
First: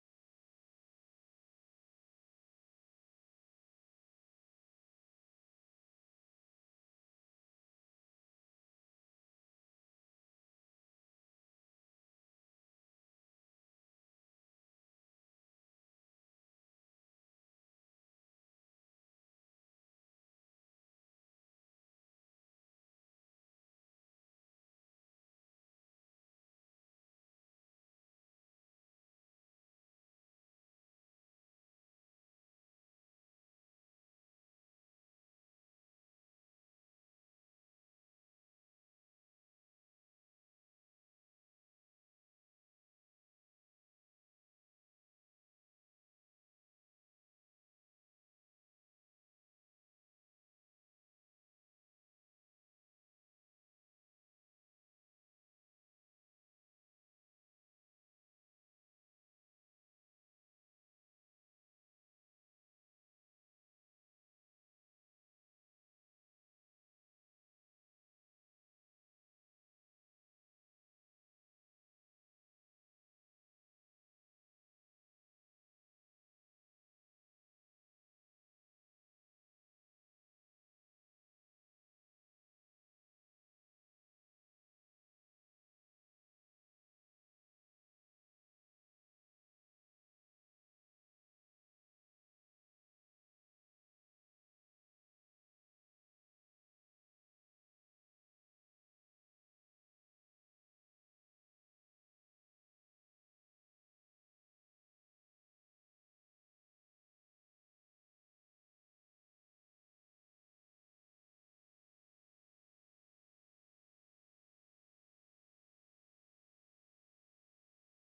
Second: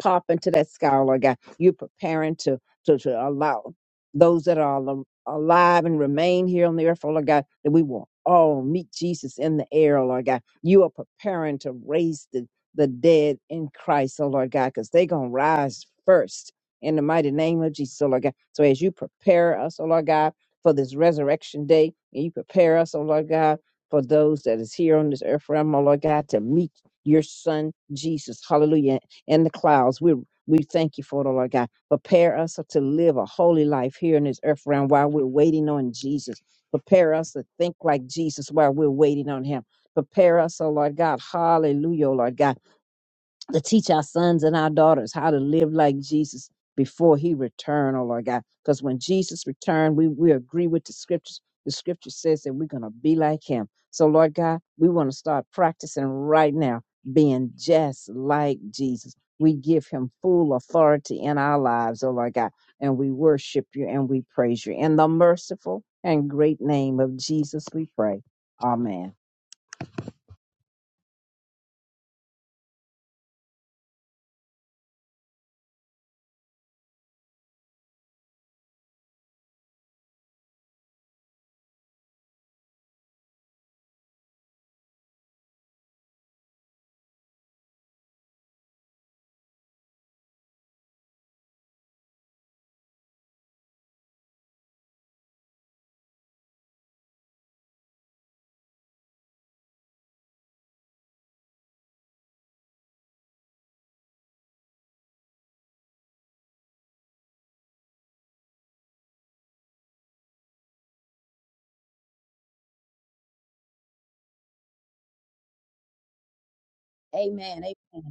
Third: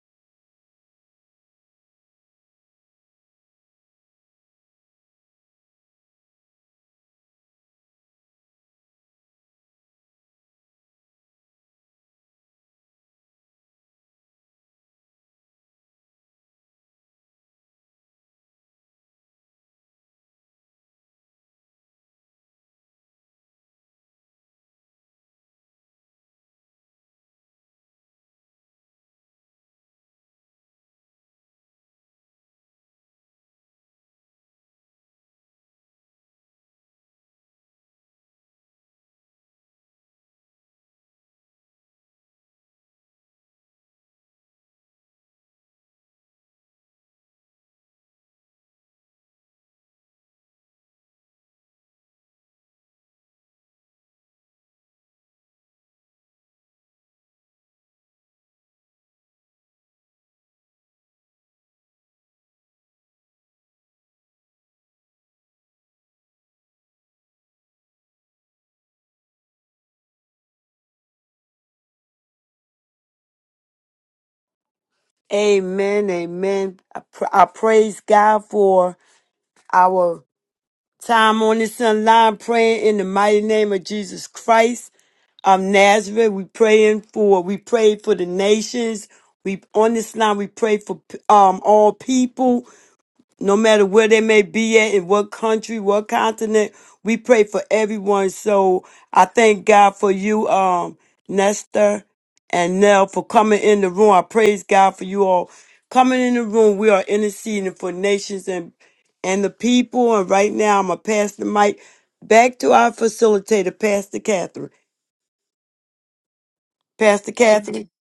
Speaker 3: pop into that scholar guy. You're preparing to, to, to allow those that are al- alive and remain here on the earth, oh Lord God, that we will all meet Jesus in the air, oh Lord God. You are preparing to raise the, the dead in Christ, oh Lord God, because they're going to rise first in the mighty name of Jesus, oh Lord God. So as you prepare us, oh Lord God, for this resurrection day, and you prepare us, oh Lord God, for those that is here on this earth realm, oh Lord God, to meet your son Jesus. Hallelujah in the clouds. We we thank you for it, oh Lord God. Prepare us to live a holy life here in this earth realm while we're waiting on Jesus. Prepare us to think like Jesus while we're waiting on him. Prepare us, oh Lord God. Hallelujah, oh Lord God to teach our sons and our daughters how to live like Jesus before he return, oh Lord God. Because when Jesus returned, we, we agree with the scriptures. The scripture says that we're going to be like him. So, Lord God, we want to start practicing right now being just like Jesus. We give him full authority in our lives, oh Lord God, and we worship you and we praise you. In the merciful and great name of Jesus, we pray. Amen.
Speaker 1: Amen. Amen. I, pr- I praise God for our time on this line praying in the mighty name of Jesus Christ of Nazareth. We praying for. We prayed for the nations. We on this line. We pray for um all people. no matter where they may be at, in what country, what continent. We pray for everyone. So I thank God for you, um, Nestor and Nell, for coming in the room. I praise God for you all coming in the room. We are interceding for nations and and the people. And right now, I'm gonna pass the mic back to our facilitator, Pastor Catherine. Pastor
Speaker 3: Amen.
Speaker 1: Catherine.
Speaker 3: Amen.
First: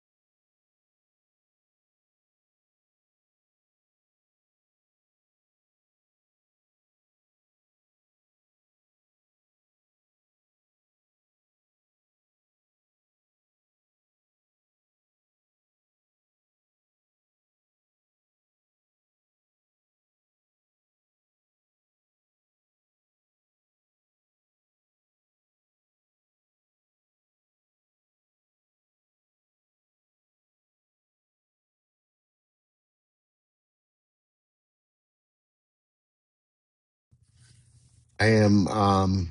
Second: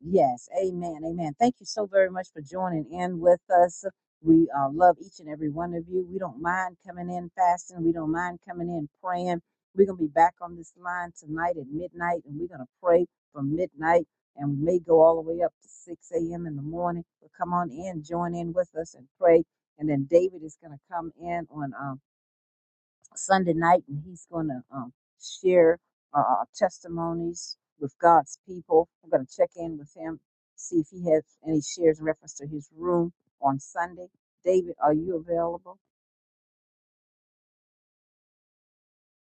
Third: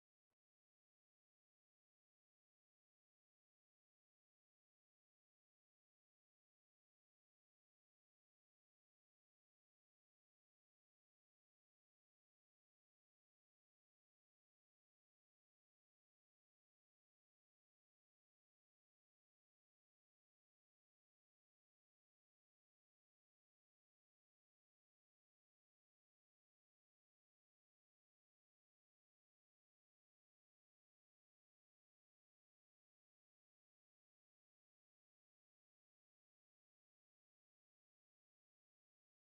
Speaker 3: Yes, amen, amen. Thank you so very much for joining in with us. We uh, love each and every one of you. We don't mind coming in fasting. We don't mind coming in praying. We're going to be back on this line tonight at midnight, and we're going to pray from midnight, and we may go all the way up to 6 a.m. in the morning. But come on in, join in with us, and pray. And then David is going to come in on. um, Sunday night, and he's going to um, share uh, our testimonies with God's people. I'm going to check in with him, see if he has any shares in reference to his room on Sunday. David, are you available?
Speaker 2: I am. Um,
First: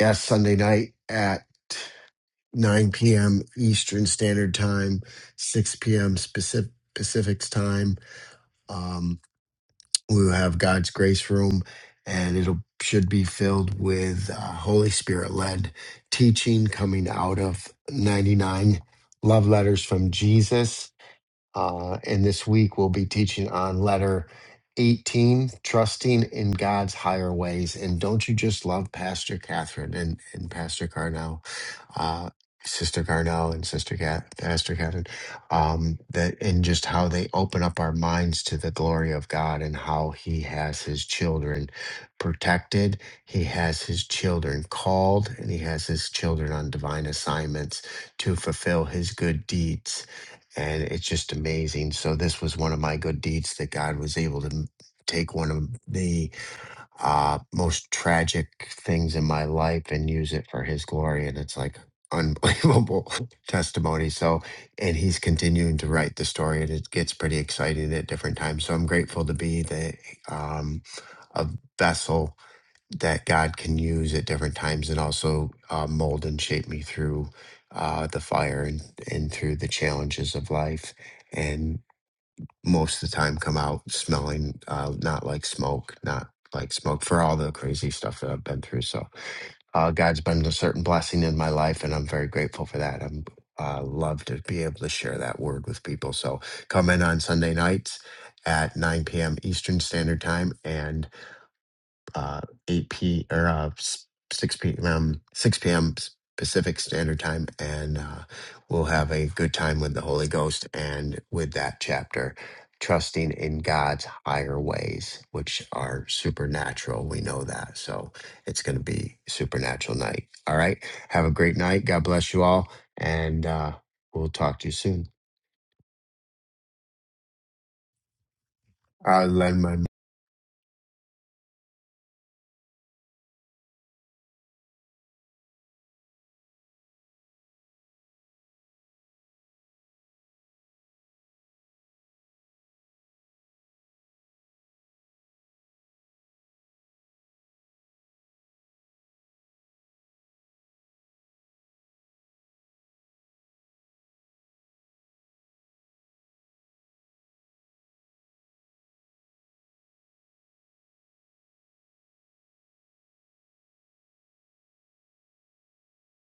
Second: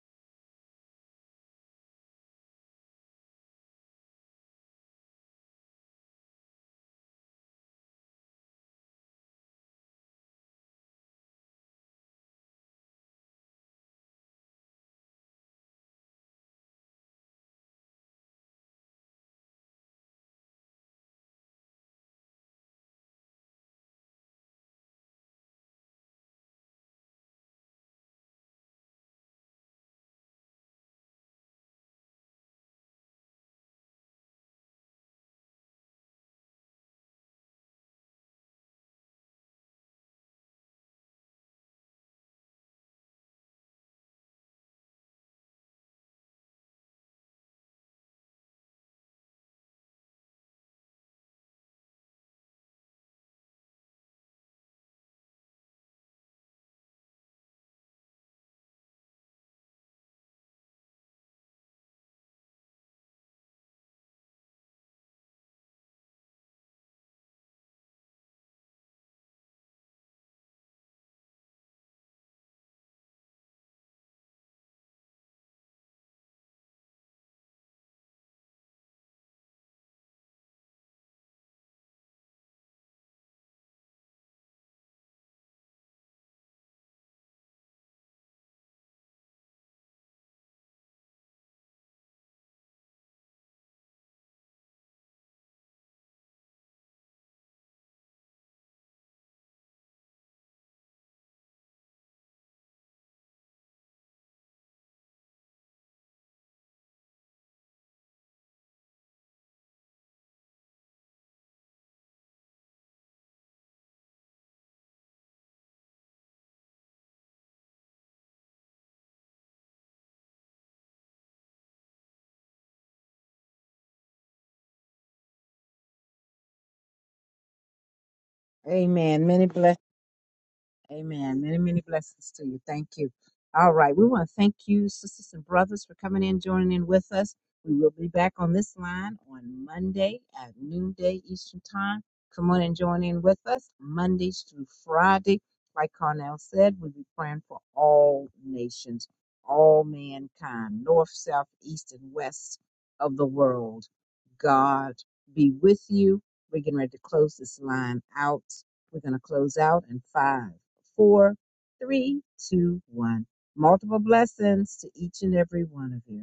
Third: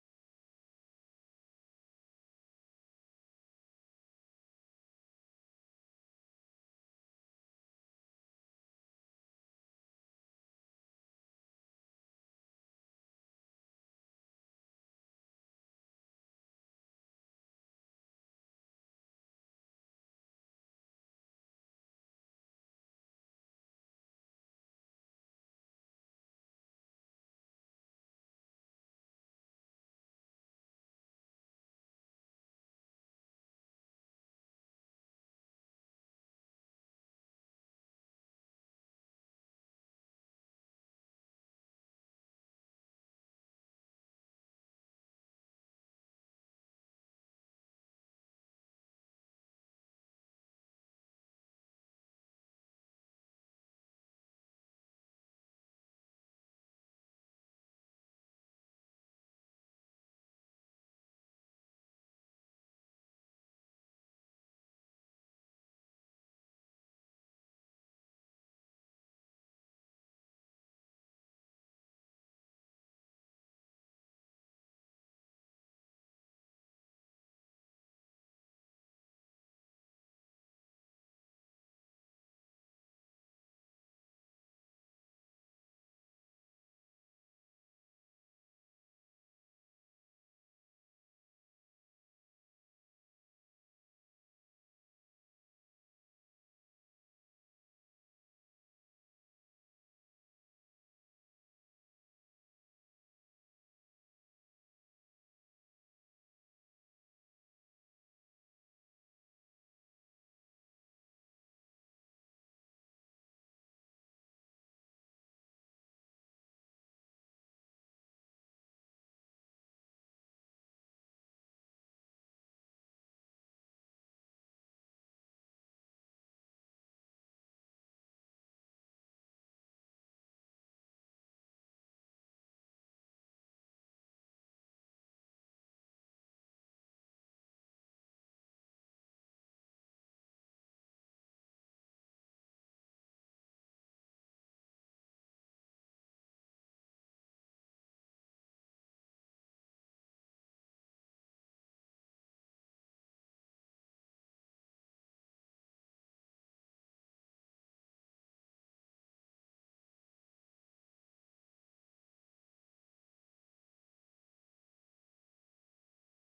Speaker 2: Yes, Sunday night at 9 p.m. Eastern Standard Time, 6 p.m. Pacific, Pacific's time. Um, we will have God's Grace Room, and it'll should be filled with uh, Holy Spirit led teaching coming out of 99 love letters from Jesus uh, and this week we'll be teaching on letter 18, trusting in God's higher ways. And don't you just love Pastor Catherine and, and Pastor Carnell, uh, Sister Carnell and Sister Cat, Pastor Catherine, um, that and just how they open up our minds to the glory of God and how He has His children protected, He has His children called, and He has His children on divine assignments to fulfill His good deeds and it's just amazing. So this was one of my good deeds that God was able to m- take one of the uh, most tragic things in my life and use it for His glory, and it's like unbelievable *laughs* testimony. So, and He's continuing to write the story, and it gets pretty exciting at different times. So I'm grateful to be the um, a vessel that God can use at different times and also uh, mold and shape me through uh, the fire and, and through the challenges of life. And most of the time, come out smelling uh, not like smoke, not like smoke for all the crazy stuff that I've been through. So, uh, God's been a certain blessing in my life, and I'm very grateful for that. I'm uh, love to be able to share that word with people. So, come in on Sunday nights at 9 p.m. Eastern Standard Time and uh, 8 p or uh, s- 6 p.m. 6 p.m. Pacific Standard Time, and uh, we'll have a good time with the Holy Ghost and with that chapter, trusting in God's higher ways, which are supernatural. We know that, so it's going to be supernatural night. All right, have a great night. God bless you all, and uh, we'll talk to you soon.
Speaker 3: Amen.
Speaker 2: I'll
Speaker 3: Many
Speaker 2: lend
Speaker 3: blessings.
Speaker 2: my
Speaker 3: Amen. Many, many blessings to you. Thank you. All right. We want to thank you, sisters and brothers, for coming in, joining in with us. We will be back on this line on Monday at noonday Eastern Time. Come on and join in with us Mondays through Friday. Like Carnell said, we'll be praying for all nations, all mankind, north, south, east, and west of the world. God be with you. We're getting ready to close this line out. We're going to close out in five four, three, two, one. Multiple blessings to each and every one of you.